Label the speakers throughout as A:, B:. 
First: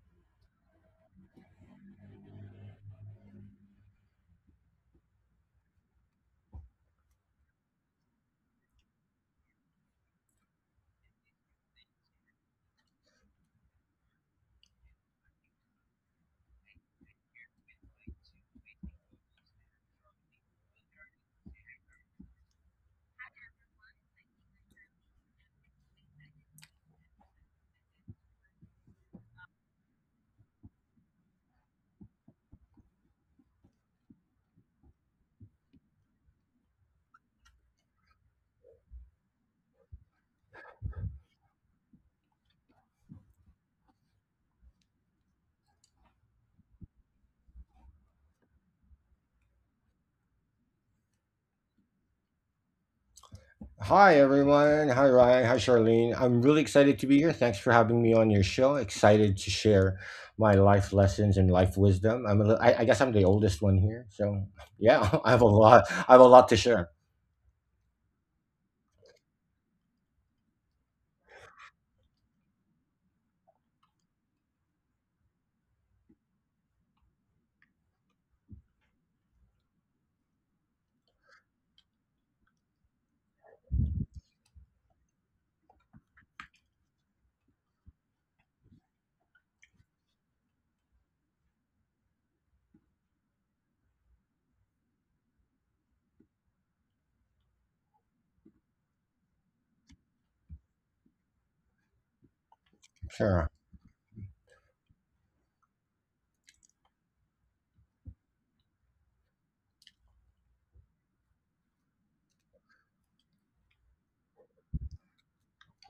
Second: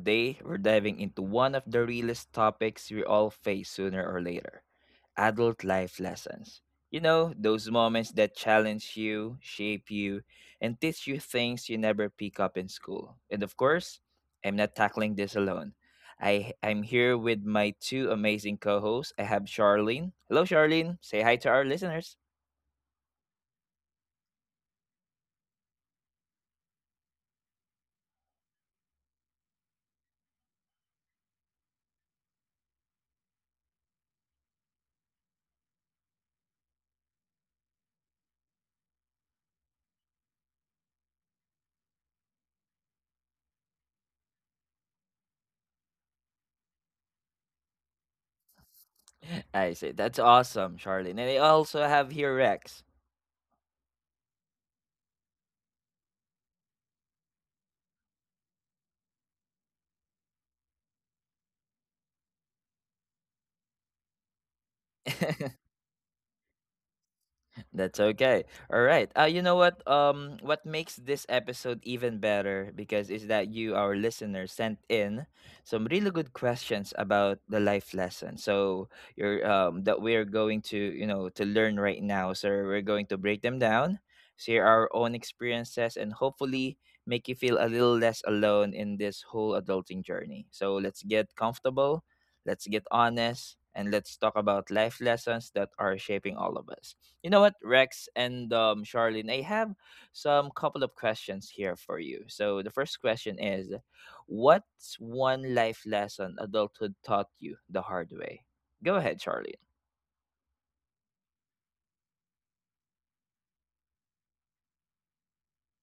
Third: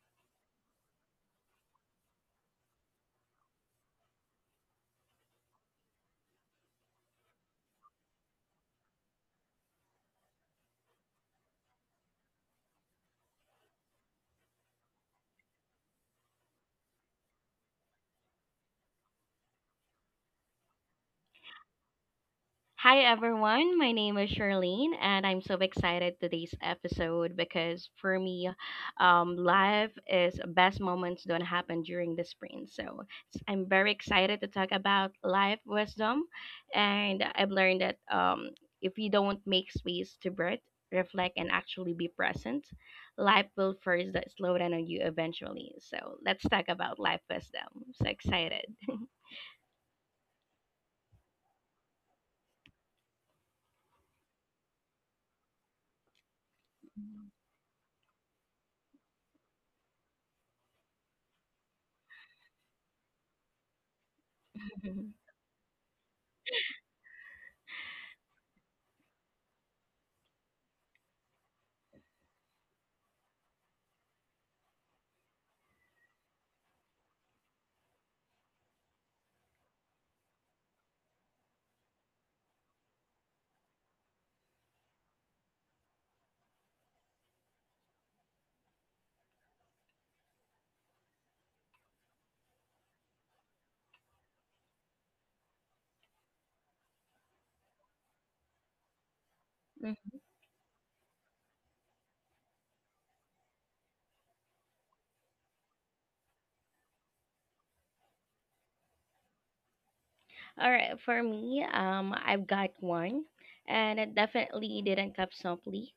A: Today, we're diving into one of the realest topics we all face sooner or later: adult life lessons. You know, those moments that challenge you, shape you, and teach you things you never pick up in school. And of course, I'm not tackling this alone. I'm here with my two amazing co hosts. I have Charlene. Hello, Charlene. Say hi to our listeners.
B: Hi everyone, my name is Charlene and I'm so excited today's episode because for me, life is best moments don't happen during the sprint. So I'm very excited to talk about life wisdom and I've learned that if you don't make space to breathe, reflect and actually be present, life will first that slow down on you eventually. So let's talk about life wisdom. So excited.
A: I say, that's awesome, Charlene. And I also have here Rex.
C: Hi, everyone. Hi, Ryan. Hi, Charlene. I'm really excited to be here. Thanks for having me on your show. Excited to share my life lessons and life wisdom. I guess I'm the oldest one here. So, yeah, I have a lot. I have a lot to share.
A: That's okay. All right. You know what? What makes this episode even better because is that you, our listeners, sent in some really good questions about the life lesson. So you're that we're going to you know to learn right now. So we're going to break them down, share our own experiences, and hopefully make you feel a little less alone in this whole adulting journey. So let's get comfortable, let's get honest, and let's talk about life lessons that are shaping all of us. You know what, Rex and Charlene, I have some couple of questions here for you. So the first
C: Sure.
A: question is, what's one life lesson adulthood taught you the hard way? Go ahead, Charlene.
B: All right, for me, I've got one, and it definitely didn't come simply.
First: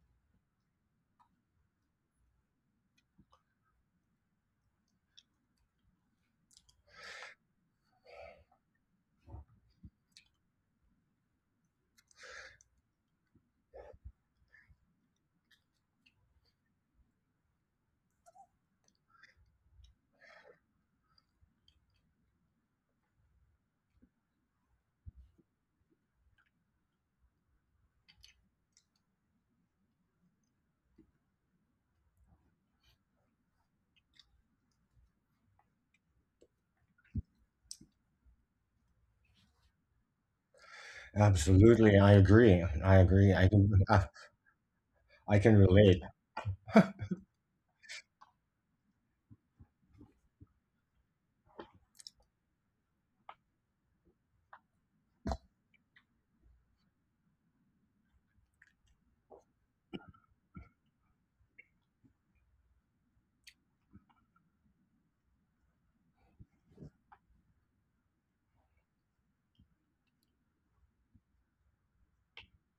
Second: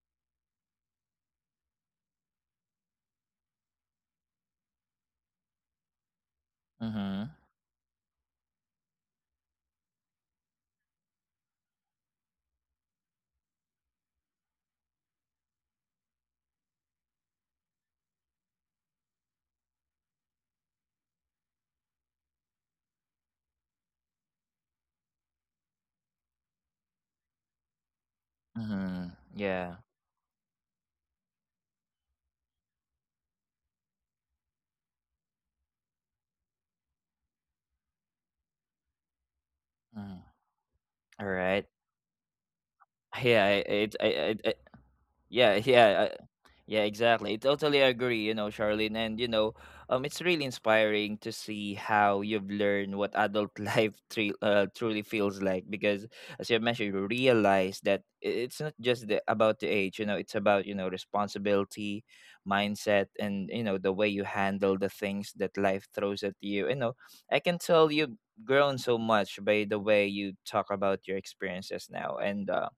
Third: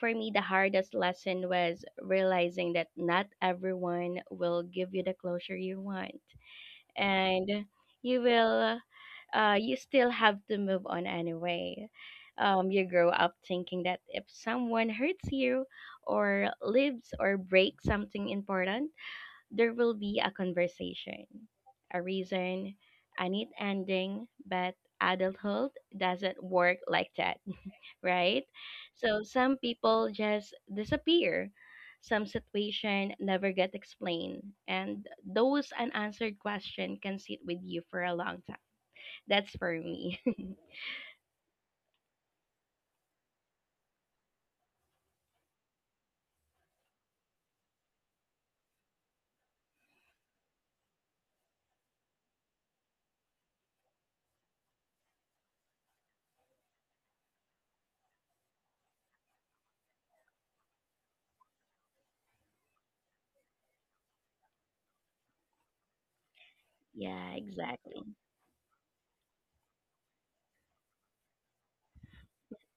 B: For me, the hardest lesson was realizing that not everyone will give you the closure you want,
A: Mm-hmm.
B: and you will, you still have to move on anyway. You grow up thinking that if someone hurts you, or leaves or breaks something important, there will be a conversation, a reason, a neat ending, but adulthood doesn't work like that, right?
A: Mm-hmm.
B: So some
A: Yeah.
B: people just disappear. Some situation never get explained, and those unanswered question can sit with you for a long time. That's for
A: Mm.
B: me.
A: All right.
C: Absolutely. I agree. I agree.
A: Yeah. It. I.
C: I,
A: I. I
C: I
A: yeah.
C: can relate.
A: Yeah. Yeah, exactly. Totally agree, you know, Charlene. And you know, it's really inspiring to see how you've learned what adult life truly feels like. Because as you mentioned, you realize that it's not just about the age. You know, it's about you know responsibility, mindset, and you know the way you handle the things that life throws at you. You know,
B: Yeah,
A: I can tell
B: exactly.
A: you've grown so much by the way you talk about your experiences now, and.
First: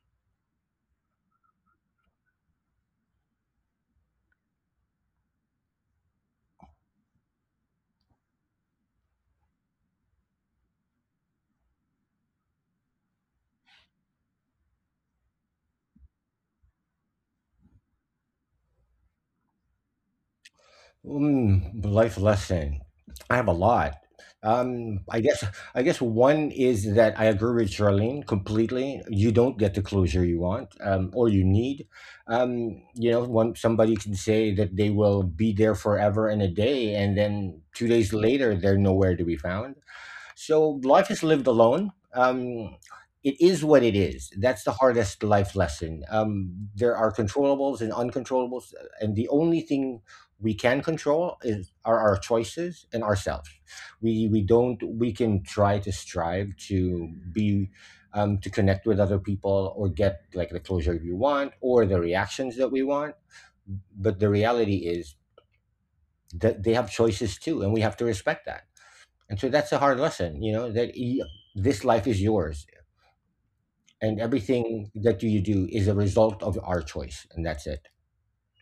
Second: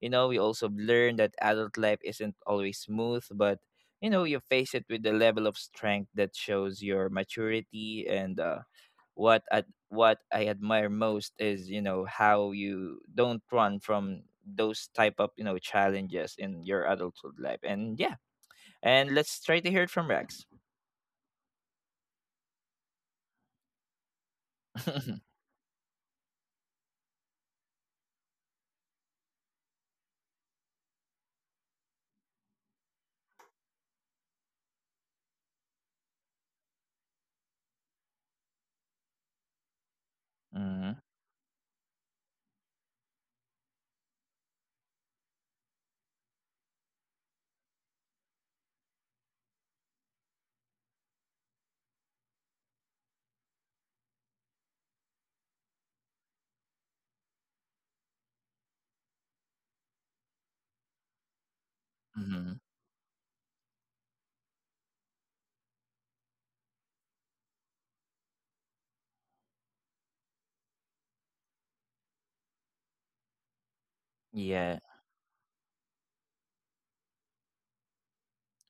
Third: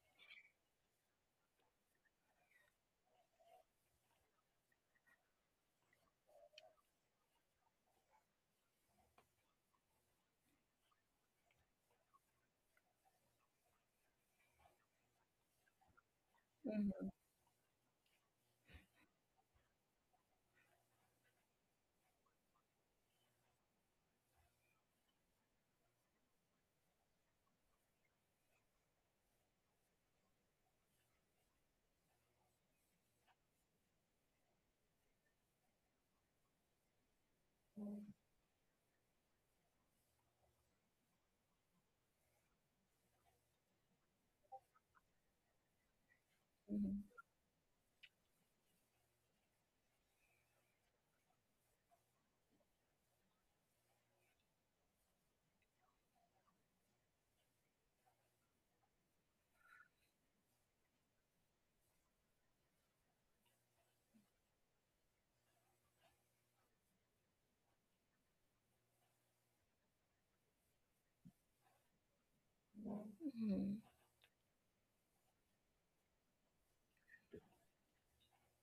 A: You know, we also learn that adult life isn't always smooth, but you know, you face it with the level of strength that shows your maturity and what what I admire most is, you know, how you don't run from those type of, you know, challenges in your
B: Mm-hmm.
A: adulthood life. And yeah, and let's try to hear it from Rex.
C: Life lesson. I have a lot. Um, I guess I guess one is that I agree with Charlene completely. You don't get the closure you want or you need. One somebody can say that they will be there forever and a day, and then 2 days later they're nowhere to be found. So
A: mm-hmm.
C: life is lived alone. It is what it is. That's the hardest life lesson. There are controllables and uncontrollables, and the only thing we can control is are our choices and ourselves. We don't we can try to strive to be to connect with other people or get like the closure you want or the
A: Mm.
C: reactions that we want. But the reality is that they have choices too, and we have to respect that, and so that's a hard lesson. You know, that y This life is yours,
B: Mm-hmm.
C: and everything that you do is a result of our choice. And that's it.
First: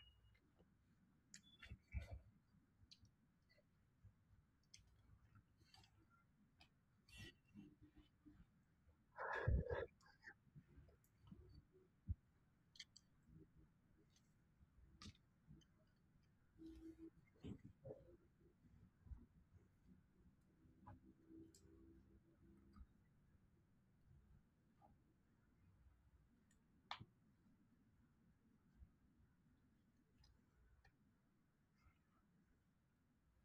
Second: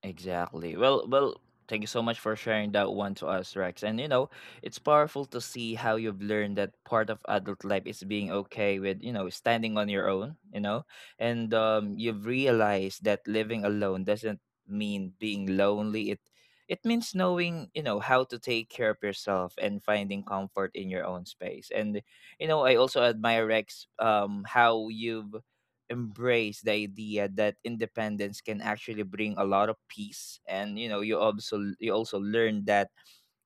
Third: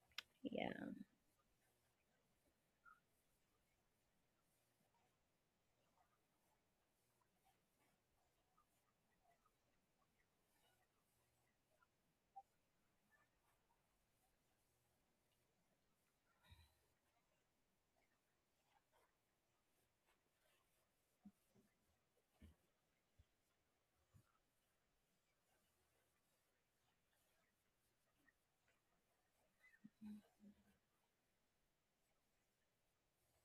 A: Exactly.
B: Yeah.
A: Well, well, thank you so much for sharing that one to us, Rex. And you know, it's powerful to see how you've learned that part of adult life is being okay with, you know, standing on your own, you know, and you've realized that living alone doesn't mean being lonely. It means knowing, you know, how to take care of yourself and finding comfort in your own space. And you know, I also admire Rex how you've embrace the idea that independence can actually bring a lot of peace and you know you also learn that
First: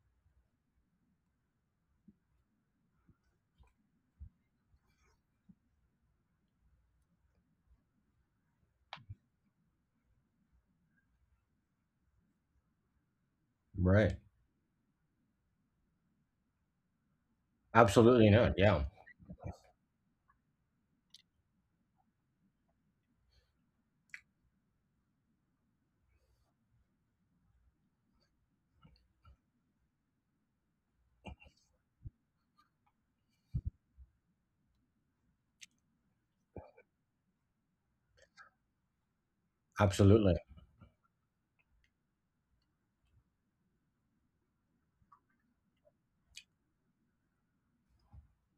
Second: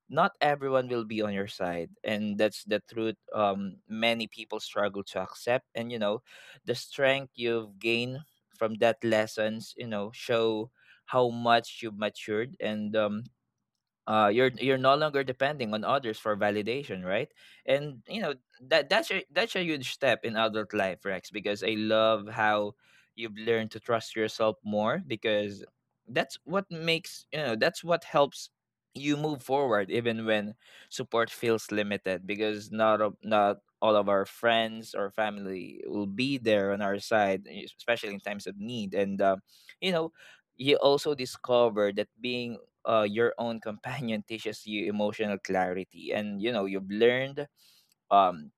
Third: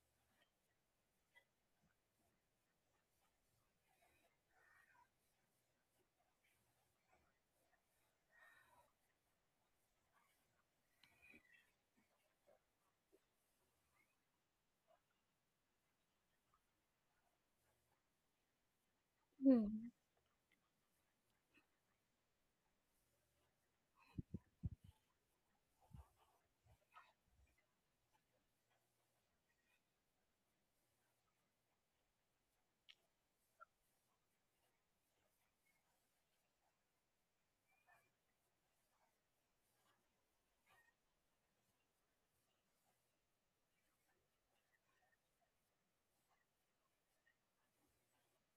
A: not everyone will be on your side and that's the truth many people struggle to accept and you know the strength you've gained from that lessons you know show how much you've matured and
C: Right.
A: you're you're no longer depending on others for validation, right? And you
C: Absolutely
A: know
C: not. Yeah.
A: that that's a
B: Mm.
A: huge step in adult life, Rex, because I love how you've learned to trust yourself more because that's what makes you know that's what helps you move forward even when support feels limited because not all of our friends or family will be there on our side especially in times of need and you know
C: Absolutely.
A: you also discover that being your own companion teaches you emotional clarity and you know you've learned um,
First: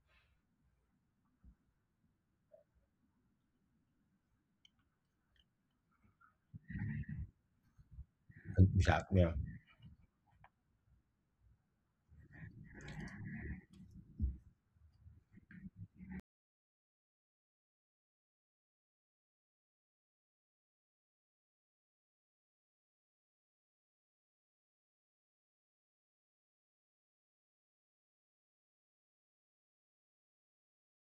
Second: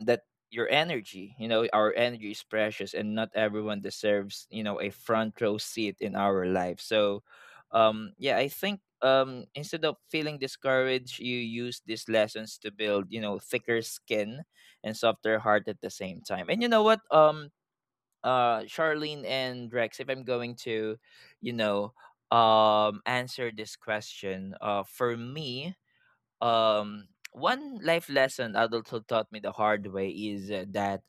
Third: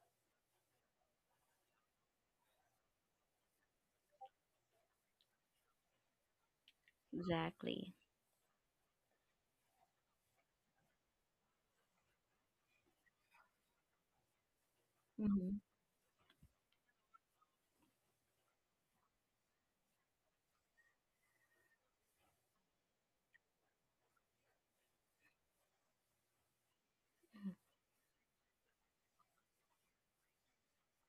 A: that your energy you know our energy is precious and not everyone deserves you know a front row seat in our life so
B: Exactly.
A: yeah I think
C: Yeah, yeah.
A: instead of feeling discouraged you use these lessons to build you know thicker skin and softer
B: Mm-hmm.
A: heart at the same time and you know what Charlene and Rex, if I'm going to, you know, answer this question, for me, one life lesson adulthood taught me the hard way is that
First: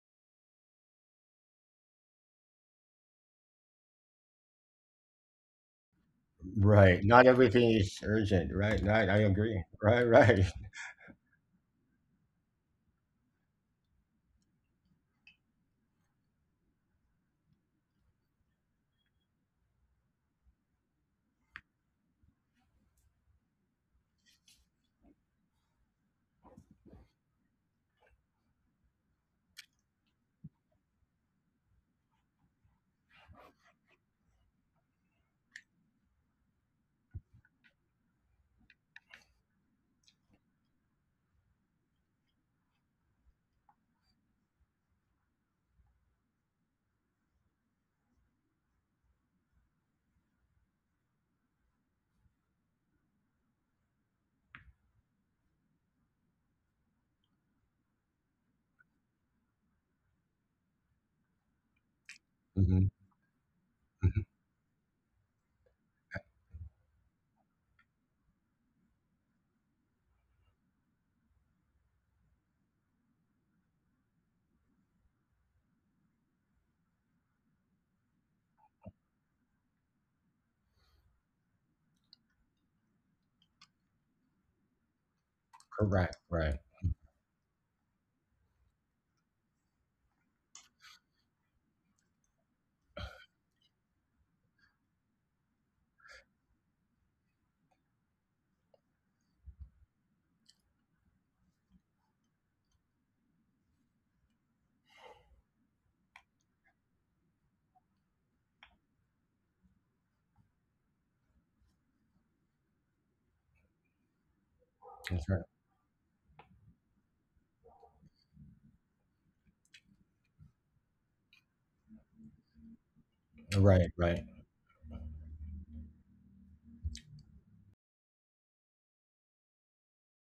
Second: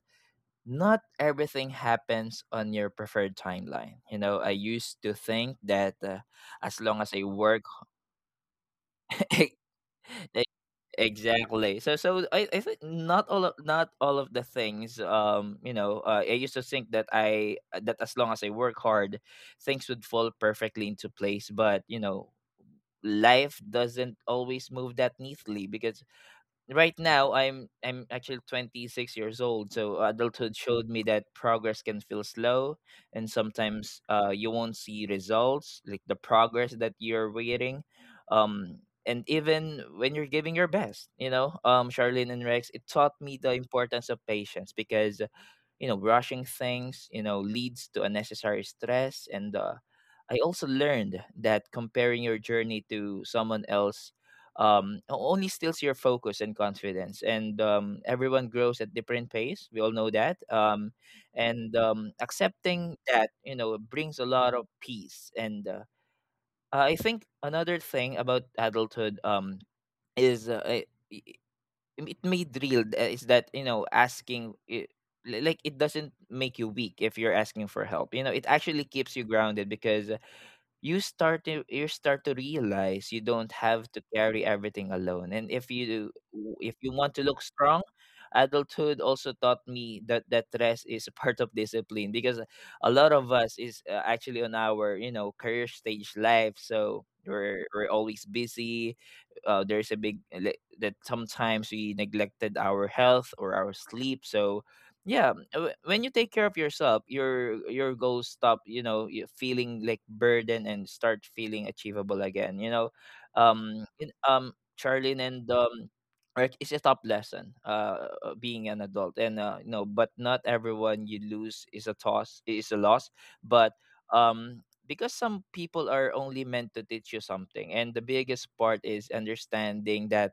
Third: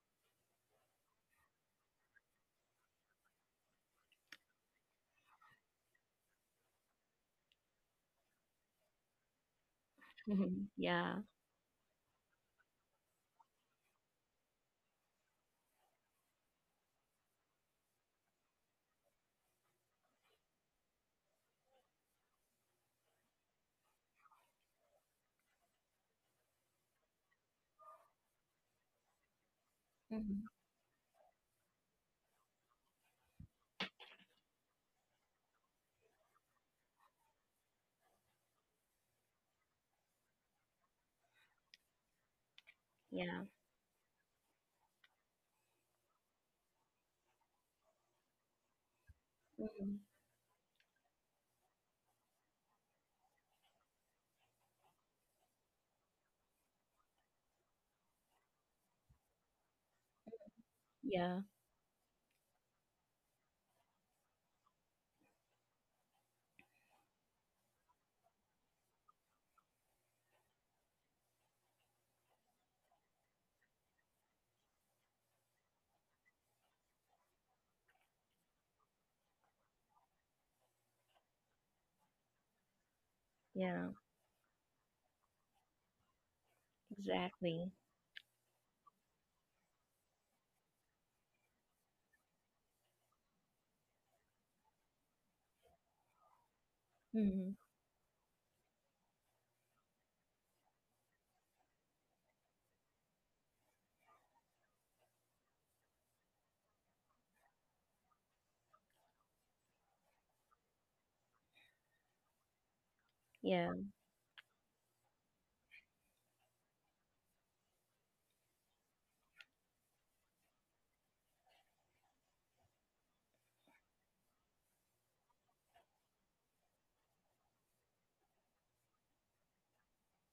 A: not everything happens on your preferred timeline. You know, I used to think that as long
C: Right.
A: as I
C: Not
A: work
C: everything is urgent. Right. Right. I
A: E-
C: agree. Right. Right.
B: Yeah.
A: exactly so so I think not all of the things you know I used to think that I that as long as I work hard things would fall perfectly into place but you know life doesn't always move that neatly because right now i'm actually 26 years old so
B: Mm-hmm.
A: adulthood showed me that progress can feel slow and sometimes you won't see results like the progress that you're waiting um and even when you're giving your best you know charlene and rex it taught me
B: Yeah.
A: the importance of patience because you know rushing things you know leads to unnecessary stress and
B: Mhm.
A: I also learned that comparing your journey to someone else only steals your focus and confidence. And everyone grows at different pace. We all know that.
B: Yeah,
A: And
C: Hmm.
A: accepting that, you know, brings a lot of peace. And I think another thing about adulthood is i- it made real is that, you know, asking. Like it doesn't make you weak if you're asking for help you know it actually keeps you grounded because you start to realize you don't
B: yeah,
A: have to carry everything alone and if you
C: Correct. Right.
A: if you want to look
B: exactly.
A: strong adulthood also taught me that rest is a part of discipline because a lot of us is actually on our you know career stage life so
B: Hmm.
A: we're always busy there's a that sometimes we neglected our health or our sleep so yeah when you take care of yourself your goals stop you know feeling like burden and start feeling achievable again you know
B: Yeah.
A: um in- um charlene
C: That's right.
A: and right, it's a tough lesson being an adult and you know but not everyone you lose is a loss but
C: Right. Right.
A: um because some people are only meant to teach you something and the biggest part is understanding that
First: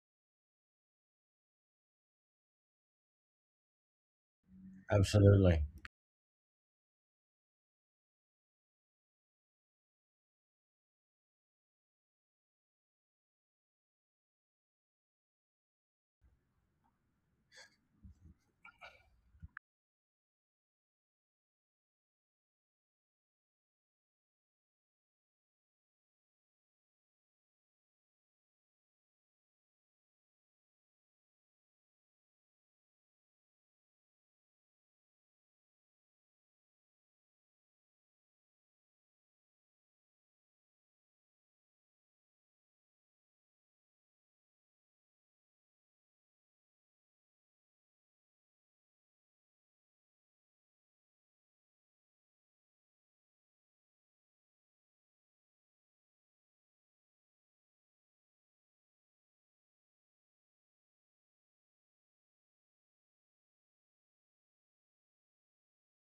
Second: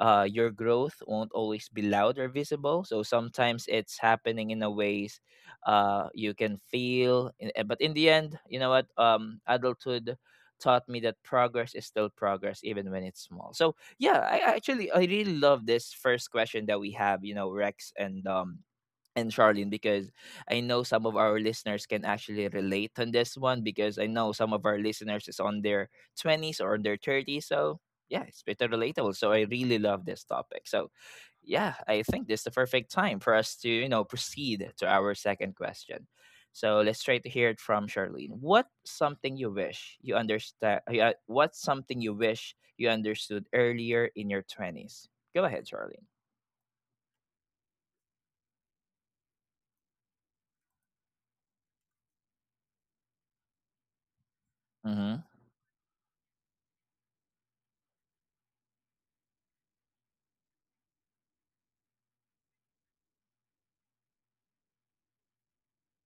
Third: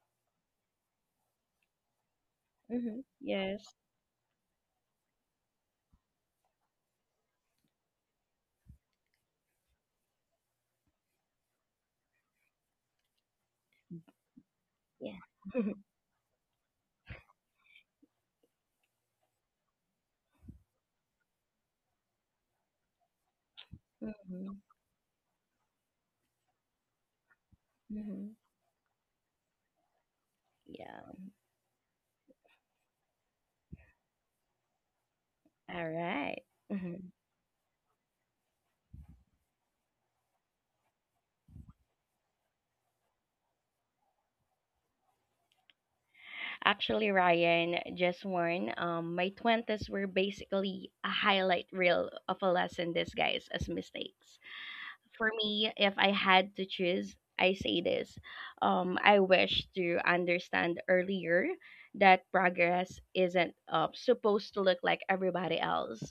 A: your growth won't always be loud or visible.
B: Hmm.
A: So sometimes
B: Yes.
A: it's happening in a ways
C: Absolutely.
A: you can feel. But in the end, you know what? Adulthood taught me that progress is still progress, even when it's small. So yeah, I actually I
B: Yeah.
A: really love this first question that we have. You know, Rex and Charlene because I know some of our listeners can actually relate on this one because I know
B: Hmm.
A: some of our listeners is on their 20s or on their 30s. So, yeah,
B: Hmm.
A: it's better relatable. So, I really love this topic. So,
B: Yeah.
A: yeah, I think this is the perfect time for us to, you know, proceed to our second
B: All
A: question.
B: right.
A: So, let's
B: Mhm.
A: try to hear it from Charlene. What something you wish you understand yeah, what's something you wish you understood earlier in your 20s? Go ahead, Charlene.
B: Actually, Ryan, just one. My 20s were basically a highlight reel of a lesson disguised as mistakes.
A: Mhm.
B: For me, if I had to choose, I say this. I wish to understand earlier that progress isn't supposed to look like everybody else.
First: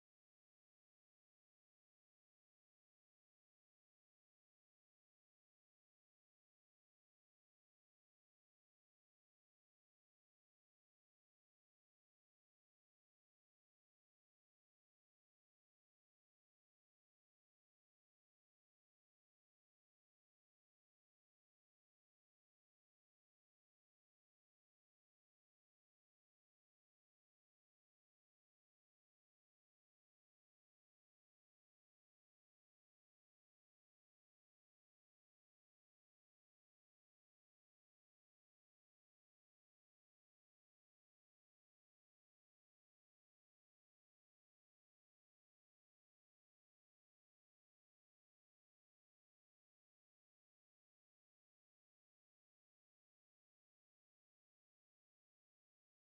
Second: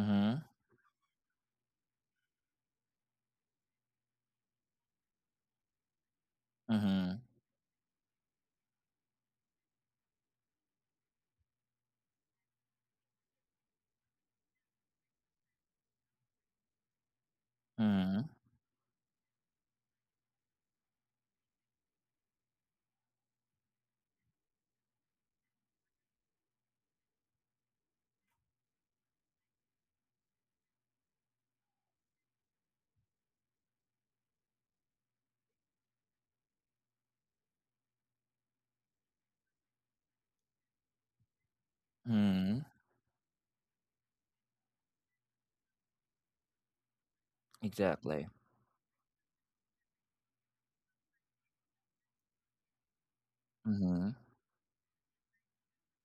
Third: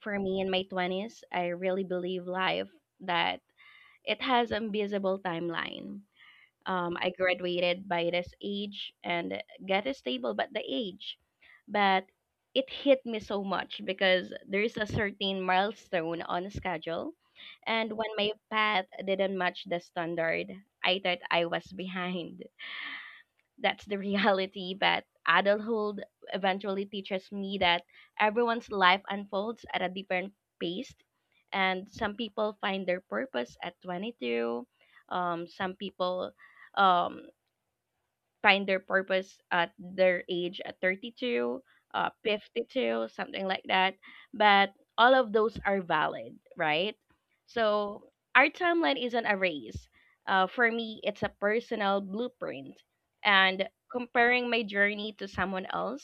B: For me in my 20s, I really believe life that it has a visible timeline. I
A: Mhm.
B: graduated by this age and got a stable, but the age, but it hit me so much because there is a certain milestone on a schedule, and when my
A: Mhm.
B: path didn't match the standard, I thought I was behind. That's the reality, but adulthood eventually teaches me that everyone's life unfolds at a different pace. And some people find their purpose at 22. Some people um, find their purpose at their age at 32,
A: Mhm.
B: 52, something like that. But all of those are valid, right? So
A: Exactly.
B: our timeline isn't a race. For me, it's a personal blueprint. And
A: Mhm.
B: comparing my journey to someone else,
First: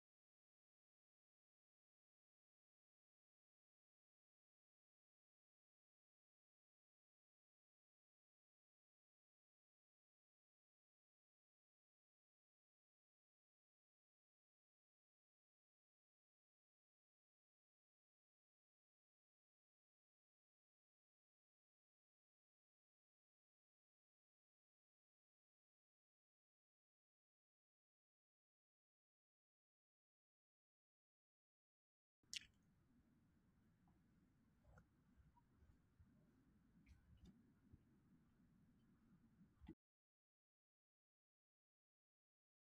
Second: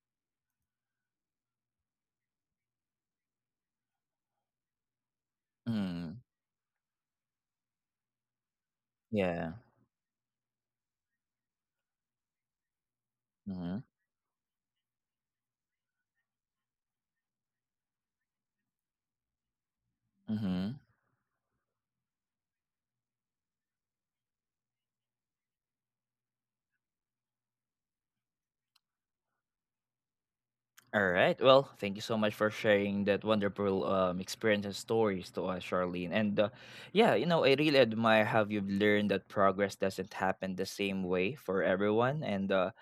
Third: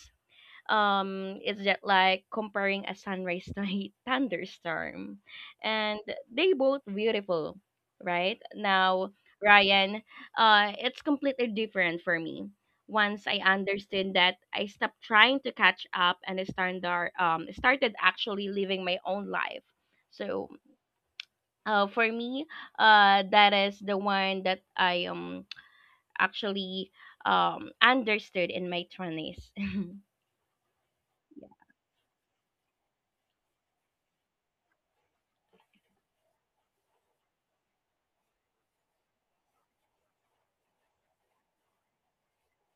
B: it's just like comparing a sunrise to a thunderstorm, and
A: Mm.
B: they both beautiful right now,
A: Yeah.
B: Ryan. It's completely different for me. Once I
A: Mhm.
B: understood that, I stopped trying to catch up, and I started actually living my own life. So
A: Mhm.
B: for me, that is the one that I actually understood in my 20s.
A: All right. Well, thank you so much for sharing that wonderful experience and stories to us, Charlene. And yeah, you know, I really admire how you've learned that progress doesn't happen the same way for everyone. And uh,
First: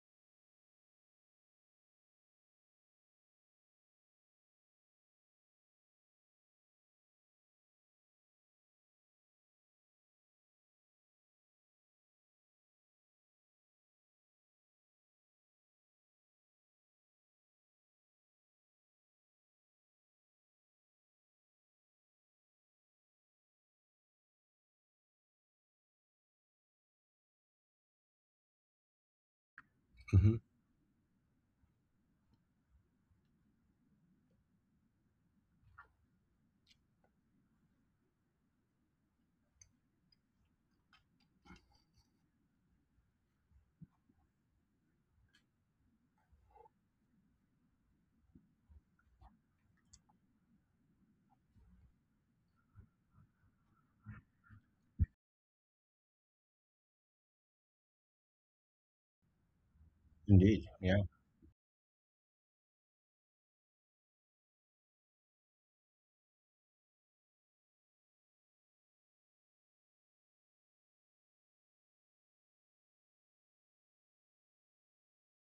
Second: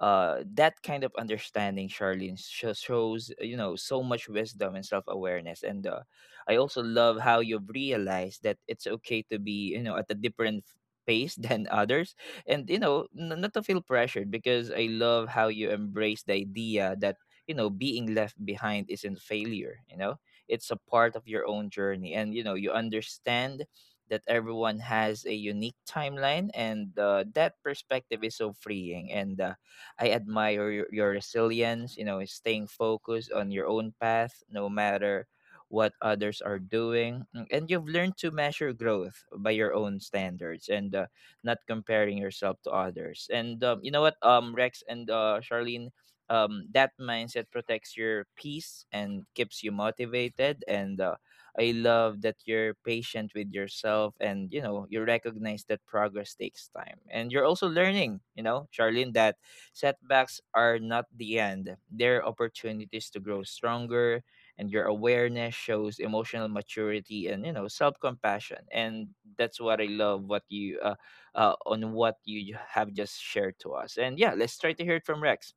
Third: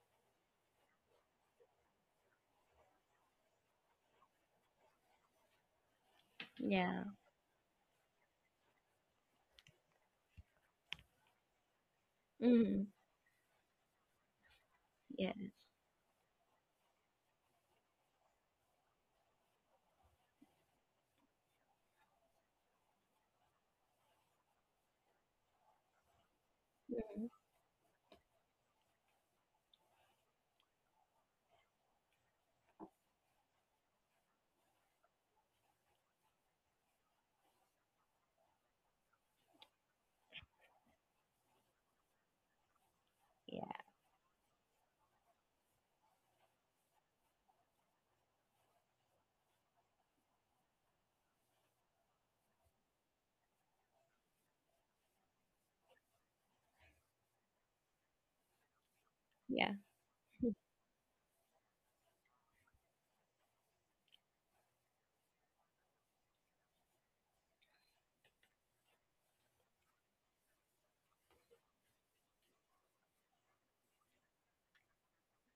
A: uh, that kind of understanding, Charlene, shows you know so much wisdom and self awareness. And I also
B: Yeah.
A: love how you've realized that it's okay to be you know at a different pace than others, and you
B: Mm-hmm.
A: know not to feel pressured because I love
B: Yes.
A: how you embrace the idea that you know being left behind isn't failure. You know, it's a part of your own journey, and you know you understand. That everyone has a unique timeline, and
B: Mhm.
A: that perspective is so freeing. And I
C: Hmm.
A: admire your resilience, you know, staying focused on your own path no matter what others are doing. Mm, and you've learned to measure growth by your own standards and not comparing yourself to others. And
B: Yeah.
A: you know what, Rex and Charlene, that mindset protects your peace and keeps you motivated. And I love that you're patient with yourself and you know you recognize that progress takes time. And you're also learning, you know, Charlene, that
B: Yeah.
A: setbacks
C: Indeed.
A: are
C: Yeah.
A: not the end, they're opportunities to grow stronger, and your awareness shows emotional maturity and you know self compassion. And that's what I love what you on what you have just shared to us. And yeah, let's try to hear it from Rex.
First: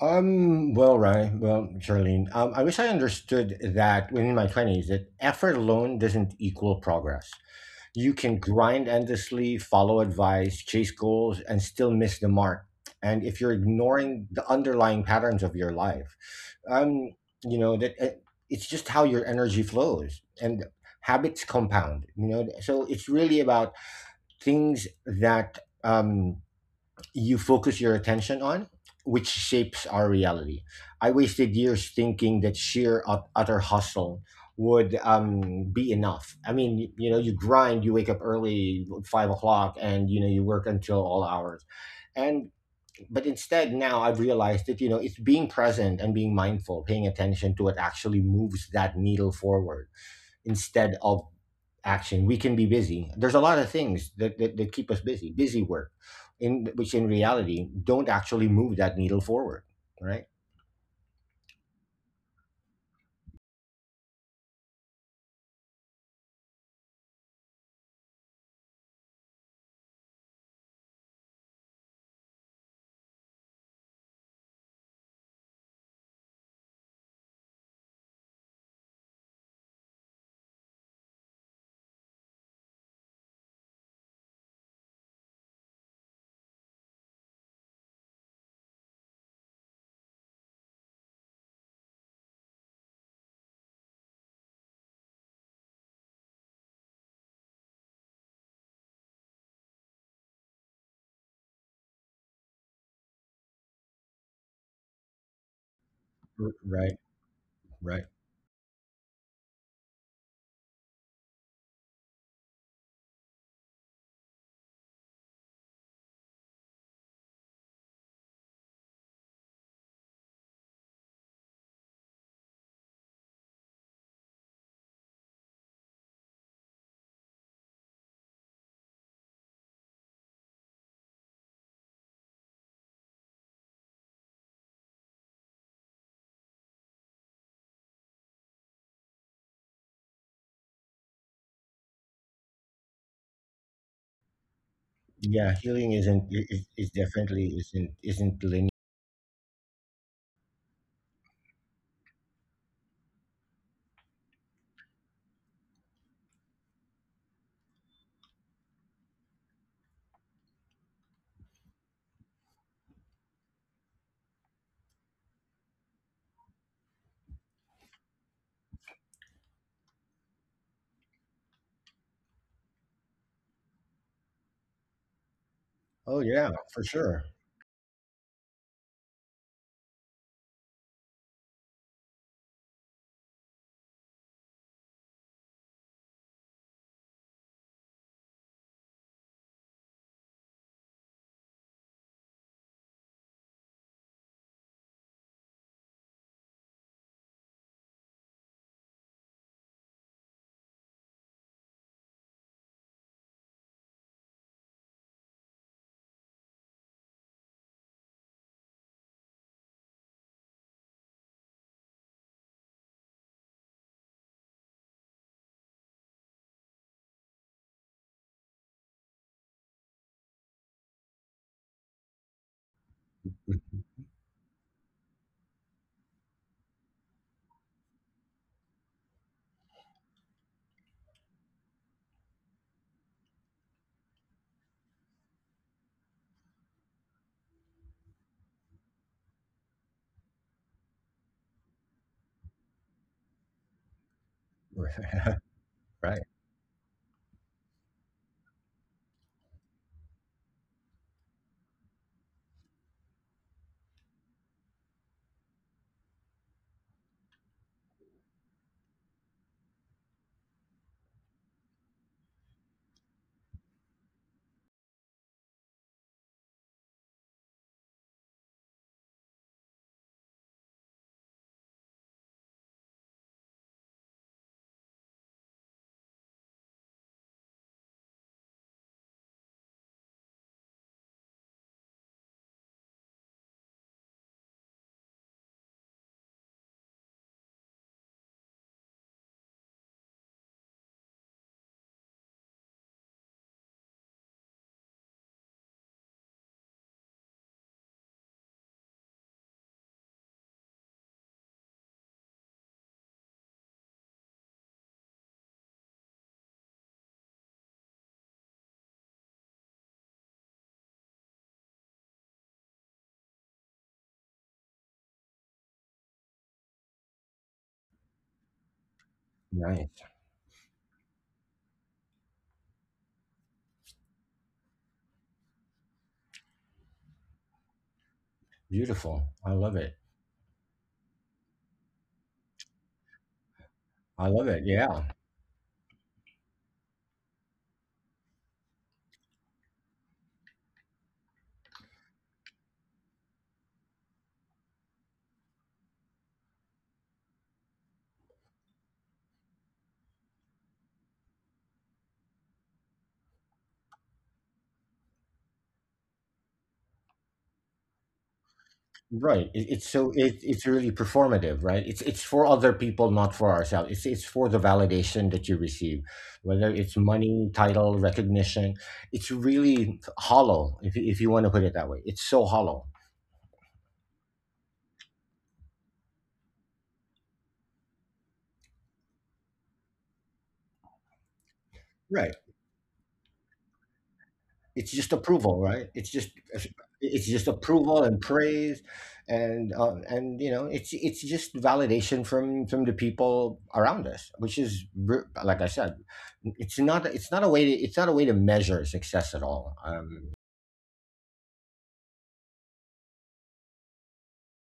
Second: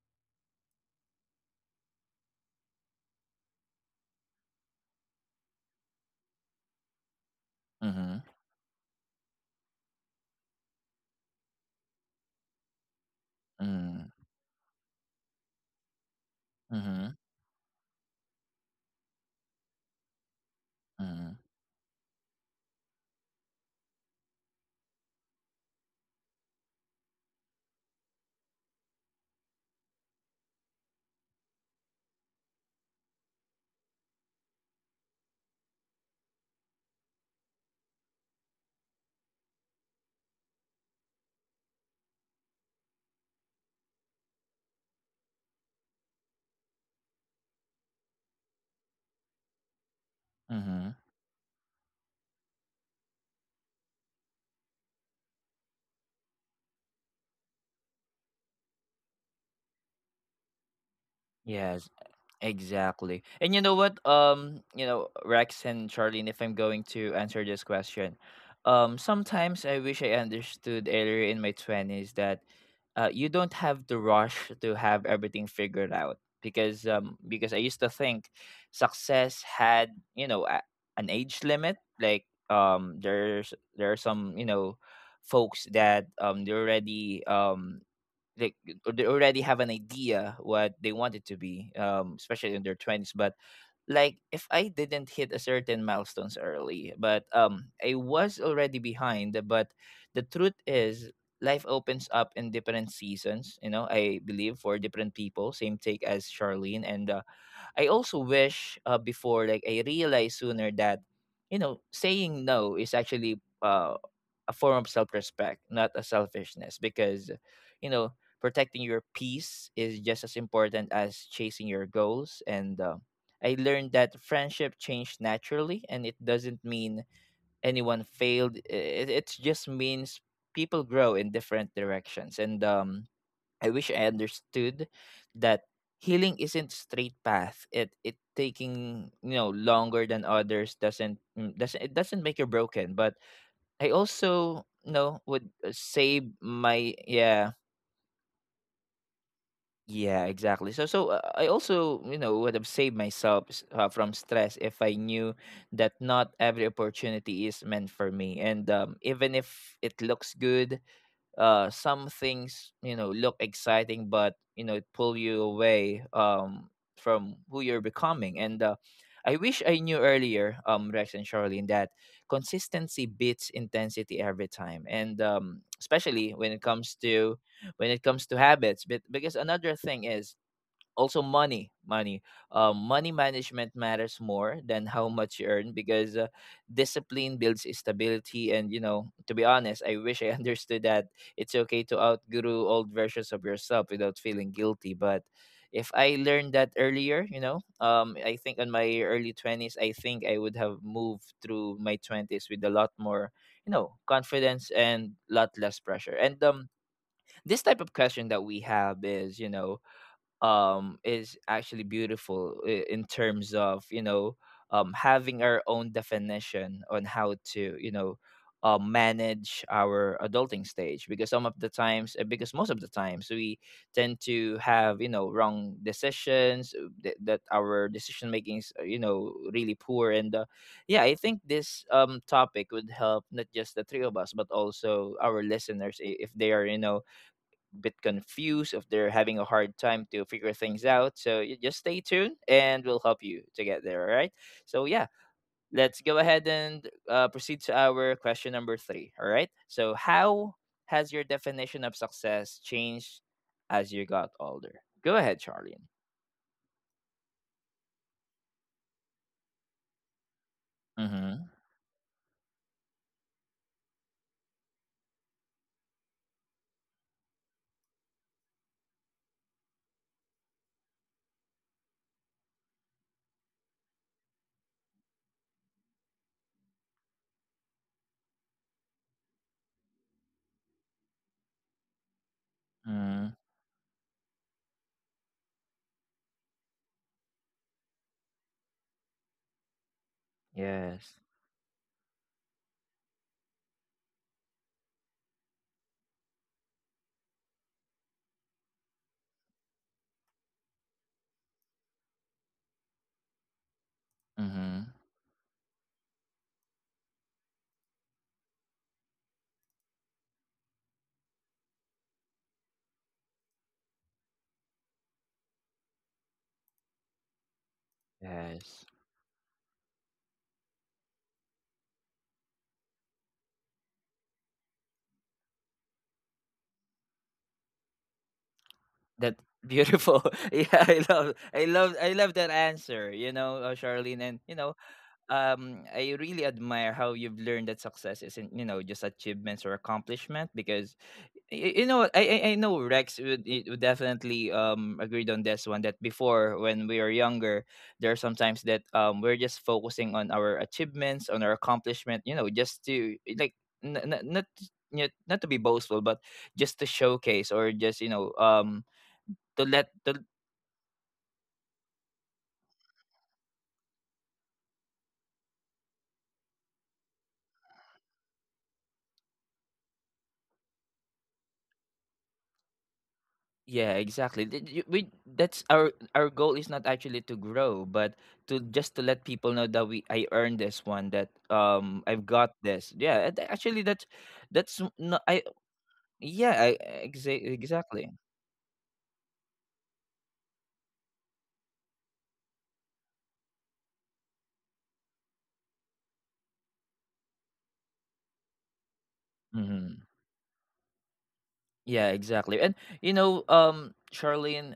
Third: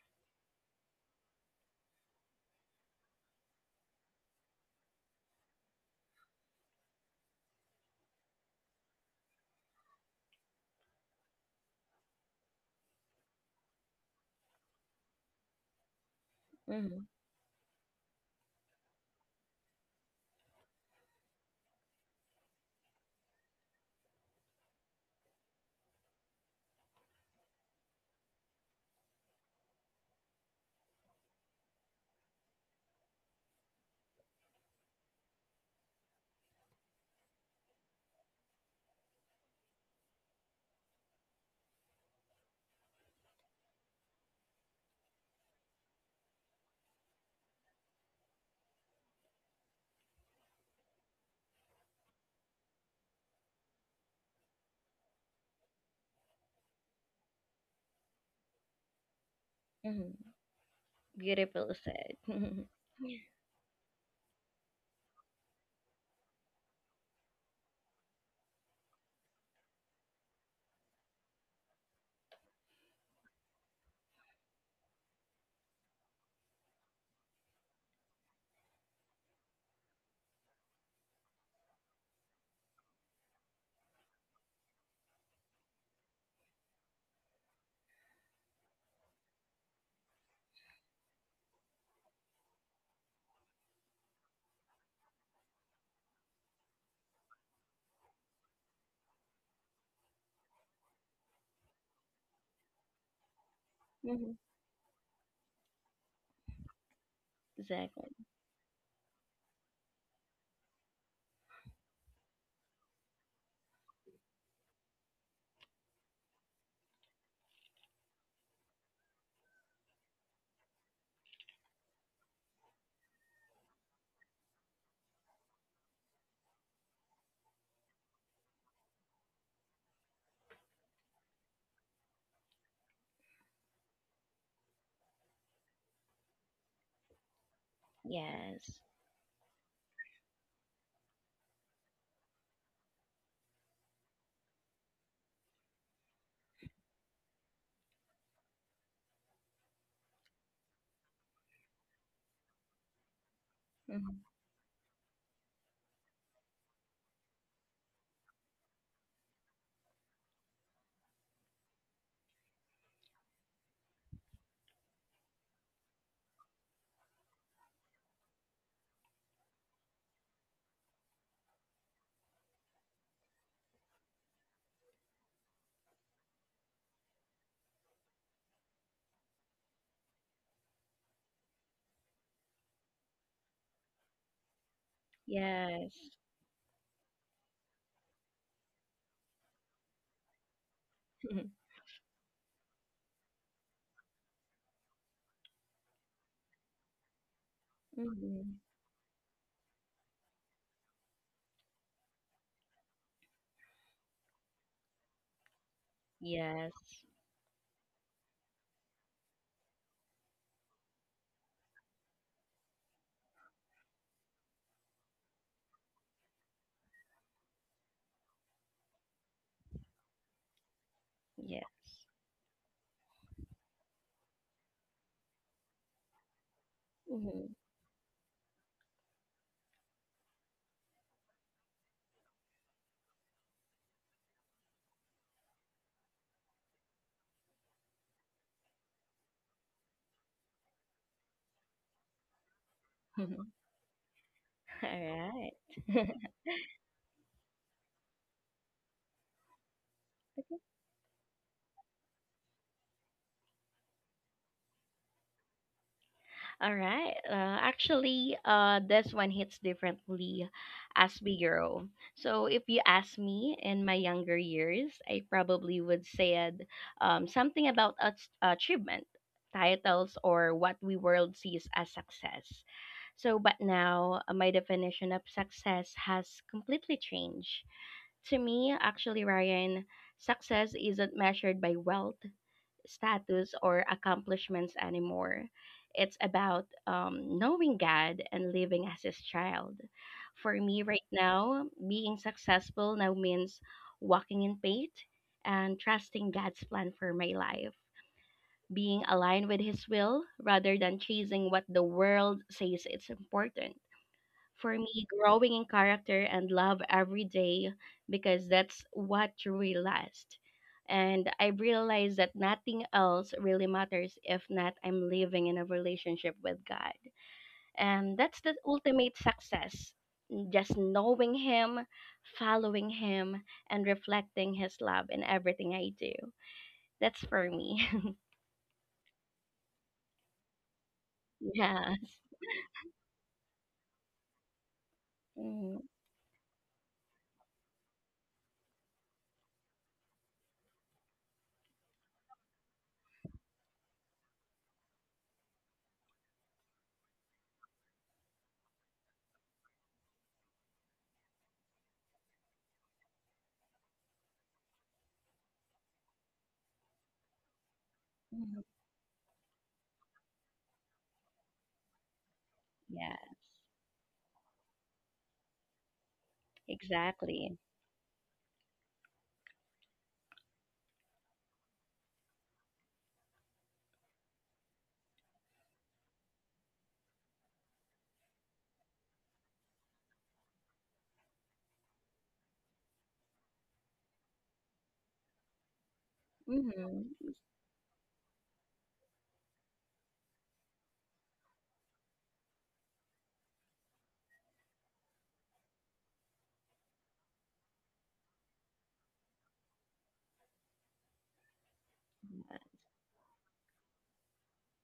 C: Well, right. Well, Charlene. I wish I understood that when in my twenties that effort alone doesn't equal progress. You
A: Mm-hmm.
C: can grind endlessly, follow advice, chase goals, and still miss the mark. And if you're
A: Mm-hmm.
C: ignoring the underlying patterns of your life,
B: Mhm.
A: Mm-hmm.
C: um, you know that it's just how your energy flows and habits compound. You know, so it's really about things that you focus your attention on, which shapes our reality. I wasted years thinking that sheer utter hustle would be enough. I mean, you grind, you wake up early, 5 o'clock, and you work until all hours. And but instead, now I've realized that it's being present and being mindful, paying attention to what actually moves that needle forward
A: Mm-hmm.
C: instead of action. We can be busy. There's a lot of things that keep us busy, busy work, in which in reality don't actually move that needle forward, right.
B: Mhm. Beautiful
A: Yes.
B: said.
A: Exactly. And you know what? You know, Rex and Charlene, if I'm going to answer this question, sometimes I wish I understood earlier in my twenties that you don't have to rush to have everything figured out, because I used to think success had, you know, a, an age limit. Like there are some, you know, folks that they're already like they already have an idea what they want it to be, especially in their 20s. But like if I didn't hit a certain milestones early, but I was already behind. But the truth is, life opens up in different seasons, you know. I
B: Mhm.
A: believe for different people, same take as Charlene.
C: Right.
A: And I
C: Right.
B: Exactly.
A: also wish, before like I realized sooner that, you know, saying no is actually, a form of self-respect, not a selfishness, because, you know, protecting your peace is just as important as chasing your goals. And I learned that friendship changed naturally, and it doesn't mean anyone failed. It just means people grow in different directions. And I wish I understood that healing isn't straight path. It
B: Yes.
A: taking, you know, longer than others doesn't, doesn't, it doesn't make you broken. But I also, you know, would
C: Yeah, healing isn't
A: save
C: is
A: my
C: definitely
A: yeah
C: isn't linear.
A: yeah exactly. So I also, you know, would have saved myself from
B: Mhm.
A: stress if I knew that not every opportunity is meant for me. And even if it looks good, some things, you know, look exciting, but you know, it pull you away from who you're becoming. And I wish I knew earlier, Rex and Charlene, that consistency beats intensity every time. And
C: Oh
A: especially when
C: yeah,
A: it
C: for
A: comes
C: sure.
A: to, when it comes to habits. But because another thing is also money money management matters more than how much you earn,
B: Yes.
A: because discipline builds stability. And, you know, to be honest, I wish I understood that
B: Mhm.
A: it's okay to outgrow old versions of yourself without feeling guilty. But if I learned that earlier, you know, I think
B: Mhm.
A: on my early 20s, I think I would have moved through my 20s with a lot more, you know, confidence and lot less pressure. And
B: Yes.
A: this type of question that we have is, you know, is actually beautiful in terms of, you know, having our own definition on how to, you know, manage our adulting stage. Because some of the
B: Yes.
A: times, because most of the times, we tend to have, you know, wrong decisions, that, that
B: Mhm.
A: our decision makings are, you know, really poor. And yeah, I think this topic would help not just the three of us, but also our listeners, if they are, you know, bit confused, if they're having a hard time to figure things out. So you just stay tuned and we'll help you to get there. All right. So, yeah,
B: All
A: let's
B: right.
A: go
C: Right.
A: ahead and proceed to our question number three. All right. So, how has your definition of success changed as you got older? Go ahead, Charlene.
B: All right. Actually, this one hits differently as we
A: Mm-hmm.
B: grow. So, if you ask me in my younger years, I probably would said something about achievement, titles, or what we world sees as success. So, but now my definition of success has completely changed. To me, actually, Ryan, success isn't measured by wealth
A: Mm-hmm.
B: status or accomplishments anymore. It's about knowing God and living as His child. For me, right
A: Yes.
B: now, being successful now means walking in faith and trusting God's plan for my life, being aligned with His will rather than chasing what the world says it's important for
A: Mm-hmm.
B: me growing in character and love every day because that's what truly lasts. And I realize that nothing else really matters if not I'm living in a relationship with God. And that's the
A: Yes.
B: ultimate success.
C: Nice.
B: Just knowing Him, following Him, and reflecting His love in everything I do. That's for me.
C: Beautiful.
A: That
C: I love it.
A: beautiful. Yeah, I love
B: Yes.
A: I love I love that answer, you know,
C: I
A: Charlene.
C: love
A: And
C: it.
A: you know,
C: Yeah.
B: Mm.
A: I really admire how you've learned that success isn't, you know, just achievements or accomplishment. Because you know, I know Rex would, would definitely agreed on this one, that before when we were younger, there are sometimes that we're just focusing on our achievements, on our accomplishment, you know, just to like not to be boastful, but just to showcase, or just you know
B: Mm.
C: Right. It,
A: to
C: it's
A: let
C: so
A: to,
C: it's really performative, right? It's for other people,
B: Yes.
C: not for ourselves. It's for the validation that you receive, whether it's money,
B: Exactly.
C: title, recognition. It's really hollow, if you want to put it that way. It's so hollow.
A: Yeah, exactly. We, that's our goal is not actually to grow, but to just to let people know that we, I earned this one, that I've
C: Right?
A: got this. Yeah, actually that's
C: It's just
A: no I
C: approval, right? It's just
A: yeah
B: Hmm.
C: it's just approval
A: exactly.
C: and praise, and you know it's just validation from the people around us, which is like I said, it's not a way to it's not a way to measure success at all.
A: Mm-hmm. Yeah, exactly. And you know, Charlene,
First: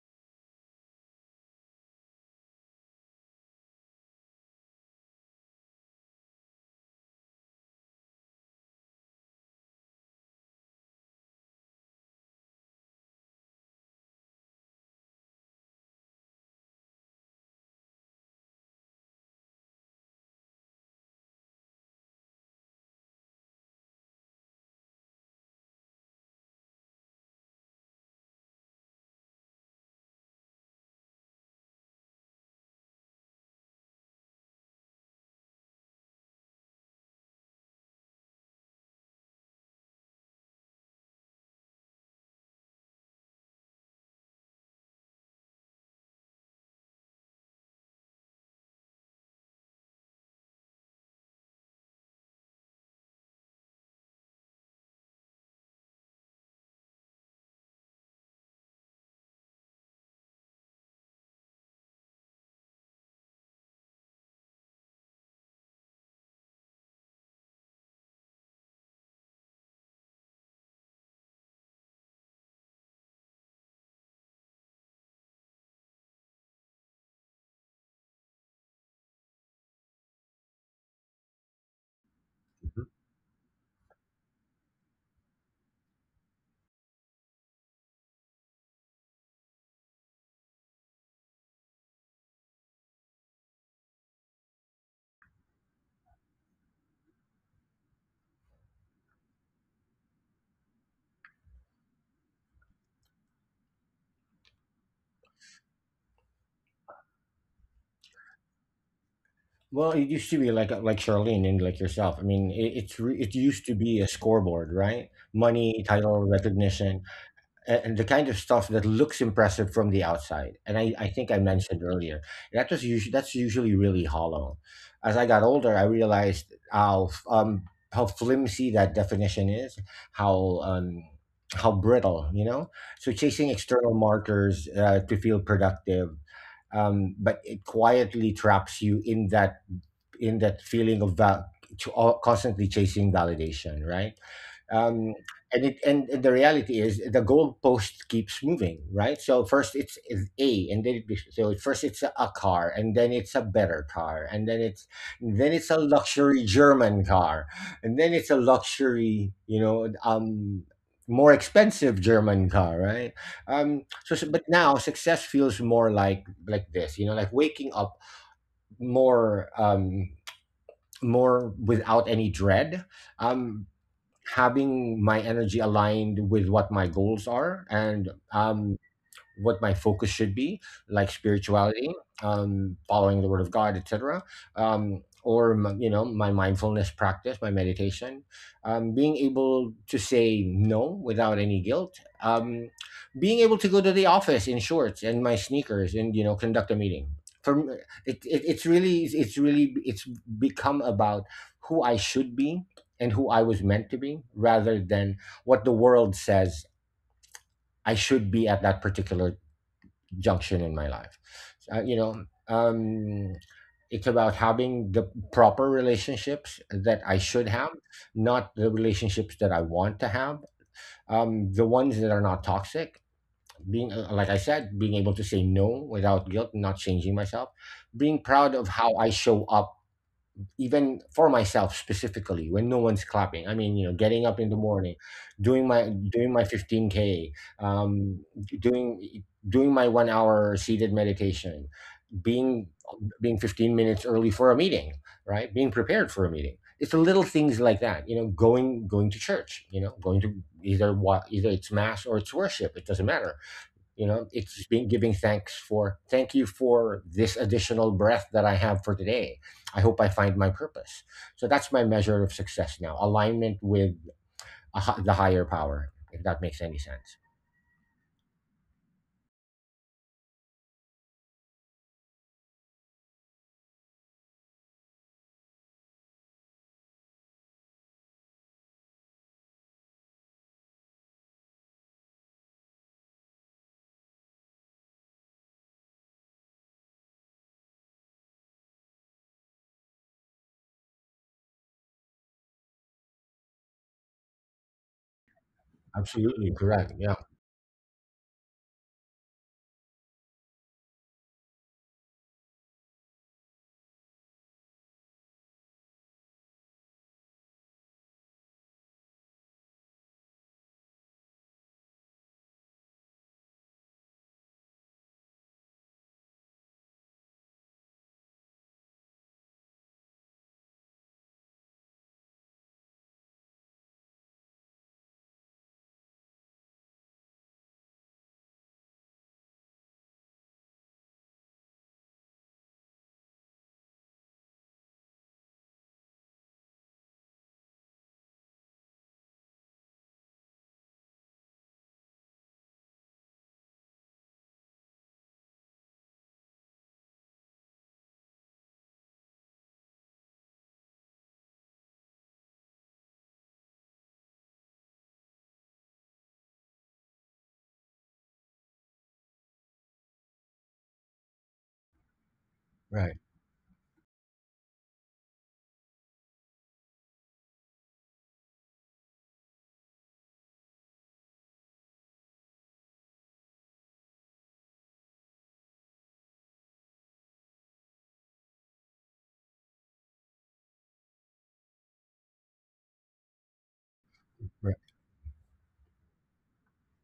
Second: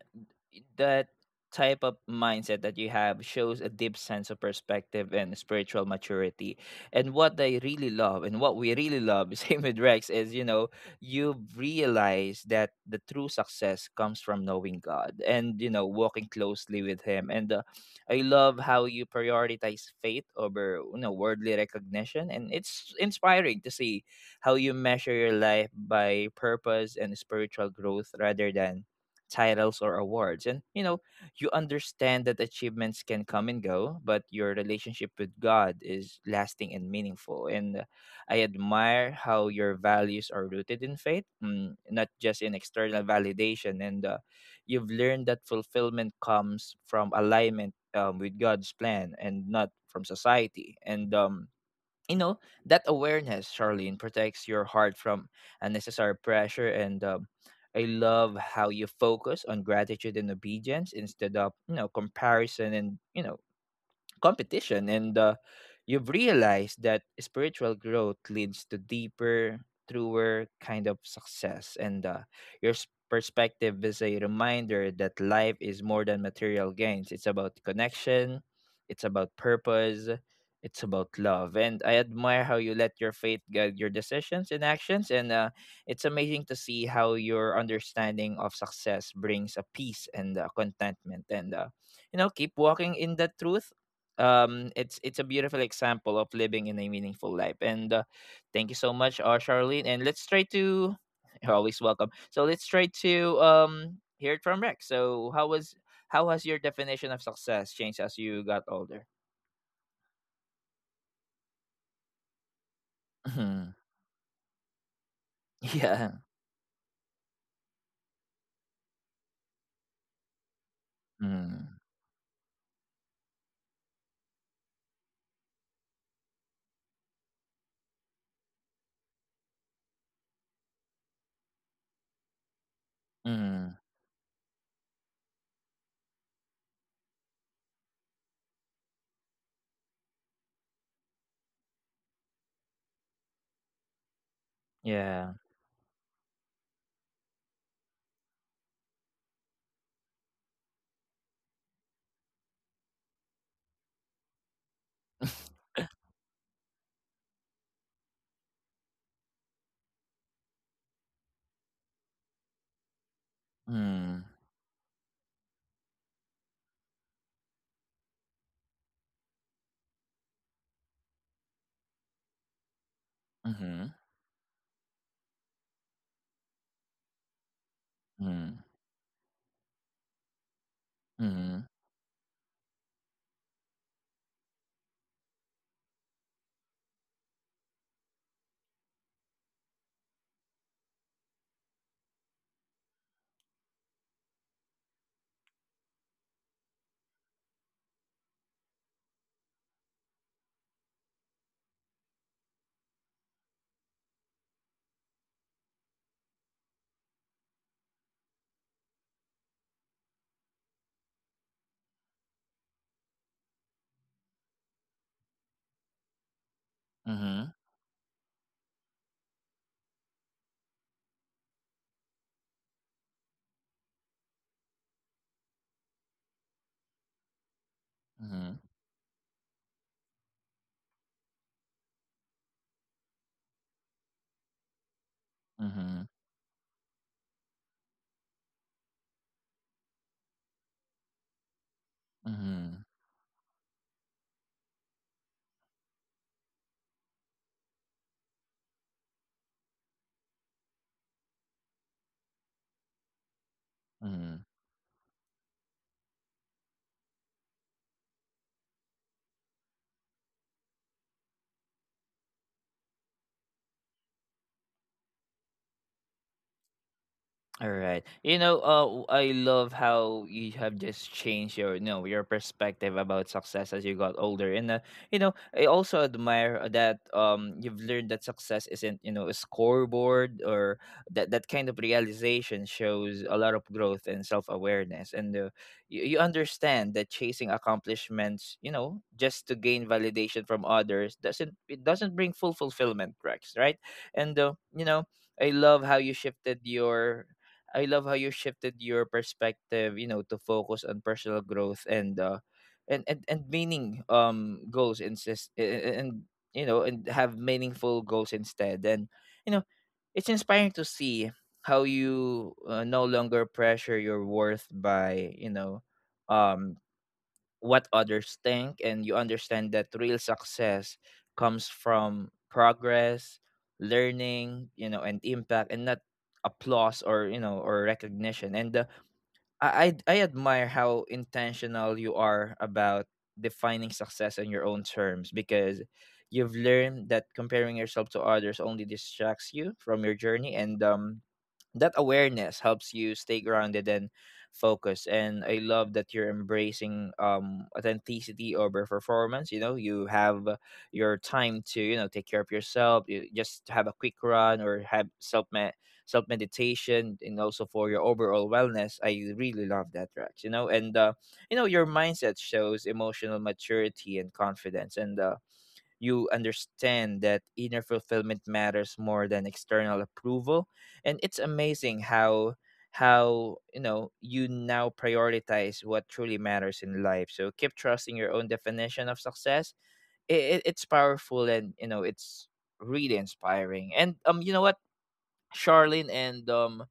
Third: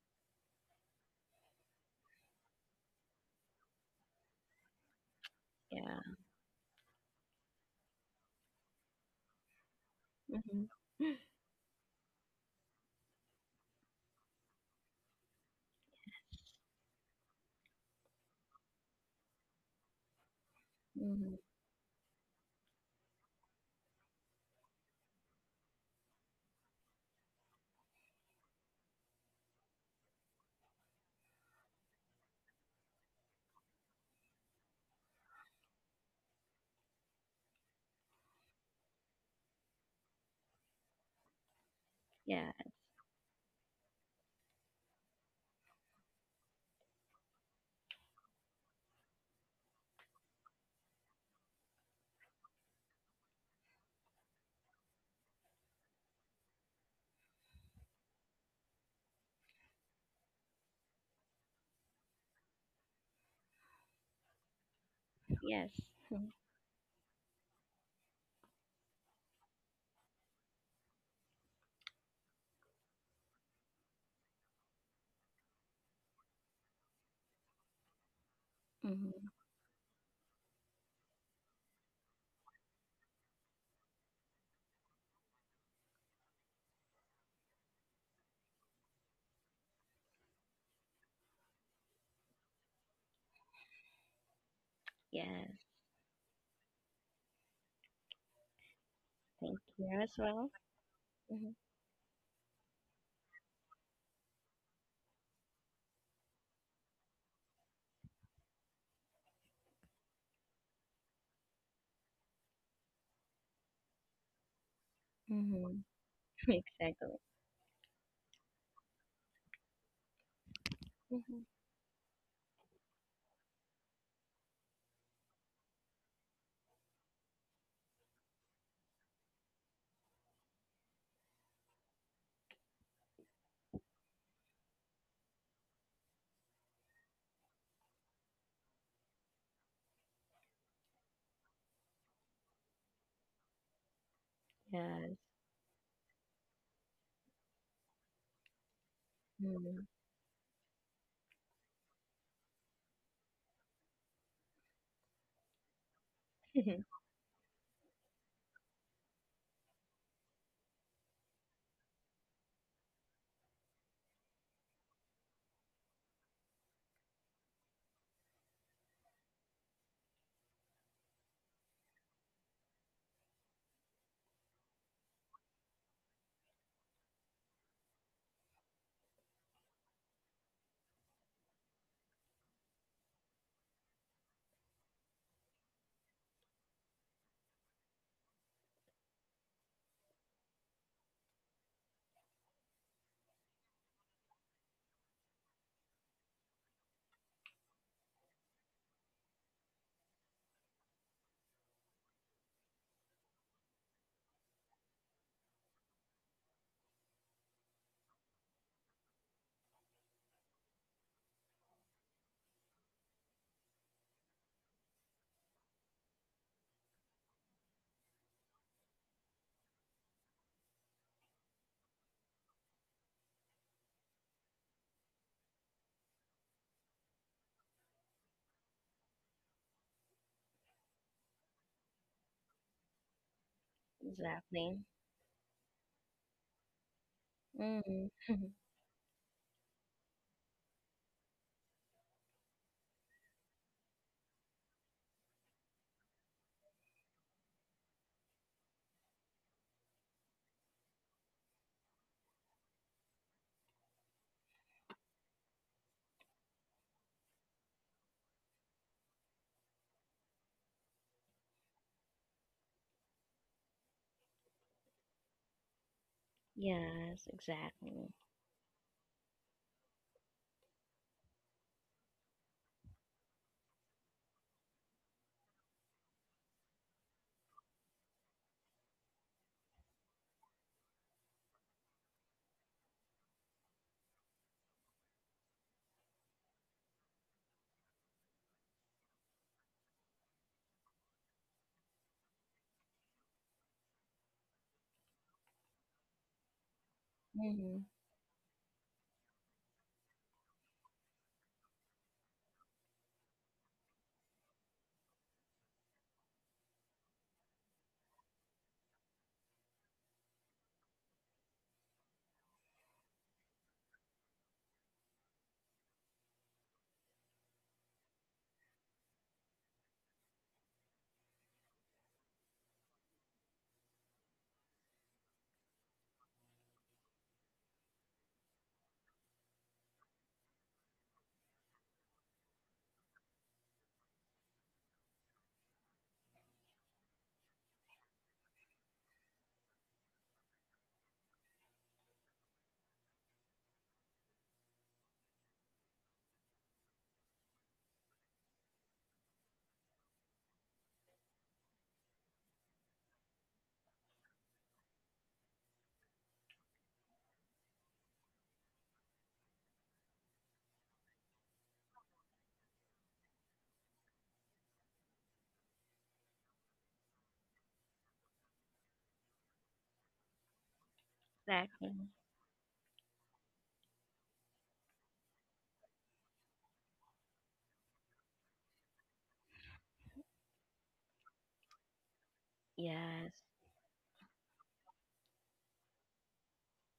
A: that type of mindset that you have shows a deep sense of perspective and spiritual
B: Yeah.
A: maturity. And what I really love and what we really love, same with Rex, is, you know,
B: Mhm.
A: you realize that the true success comes from knowing God and, you know, walking closely with Him. And I love how you prioritize faith over, you know,
B: Mhm.
A: worldly recognition. And it's inspiring to see how you measure your life by purpose and spiritual growth rather than titles or awards. And you know, you understand that achievements can come and go, but your relationship with God is lasting and meaningful. And I admire how your values are rooted in faith, not just
B: Yeah,
A: in external validation. And you've learned that fulfillment comes from alignment, with God's plan and not from society. And you know that awareness, Charlene, protects your heart from unnecessary pressure. And I love how you focus on gratitude and obedience instead of, you know, comparison and you know competition. And
B: yes.
A: you've
B: Mhm.
A: realized that spiritual growth leads to deeper, truer kind of success. And uh, your perspective is a reminder that life is more than material gains. It's about connection, it's about
B: Mhm.
A: purpose, it's about love. And I admire how you
C: Mhm.
A: let your faith guide your decisions and actions. And it's amazing to see how your understanding of success brings a peace and contentment. And you know, keep walking in that truth. It's a beautiful
B: Yes.
A: example of living in a meaningful life. And thank you so much,
B: Thank
A: Charlene.
B: you
A: And
B: as
A: let's try
B: well.
A: to you're
B: Mhm.
A: always welcome, so let's try to hear it from Rex. So how was, how has your definition of success changed as you got older?
C: Well, it used to be like Charlene and like yourself. I mean, it used to
A: Mhm.
C: be a scoreboard, right? Money,
B: Mhm.
A: yeah
C: title, recognition,
B: Exactly.
C: a- and the kind of stuff that looks impressive from the outside. And I think I
B: Mhm.
A: mm
C: mentioned earlier that's usually really hollow. As I got older, I realized how flimsy that definition is, how um how brittle. So chasing
A: Mm.
C: external markers to feel productive, but it quietly traps you in that feeling of to all, constantly chasing validation, right? um,
B: Yes.
A: yeah
C: and the reality is the goalpost keeps moving, right. So first
B: Mhm.
C: it's a and then it be- so first it's a car, and then it's a better car, and then it's then it's a luxury German car, and then it's a luxury more expensive German car, right. um so so-
A: mm
C: but now success feels more like this, you know, like waking up more without any dread, um
A: Mm-hmm.
C: having my energy aligned with what my goals are, and
A: Mm.
C: what my focus should be, like
A: Mm-hmm.
C: spirituality, following the word of God, et cetera, or my mindfulness practice, my meditation, being able to say no without any guilt, being able to go to the office in shorts and my sneakers and you know conduct a meeting. For me, it, it's really it's really it's become about who I should be and who I was meant to be, rather than what the world says I should be at that particular junction in my life. Uh, you know, um, it's about having the proper relationships that I should
A: Mm-hmm.
C: have, not the relationships that I want to have. The ones that are not toxic, being like I said, being able to say no without guilt, not changing myself, being proud of
A: Mm-hmm.
C: how I show up. Even for myself specifically, when no one's clapping, I mean, you know, getting up in the
B: Exactly.
C: morning,
A: Mm-hmm.
C: doing my 15k,
B: Mhm.
C: um,
B: Mhm.
C: doing my 1 hour seated meditation, being being 15 minutes early for a meeting, right, being prepared for a meeting. It's the little things like that, you know, going to church, going to either what either it's mass or it's worship, it doesn't matter. You know,
A: Mm-hmm.
C: it's just being giving thanks for thank you for this additional breath that I have for today. I hope I find my purpose. So that's my measure of success now, alignment with the higher power, if that makes any sense.
B: Yes,
A: All right.
B: exactly.
A: You know, I love how you have just changed your, you know, your perspective about success as you got older. And you know, I also admire that you've learned that success isn't, you know, a scoreboard. Or that that kind of realization shows a lot of growth and self awareness. And you, you understand that chasing accomplishments, you know, just to gain validation from others doesn't, it doesn't bring full fulfillment, Rex, right? And you know. I love how you
C: Absolutely
A: shifted
C: correct. Yeah.
A: your
B: Mhm.
A: I love how you shifted your perspective, you know, to focus on personal growth and meaning goals insist and you know, and have meaningful goals instead. And you know, it's inspiring to see how you, no longer pressure your worth by, you know, um what others think. And you understand that real success comes from progress, learning, you know, and impact, and not applause, or you know, or recognition. And I, I admire how intentional you are about defining success on your own terms, because you've learned that comparing yourself to others only distracts you from your journey. And that awareness helps you stay grounded and focused. And I love that you're embracing authenticity over performance. You know, you have, your time to, you know, take care of yourself, you just have a quick run or have self meditation, and also for your overall wellness. I really love that, Rex. You know, and you know, your mindset shows
C: Right.
A: emotional maturity and confidence. And you understand that inner fulfillment matters more than external approval. And it's
B: Exactly.
A: amazing how, you know, you now prioritize what truly matters in life. So keep trusting your own definition of success. It it's powerful, and you know it's really
B: Yes.
A: inspiring. And you know
C: Right.
A: what, Charlene and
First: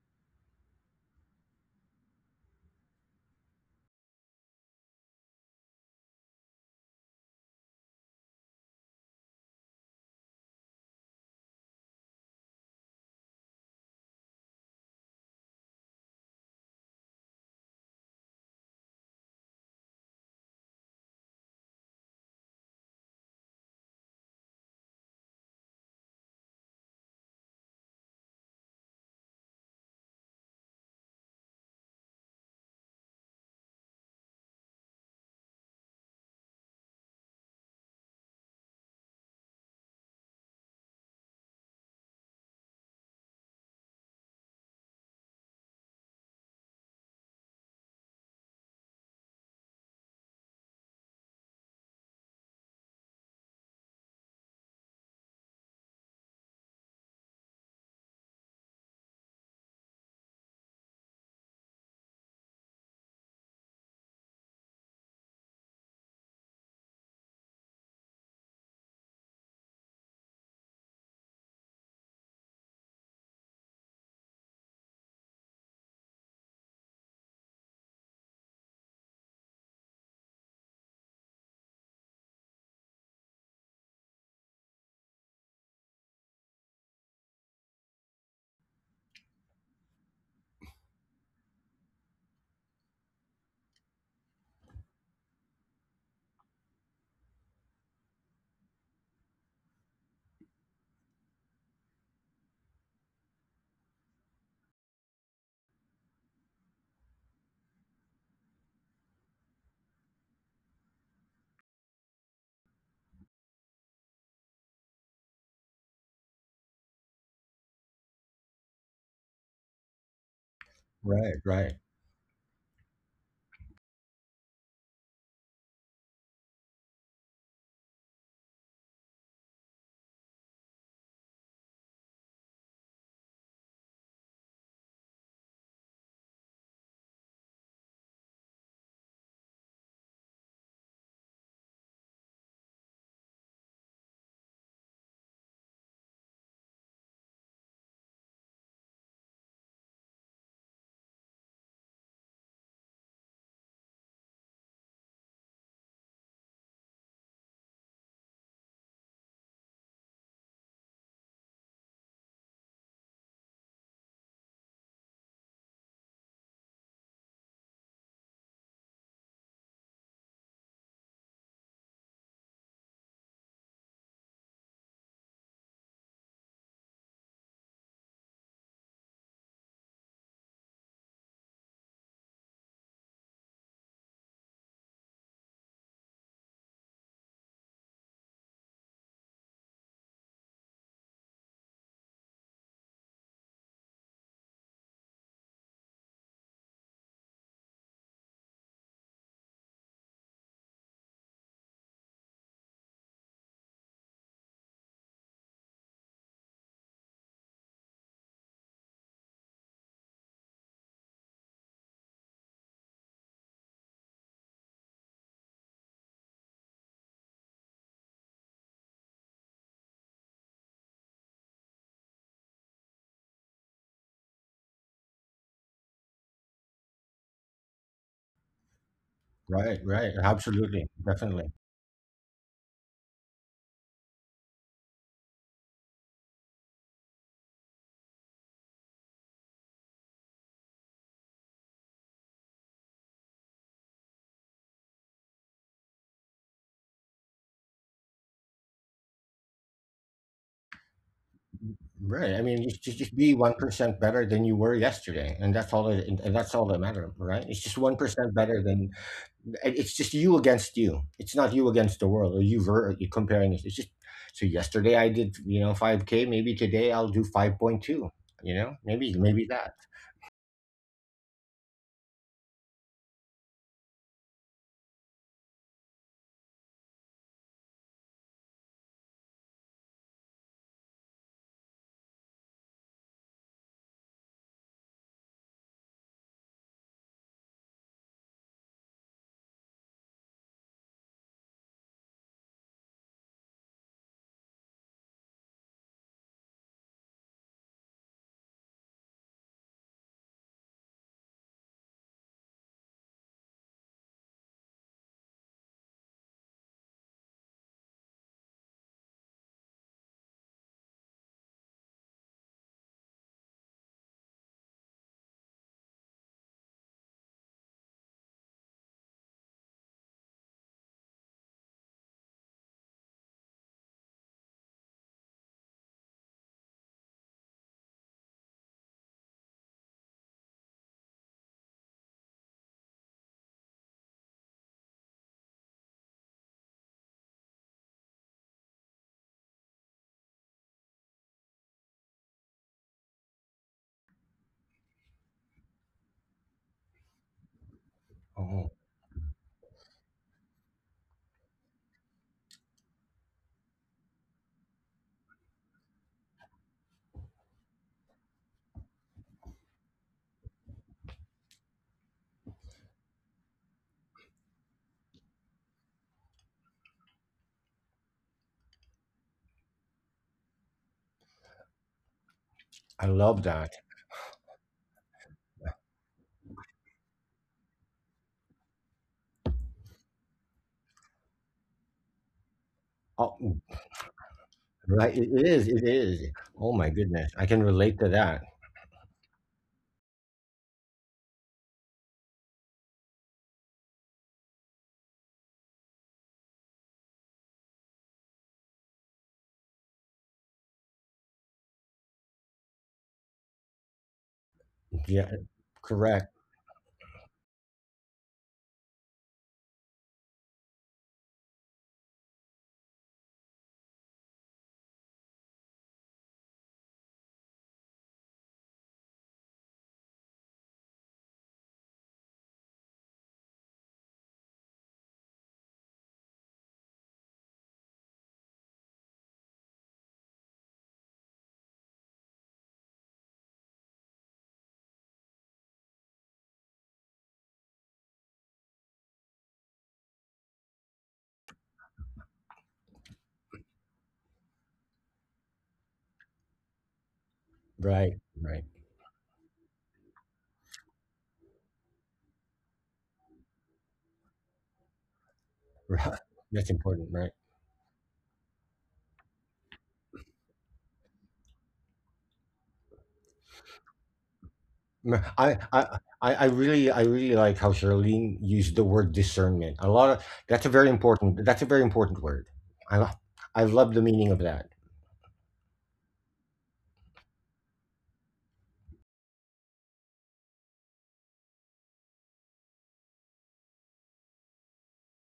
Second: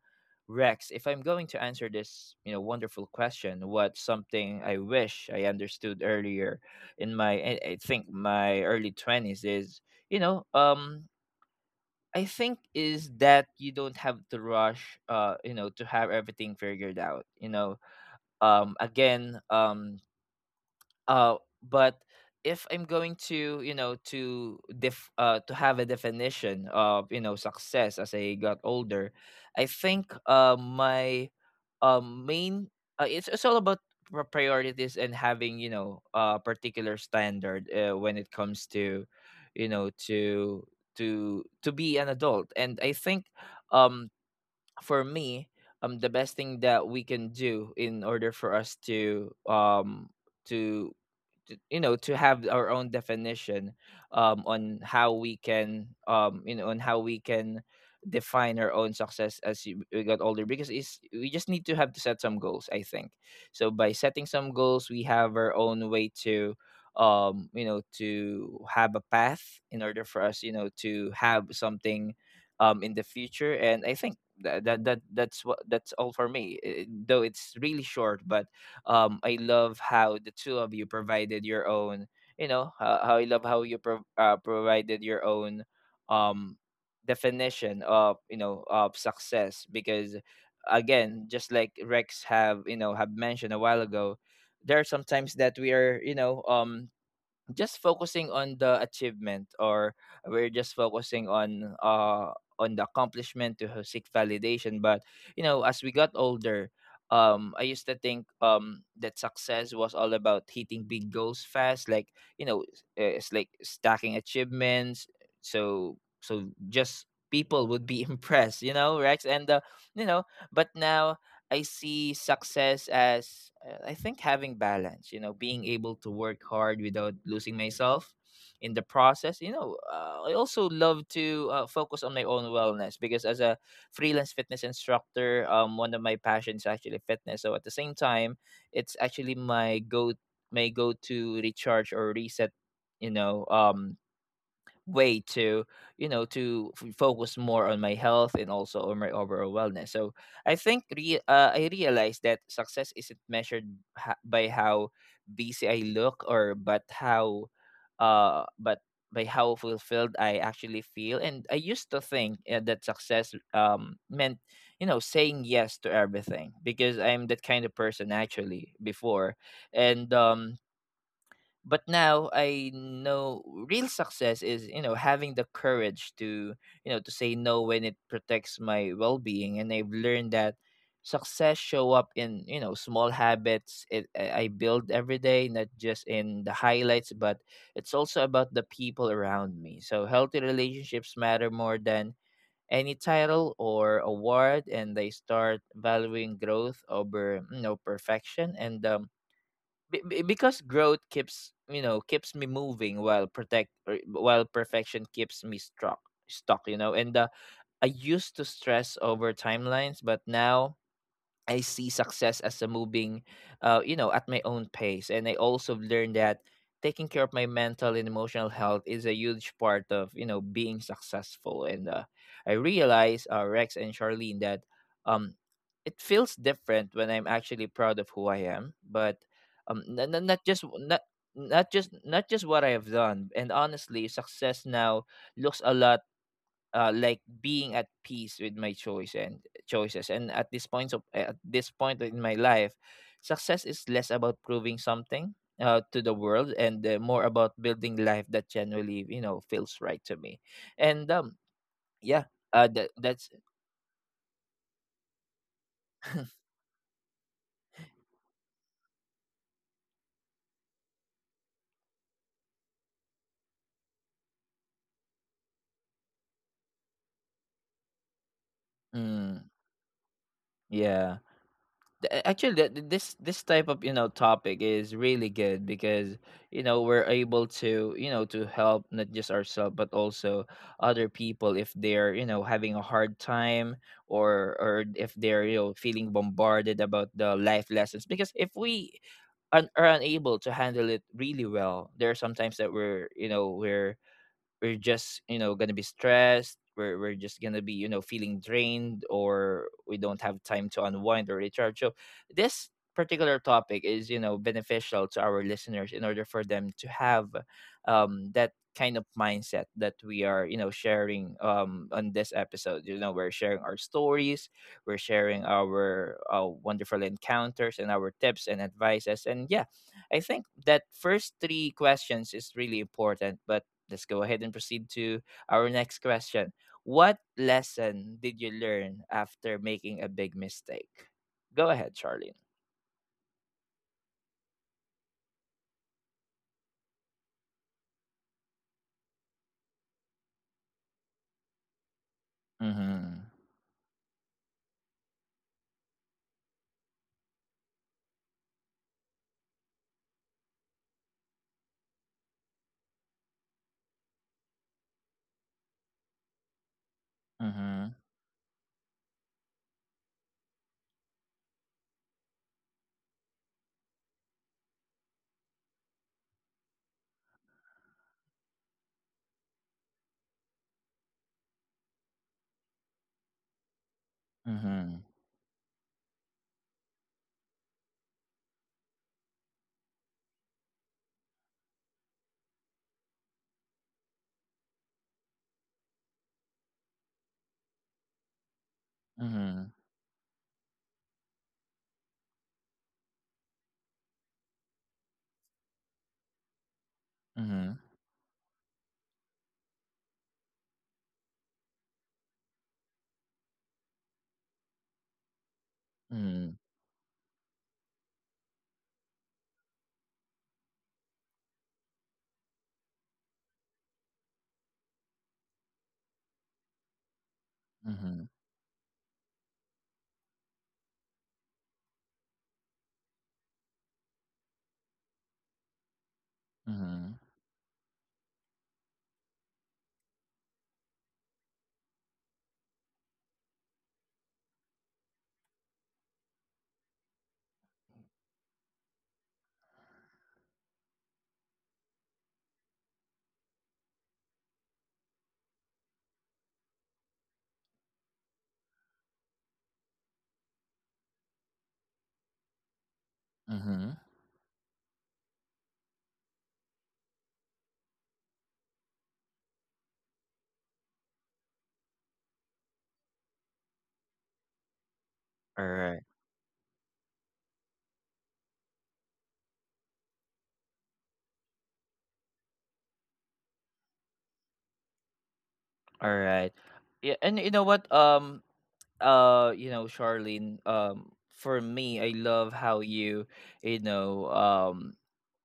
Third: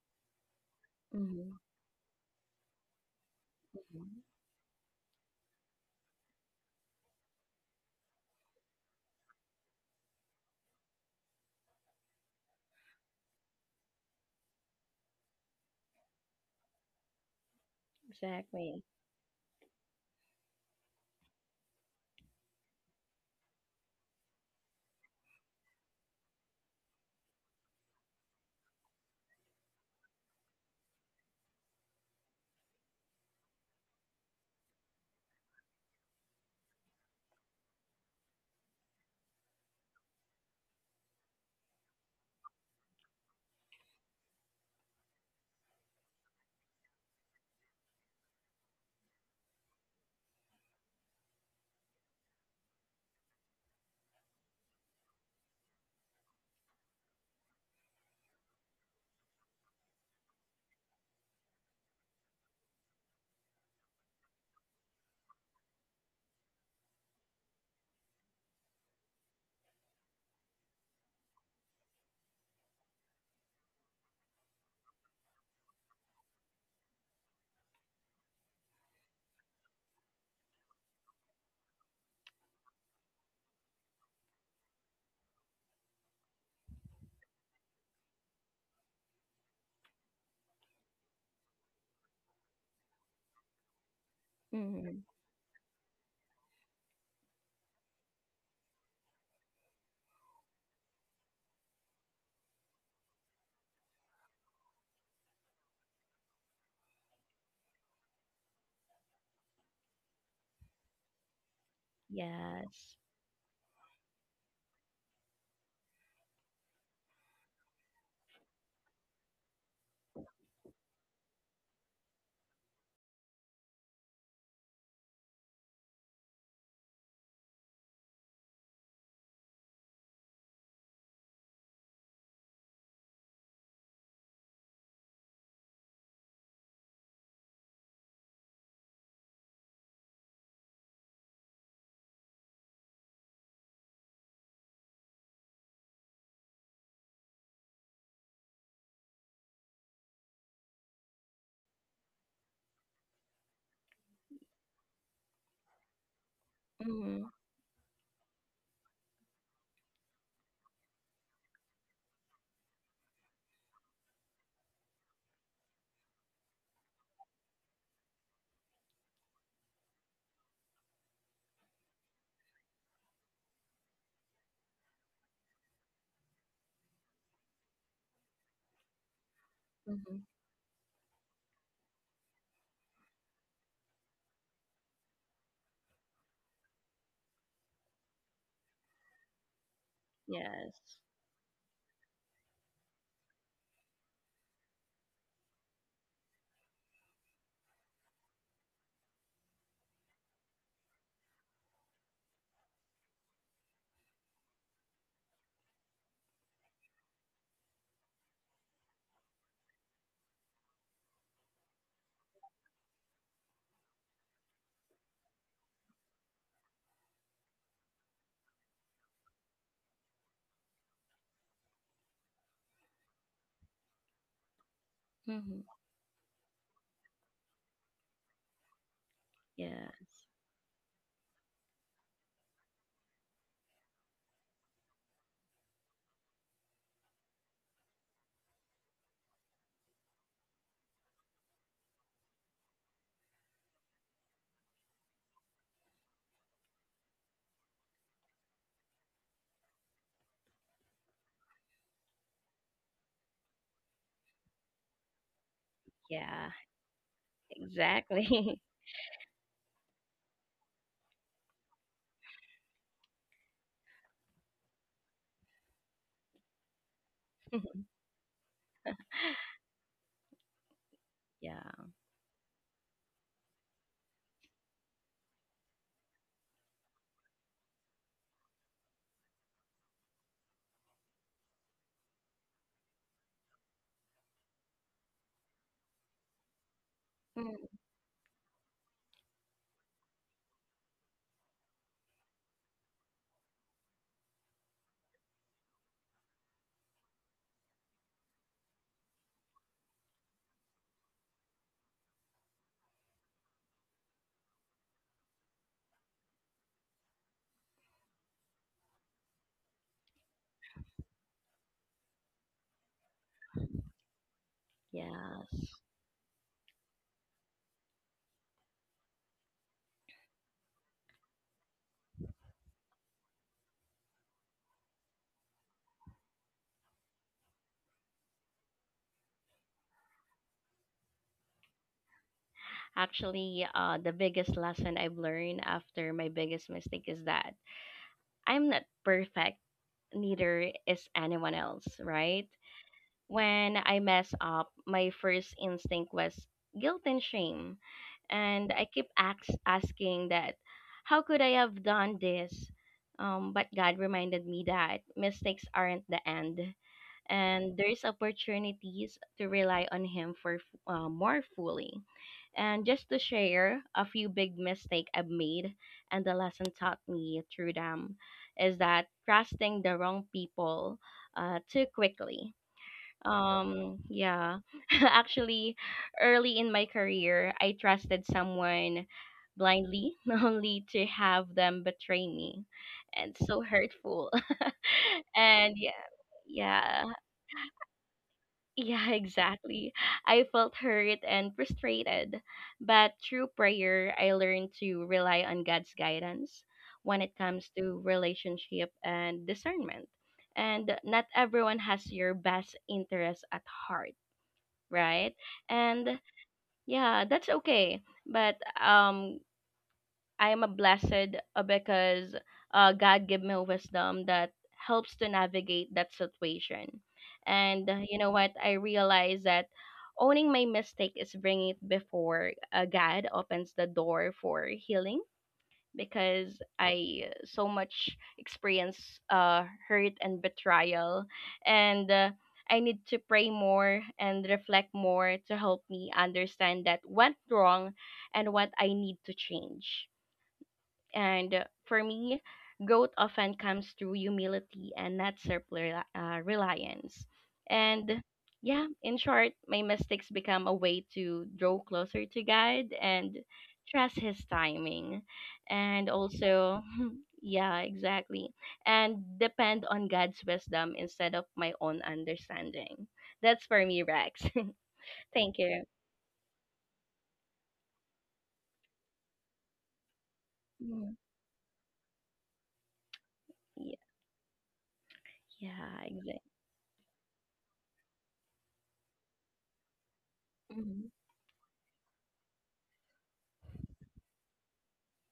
A: Rex, if I'm going
B: Mhm.
A: to answer this, you know, wonderful question, what's
B: Mhm.
A: something I wish I understood earlier in my, I think my early 20s is, you know, I think is that you don't have to rush, you know, to have everything figured out, you know. Um
B: Exactly.
A: again, um uh but if I'm going to you know to def to have a definition of success as I got older, I think my main it's all about priorities and having a particular standard when it comes to you know to to be an adult. And I think, um for me, the best thing that we can do in order for us to to, have our own definition on how we can define our own success as we got older, because it's we just need to have to set some goals, I think. So by setting some goals, we have our own way to have a path in order for us, to have something in the future. And I think that's what, that's all for me. Eh, though it's really short, but I love how the two of you provided your own, you know how I love how you provided your own um definition of success. Because again, just like Rex have, have mentioned a while ago, there are
B: Mhm.
A: sometimes that we are, just focusing on the achievement, or we're just focusing on the accomplishment to seek validation. But as we got older, I used to think that success was all about hitting big goals fast, like,
B: Yes.
A: it's like stacking achievements, so just people would be impressed, you know, Rex. And you know But now
C: Right.
A: I
C: Right.
A: see success as, I think, having balance, you know, being able to work hard without losing myself in the process. You know, I also love to focus on my own wellness, because as a freelance fitness instructor, one of my passions is actually fitness. So at the same time, it's actually my go to recharge or reset, you know, um way to focus more on my health and also on my overall wellness. So I think I realized that success isn't measured by how busy I look, or but
B: Mhm,
A: how but by how fulfilled I actually feel. And I used to think that success meant, you know, saying yes to everything, because I'm that kind of person, actually, before. And But now I know real success is, you know, having the courage to say no when it protects my well-being. And I've
B: mhm.
A: learned that success show up in, you know, small habits it, I build every day, not just in the highlights, but it's also about the people around me. So healthy
B: Yes.
A: relationships matter more than any title or award, and they start valuing growth over, perfection. Because growth keeps, keeps me moving, while while perfection keeps me struck stuck, you know. And uh, i used to stress over timelines, but now I see success as a moving, you know, at my own pace. And I also learned that taking care of my mental and emotional health is a huge part of, you know, being successful. And I realized, Rex and Charlene, that
B: Mhm.
A: um, it feels different when I'm actually proud of who I am. But
C: Right. Right.
B: Yes.
A: not just,
C: Absolutely. Definitely.
A: not just what I have done. And honestly, success now looks a lot, like being at peace with my choices. And at this point of at this point in my life, success is less about proving something to the world, and more about building life that genuinely, you know, feels right to me. And
C: Right. I
A: Yeah,
C: mean, just
A: uh,
C: just,
A: that
C: just be
A: that's
C: 1% better than you were yesterday, and that's all. It, and
B: Yeah,
C: that's all that matters, right? It's just 1% better
B: exactly.
C: than. It's just you against you. It's not you against the world, or you are comparing it. It's just, so yesterday I did, 5K. Maybe today I'll do five point two. You know, maybe
A: mm,
C: that.
A: yeah.
B: Yeah.
A: Actually, this this type of, topic is really good, because you know, we're able to, you know, to help not just ourselves but also other people if they're, you know, having a hard time, or if they're, you know, feeling bombarded about the life
B: Mm.
A: lessons. Because if we are unable to handle it really well, there are sometimes that we're just, you know, gonna be stressed. We're just gonna be, you know, feeling drained, or we don't have time to unwind or recharge. So this particular topic is, you know, beneficial to our listeners in order for them to have that kind of mindset that we are, you know, sharing on this episode. You know, we're sharing our stories, we're sharing
B: Yes.
A: our wonderful encounters and our tips and advices, and yeah, I think that first three questions is really important. But let's go ahead and proceed to our next question. What lesson did you learn after making a big mistake? Go ahead, Charlene.
B: Actually, the biggest lesson I've learned after my biggest mistake is that I'm not perfect, neither is anyone else, right?
A: Mm-hmm.
B: When I mess up, my first instinct was guilt and shame.
C: Oh,
B: And I keep ax asking that, how could I have done this? But God reminded me that mistakes aren't the end, and
A: Mm-hmm.
B: there's opportunities to rely on Him for more fully. And just to share a few big mistake I've made and the lesson taught me through them is that trusting the wrong people too quickly,
C: I love that.
B: yeah.
A: Mm-hmm.
B: Actually, early in my career, I trusted someone blindly, only to have them betray me. And
C: Oh,
B: so hurtful.
C: right. It is.
B: And
C: It
B: yeah,
C: is. Oh my
B: yeah,
C: goodness, I can relate to that.
B: yeah,
A: Mm-hmm.
B: exactly. I felt hurt and frustrated. But through prayer, I learned to rely on God's guidance when it
A: Mm-hmm.
B: comes to relationship and discernment. And not everyone has your best interest at heart,
C: Yeah,
B: right? And
C: correct.
A: Mm-hmm.
B: yeah, that's okay. But um, I am a blessed because God gave me wisdom that helps to navigate that situation. And
A: Mm-hmm.
B: you know what? I realize that owning my mistake is bringing it before God opens the door for healing because
A: Mm-hmm.
B: I so much experience hurt and betrayal, and I need to pray more and reflect more to help me understand that went wrong and what I need to change. And for me, growth often comes through humility and not self-reliance. Reliance.
C: Right.
B: And
C: Right.
B: yeah, in short, my mistakes become a way to draw closer to God and
A: Mm-hmm.
B: trust His timing. And
C: Right. That's
B: also,
C: important. Right.
B: yeah, exactly. And depend on God's wisdom instead of my own understanding. That's for me, Rex.
C: No,
A: All
B: Thank
C: I,
B: you.
A: right.
C: I, I I really, I really like how Charlene used the word discernment. A lot of that's a very
B: Mm.
C: important. That's a very important word. I, lo- I love
B: Yeah,
C: the meaning of that.
B: yeah,
A: All right.
B: exactly.
A: Yeah, and you know what? You know, Charlene, for me, I love how you, you know,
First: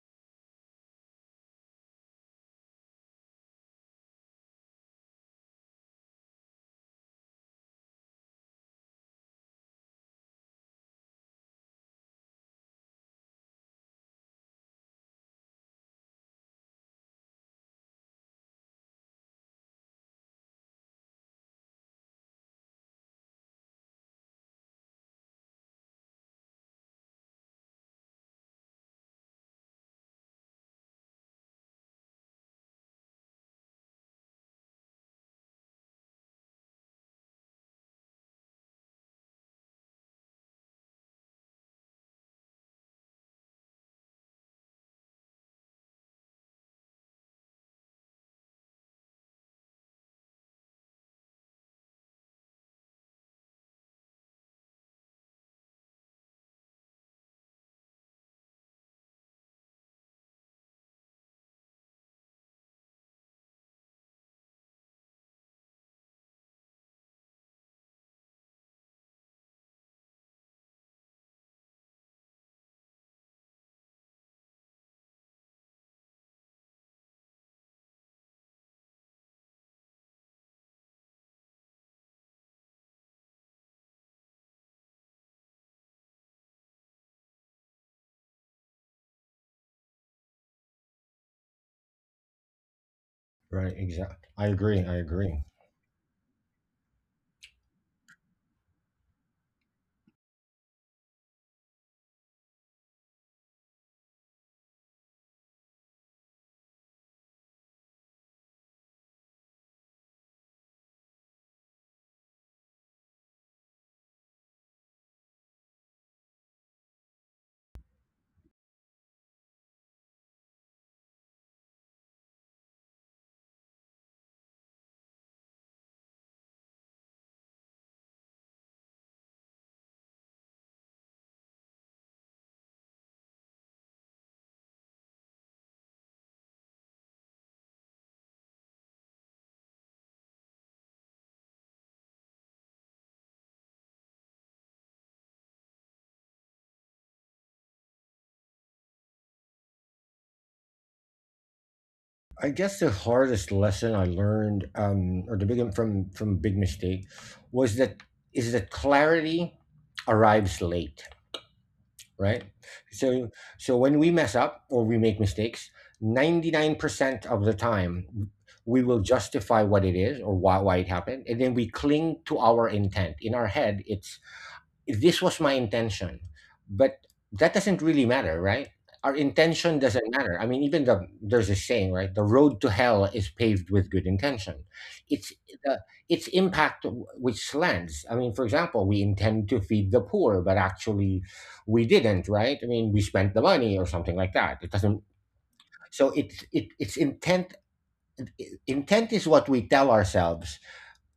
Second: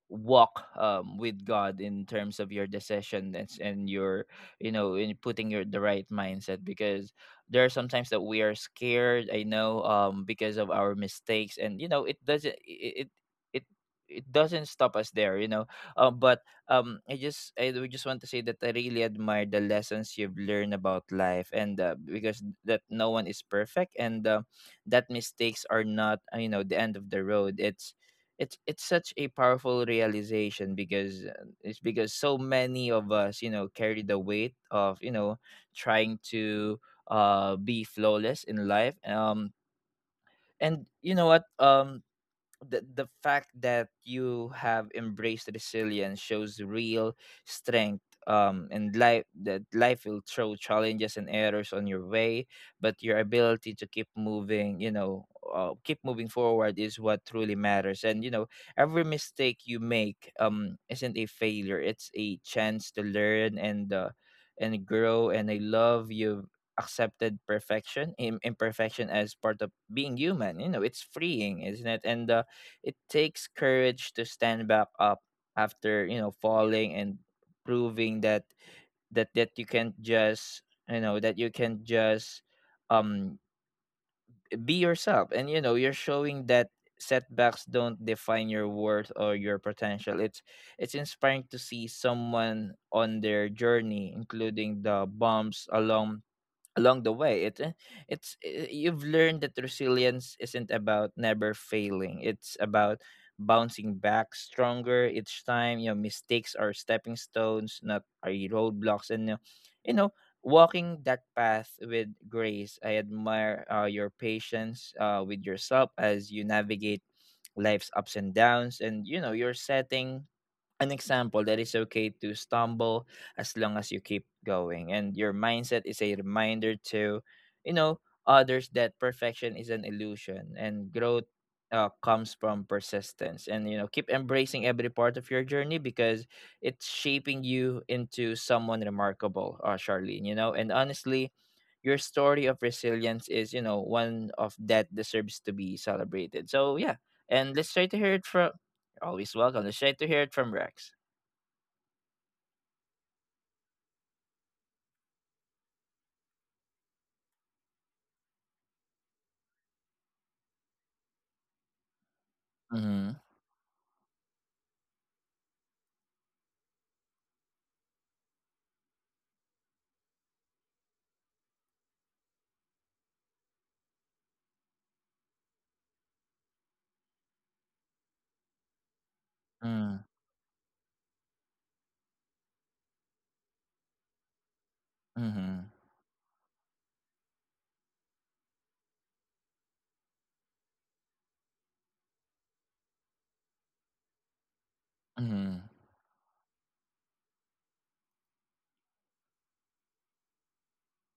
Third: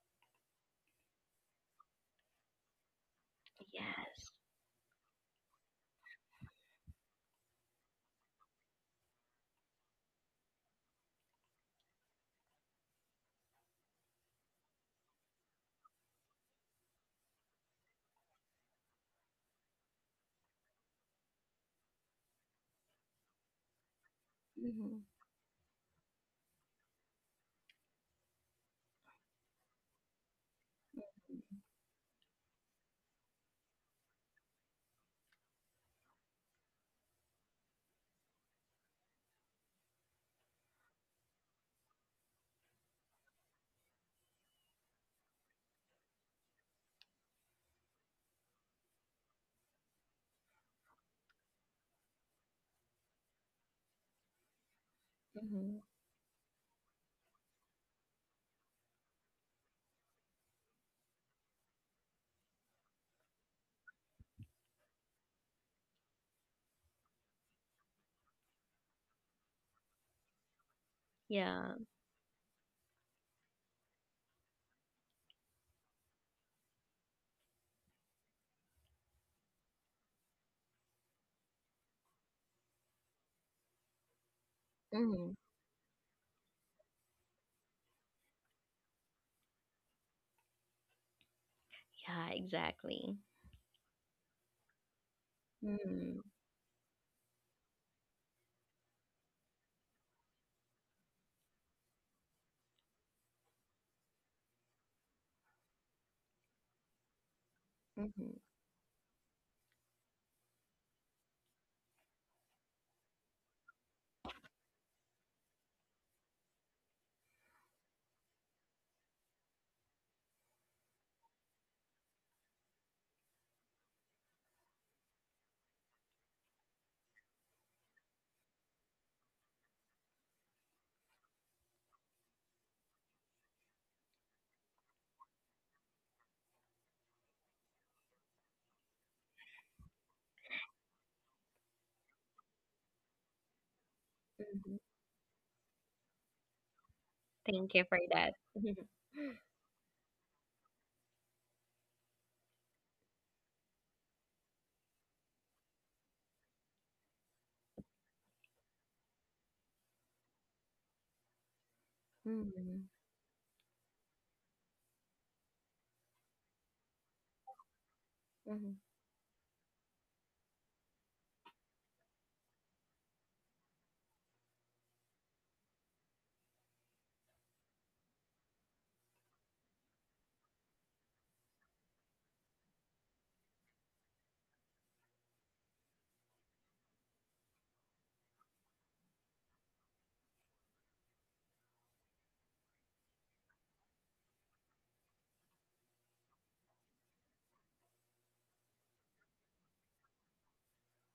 A: walk with God in terms of your and your,
B: Yes.
A: you know, in putting your the right mindset. Because there are sometimes that we are scared, I know, because of our mistakes, and you know, it doesn't it it it it doesn't stop us there, you know. But I just, I would just want to say that I really admire the lessons you've learned about life. And because that no one is perfect, and that mistakes are not, you know, the end of the road. It's it's such a powerful realization, because it's because so many of us, you know, carry the weight of, you know, trying to be flawless in life. And you know what, the fact that you have embraced resilience shows real strength. And life, that life will throw challenges and errors on your way, but your ability to keep moving, you know,
B: Hmm.
A: keep moving forward is what truly matters. And you know, every mistake you make isn't a failure, it's a chance to learn, and grow. And I love you've accepted imperfection as part of being human. You know, it's freeing,
B: Yeah.
A: isn't it? And it takes courage to stand back up after, you know, falling, and proving that you can just, you know, that you can just um be yourself.
B: Mhm.
A: And you know, you're showing that setbacks don't define your worth or your potential. It's inspiring to see
B: Yeah,
A: someone on
B: exactly.
A: their
C: Right.
A: journey,
C: Exactly. I
A: including
C: agree. I
A: the
C: agree.
A: bumps along
B: Mhm.
A: the way. It eh, it's eh, You've learned that resilience isn't about never failing, it's about bouncing back stronger each time. You know, mistakes are stepping stones, not are
B: Mhm.
A: roadblocks. And you know, Walking that path with grace, I admire, your patience, with yourself as you navigate life's ups and downs. And you know, you're setting an example that it's okay to stumble, as long as you keep going. And your mindset is a reminder to, you know others that perfection is an illusion, and growth comes from persistence. And you know, keep embracing every part of your journey, because it's shaping you into someone remarkable, Charlene, you know. And honestly, your story of resilience is, you know, one of
B: Mhm.
A: that deserves to be celebrated. So yeah, and let's
B: Thank
A: try
B: you
A: to
B: for
A: hear it
B: that.
A: from always welcome. Let's try to hear it from Rex.
C: I guess the hardest lesson I learned, or the big one from big mistake, was that is that clarity arrives late, right?
B: Mhm.
A: Mhm,
C: So so when we mess up or we make mistakes, 99% of the time
B: Mhm.
C: we will justify what it is or why it happened, and then we cling to our intent. In our head, it's this was my intention, but that doesn't really matter, right. Our intention
A: mm,
C: doesn't matter. I mean, even there's a saying, right, the road to hell is paved with good intention. it's
A: mhm,
C: the its impact, which lands. I mean, for example, we intend to feed the poor, but actually we didn't, right. I mean, we spent the money or something like that, it doesn't.
A: mhm,
C: So it's intent. Intent is what we tell ourselves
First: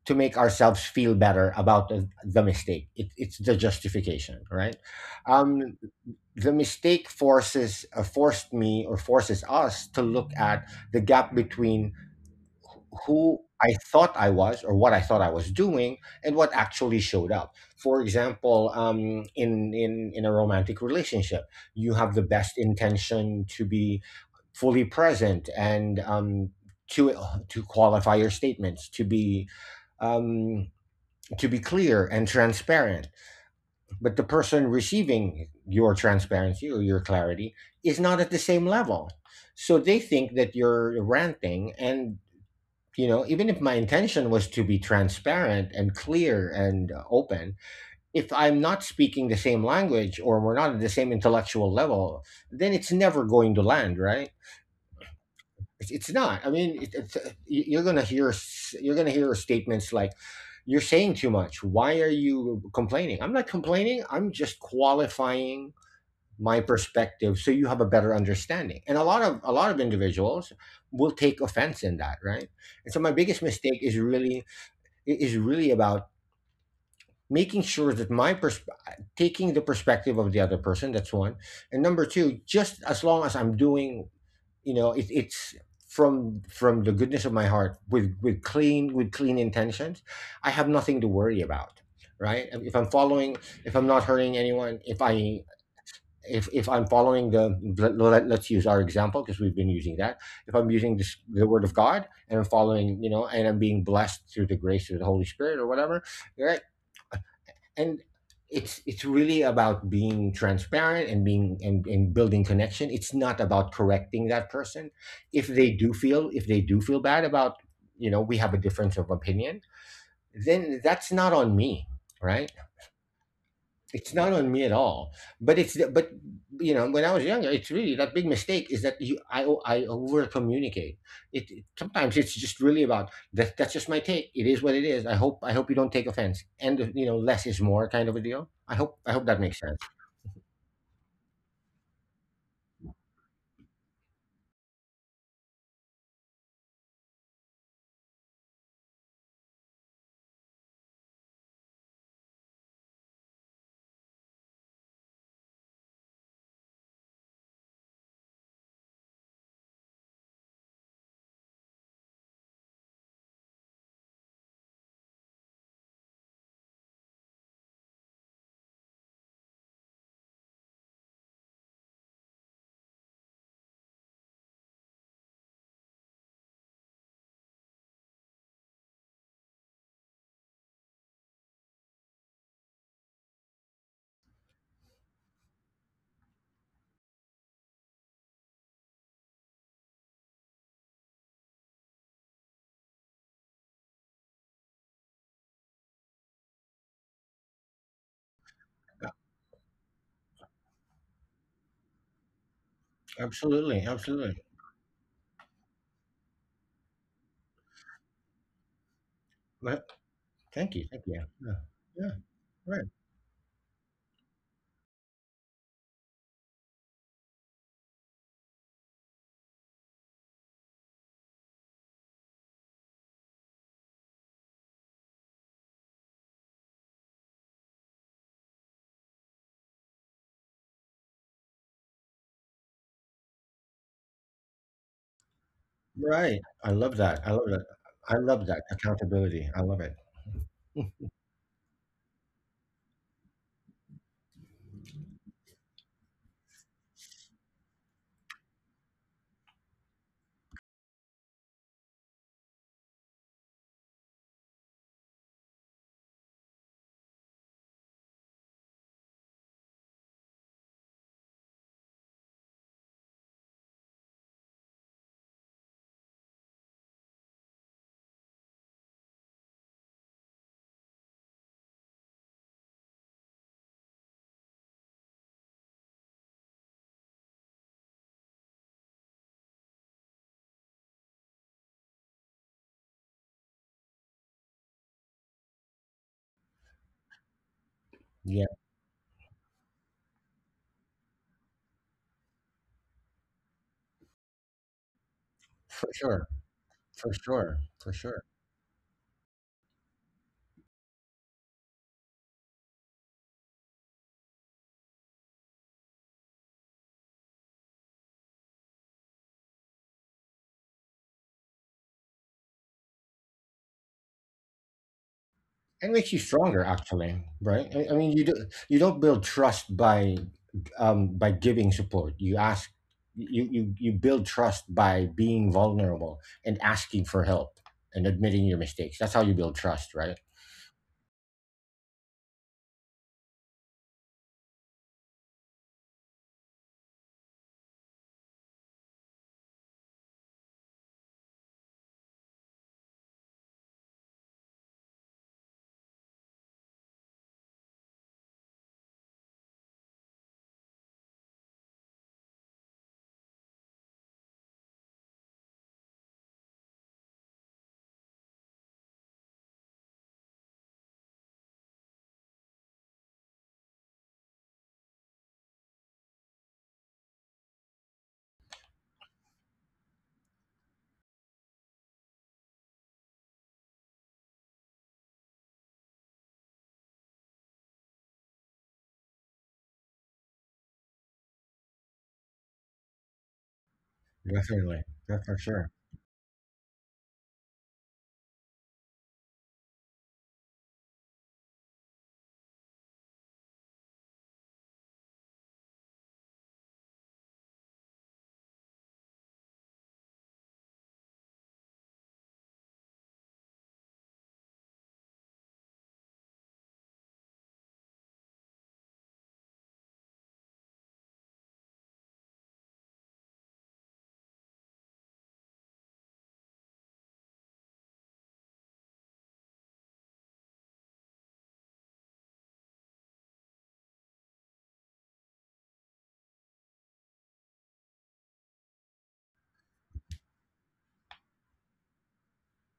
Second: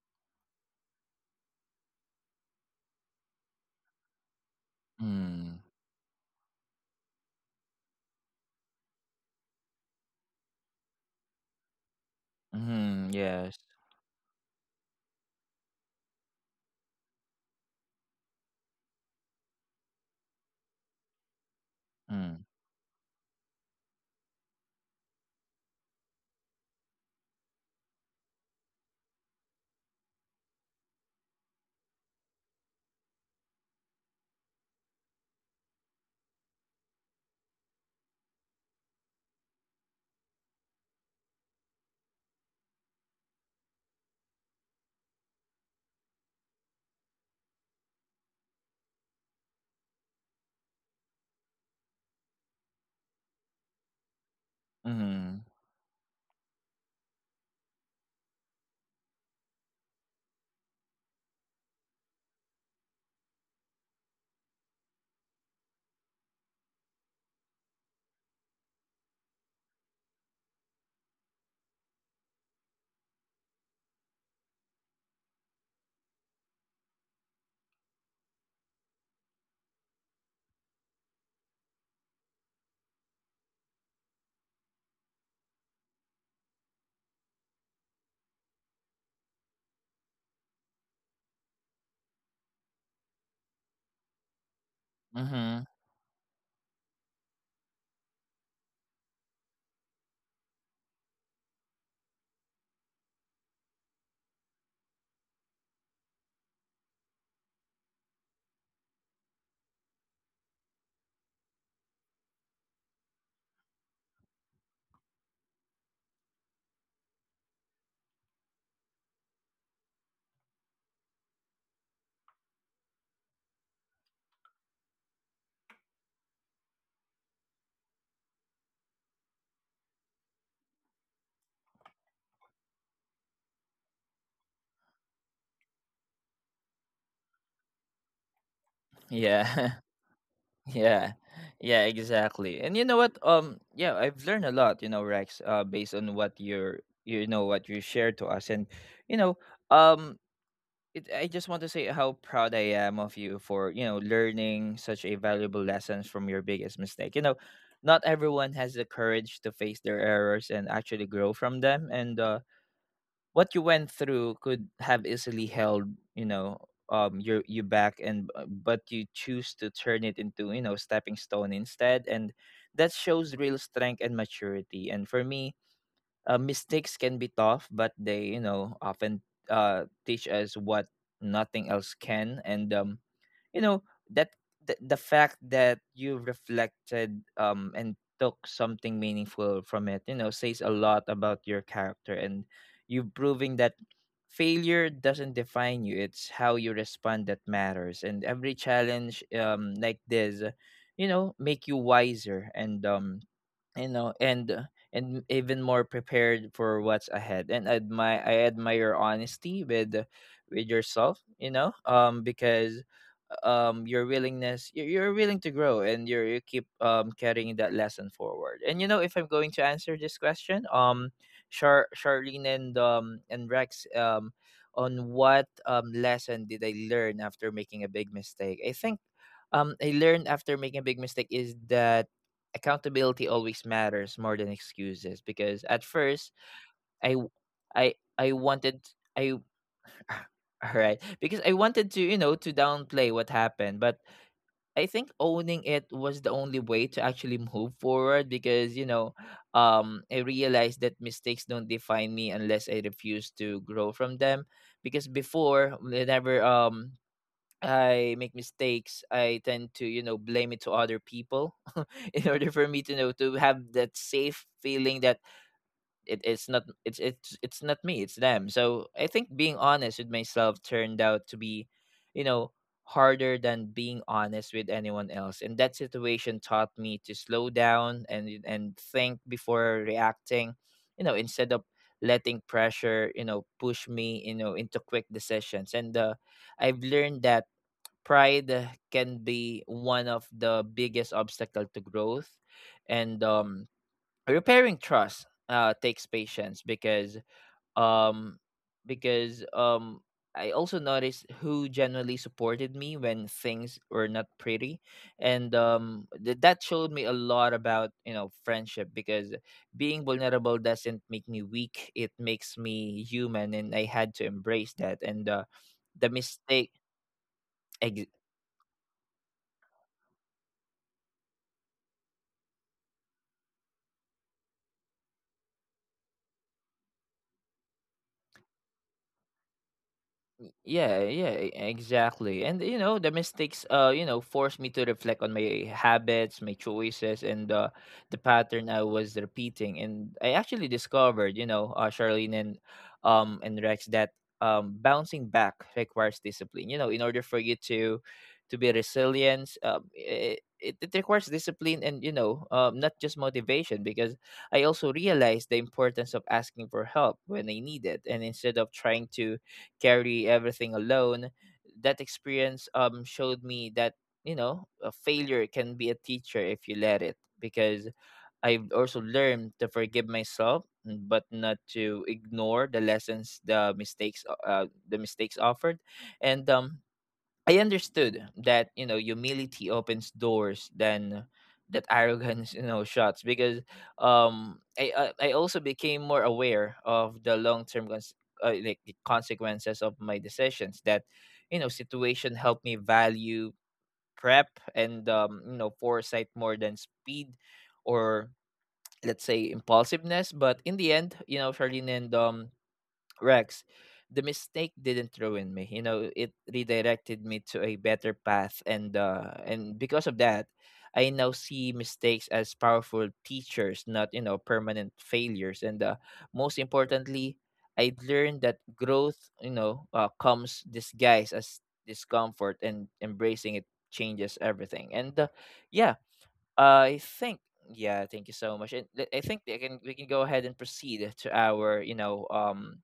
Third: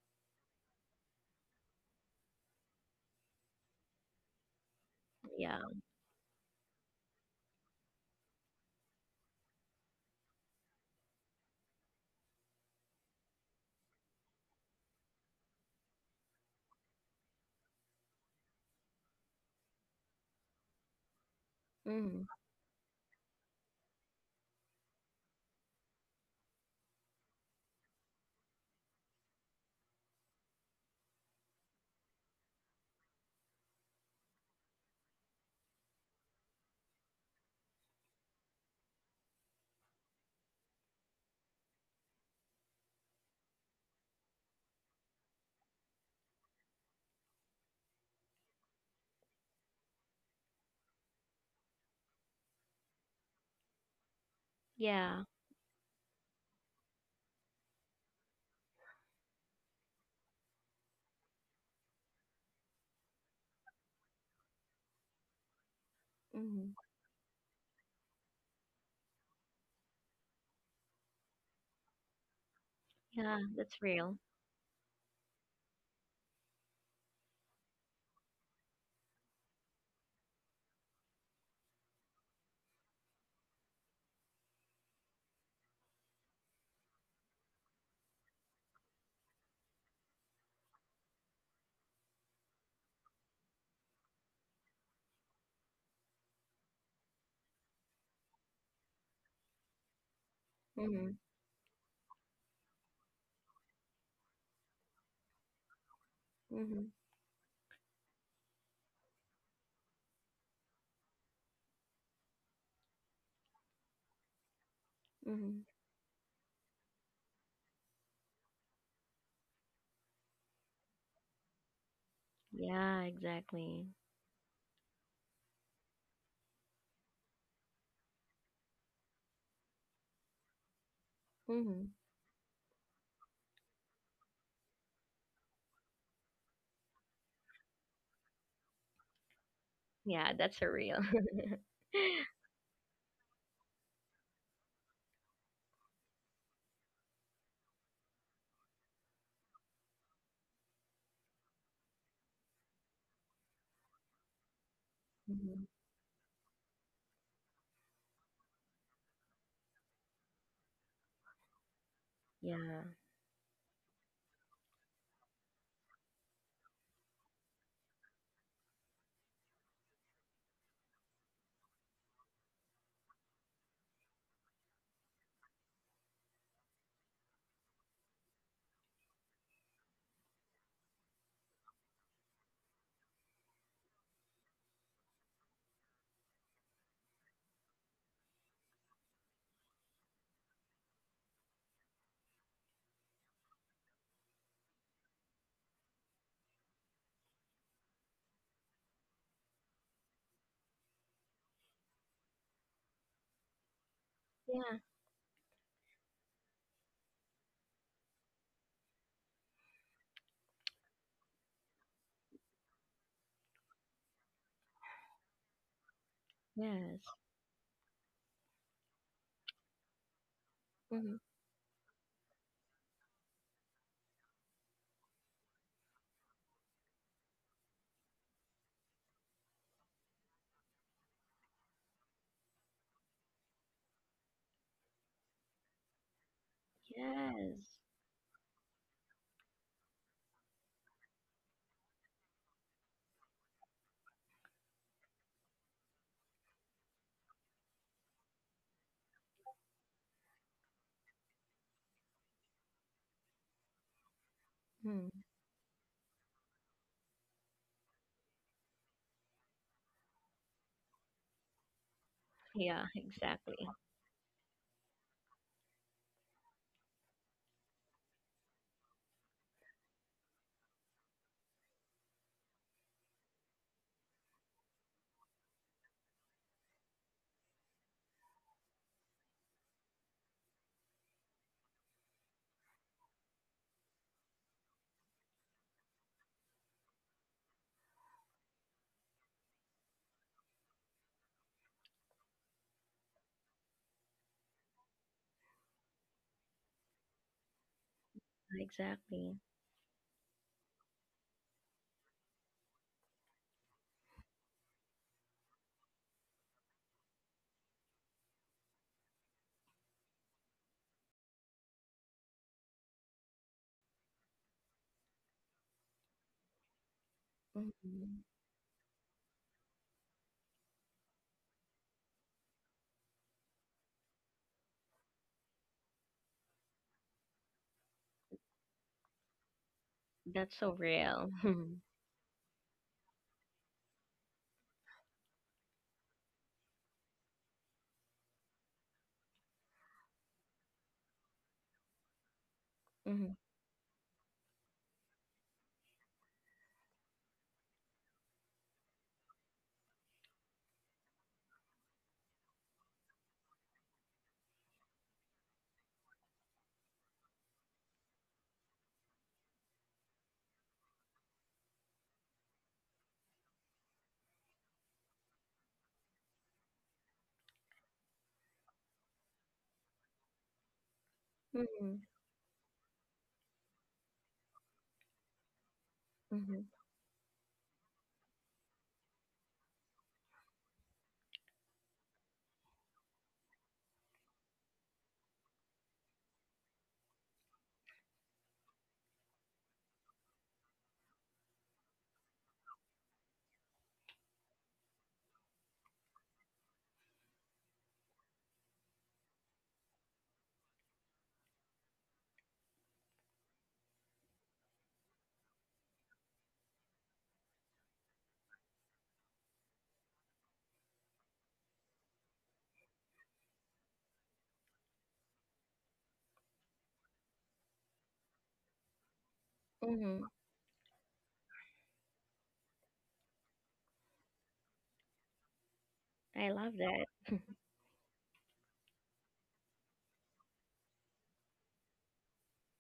C: to make ourselves feel better about the mistake. It, it's the justification, right?
B: Yeah.
A: mm,
C: Um, the mistake forces forced me or forces us to look at the gap between
A: mhm,
C: who
A: yes,
C: I thought I was or what I thought I was doing and what actually showed up. For example, in a romantic relationship, you have the
B: Mhm.
A: mm,
C: best intention to be fully present and to qualify your statements um, to be clear and transparent. But the person receiving your transparency or your clarity is not at the same level. So they think that you're ranting, and even if my intention was to be transparent and clear and open, if I'm not speaking the same language or we're not at the same intellectual level, then it's never going to land, right?
B: Yeah.
A: mhm,
C: It's not. I mean, you're gonna hear statements like, "You're saying too much. Why are you complaining?" I'm not complaining. I'm just qualifying my
B: Mhm.
C: perspective so you have a better understanding. And a lot of individuals will take offense in that, right? And so my
B: Yeah,
C: biggest
B: that's
C: mistake is
B: real.
C: really is really about making sure that my taking the perspective of the other person. That's one. And number two, just as long as I'm doing it's from the goodness of my heart with clean intentions. I have nothing to worry about, right? If I'm not hurting anyone, if i
A: mhm,
C: if if I'm following let's use our example because we've been using that. If I'm using this,
B: Mhm.
C: the word of God, and I'm following, and I'm being blessed through the grace of the Holy Spirit or whatever. Yeah,
B: Mhm.
C: and it's really about being transparent and being and building connection. It's not about correcting that person. If
B: Mhm.
C: they do feel, bad about, we have a difference of opinion, then that's not on me, right?
B: Yeah, exactly.
C: It's not on me at all, but it's the but you know when I was younger, it's really that big mistake is that I over communicate.
B: Mhm.
C: Sometimes it's just really about that. That's just my take. It is what it is. I hope you don't take offense. And less is more kind of a deal. I hope that makes sense.
A: yeah,
B: Yeah, that's a real.
A: yeah, yeah, exactly. And you know what? Yeah, I've learned a lot, you know, Rex, based on what you're, you know, what you shared to us. And you know, um, I just want to say how proud I am of you for, you know, learning such a valuable
B: Mhm.
A: lessons from your biggest mistake. You know, not everyone has the courage to face their errors and actually grow from them. And
B: Yeah.
A: what you went through could have easily held, you know, you back. And but you choose to turn it into, you know, stepping stone instead. And that shows real strength and maturity. And for me, mistakes can be tough, but they, you know, often teach us what nothing else can. And you know that the fact that you reflected and took something meaningful from it, you know, says a lot about your character. And you proving that failure doesn't define you, it's how you respond that matters. And every challenge like this, you know, make you wiser. And you
C: Absolutely,
A: know
C: absolutely.
A: and
B: Yeah.
A: And even more prepared for what's ahead. And admire, I admire honesty
C: Right.
A: with, with
C: Thank you, thank you.
A: yourself, you
C: Yeah, yeah,
A: know,
C: yeah,
A: because
C: right,
A: your willingness, you're willing to grow, and you keep
B: Yes.
A: carrying that lesson forward. And you know, if I'm going to answer this question,
B: Mhm.
A: Charlene and Rex, on what lesson did I learn after making a big mistake. I think I learned after making a big mistake is that accountability always matters more than excuses. Because at first
C: right. I love
A: I
C: that. I love that.
B: Yes.
C: I
A: I
C: love that
A: wanted, I
C: accountability. I love it.
A: all right because I wanted to, you know, to downplay what happened. But I think owning it was the only way to actually move forward. Because you know, I realized that mistakes don't define me unless I refuse to grow from them. Because
B: Mhm.
A: before, whenever I make mistakes, I tend to, you know, blame it to other people. in order for me
B: Yeah,
A: to know to have
B: exactly.
A: that safe feeling that it's not it's not me, it's them. So I think being honest with myself turned out to be, you know, harder than being honest with anyone else. And that situation taught me to slow down and think before reacting, instead of letting pressure, push me, into quick decisions. And I've learned that
C: Yeah,
A: pride can be one of the biggest obstacle to growth and repairing trust
C: for
A: takes
C: sure,
A: patience
C: for sure, for sure.
A: um
B: Exactly.
A: because I also noticed who generally supported me when things were not pretty and that showed me a lot about, you know, friendship because being vulnerable doesn't make me weak, it makes me human, and I had to embrace that. and uh,
C: It
A: the
C: makes you stronger,
A: mistake
C: actually, right? I mean,
B: Mhm.
C: you do you don't build trust by, by giving support. You ask, you build trust by being vulnerable and asking for help and admitting your mistakes. That's how you build trust, right?
B: That's so
A: yeah,
B: real. Mhm.
A: exactly. And you know, the mistakes you know, forced me to reflect on my habits, my choices, and the pattern I was repeating. And I actually discovered, you know, Charlene
B: Mhm.
A: and Rex, that bouncing back requires discipline, you know, in order for you to be resilient. It requires discipline, and you know, not just motivation, because I also realized the importance of asking for help when I need it, and instead of trying to carry everything alone. That experience showed me that, you know, a failure can be a teacher if you let it. Because I've also learned to forgive myself, but not to
B: Mhm.
A: ignore the lessons the mistakes the mistakes offered, and
B: Mhm.
A: I understood that, you know, humility opens doors than that arrogance, you know, shuts. Because um
C: Definitely,
A: I I
C: that's for
A: also
C: sure.
A: became more aware of the long term like the consequences of my decisions. That, you know, situation helped me value prep and you know, foresight more than speed or, let's say, impulsiveness. But in the end, you know, Charlene and Rex, the mistake didn't ruin me. You know, it redirected me to a better path, and because of that, I now see mistakes as powerful teachers, not, you know, permanent failures. And most importantly, I learned that growth, you know,
B: Mm-hmm.
A: comes disguised as discomfort, and embracing it changes everything. And yeah,
B: I love
A: I
B: that.
A: think. Yeah, thank you so much. And I think they can, we can go ahead and proceed to our, you know,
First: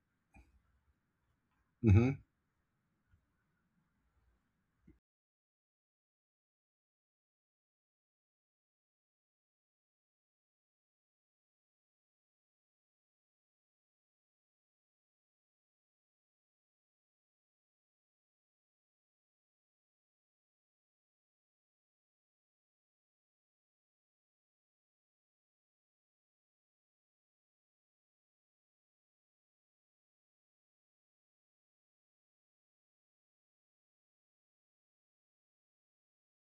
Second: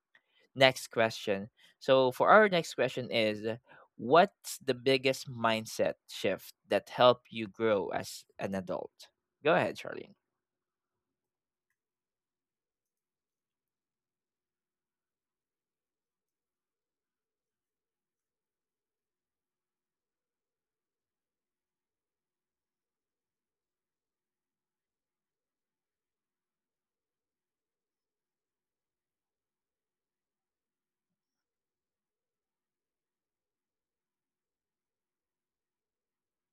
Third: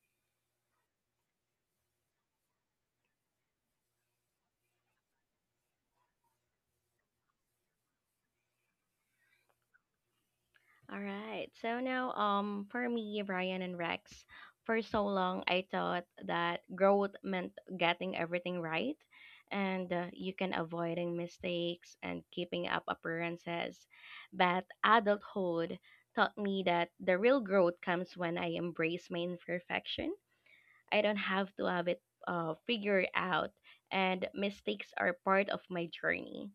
A: next question. So
C: Hmm.
A: for our next question is, what's the biggest mindset shift that helped you grow as an adult? Go ahead, Charlene.
B: All right. So now, for me, Brian and Rex, for so long I thought that growth meant getting everything right, and you can avoiding mistakes and keeping up appearances. But adulthood taught me that the real growth comes when I embrace my imperfection. I don't have to have it figured out, and mistakes are part of my journey.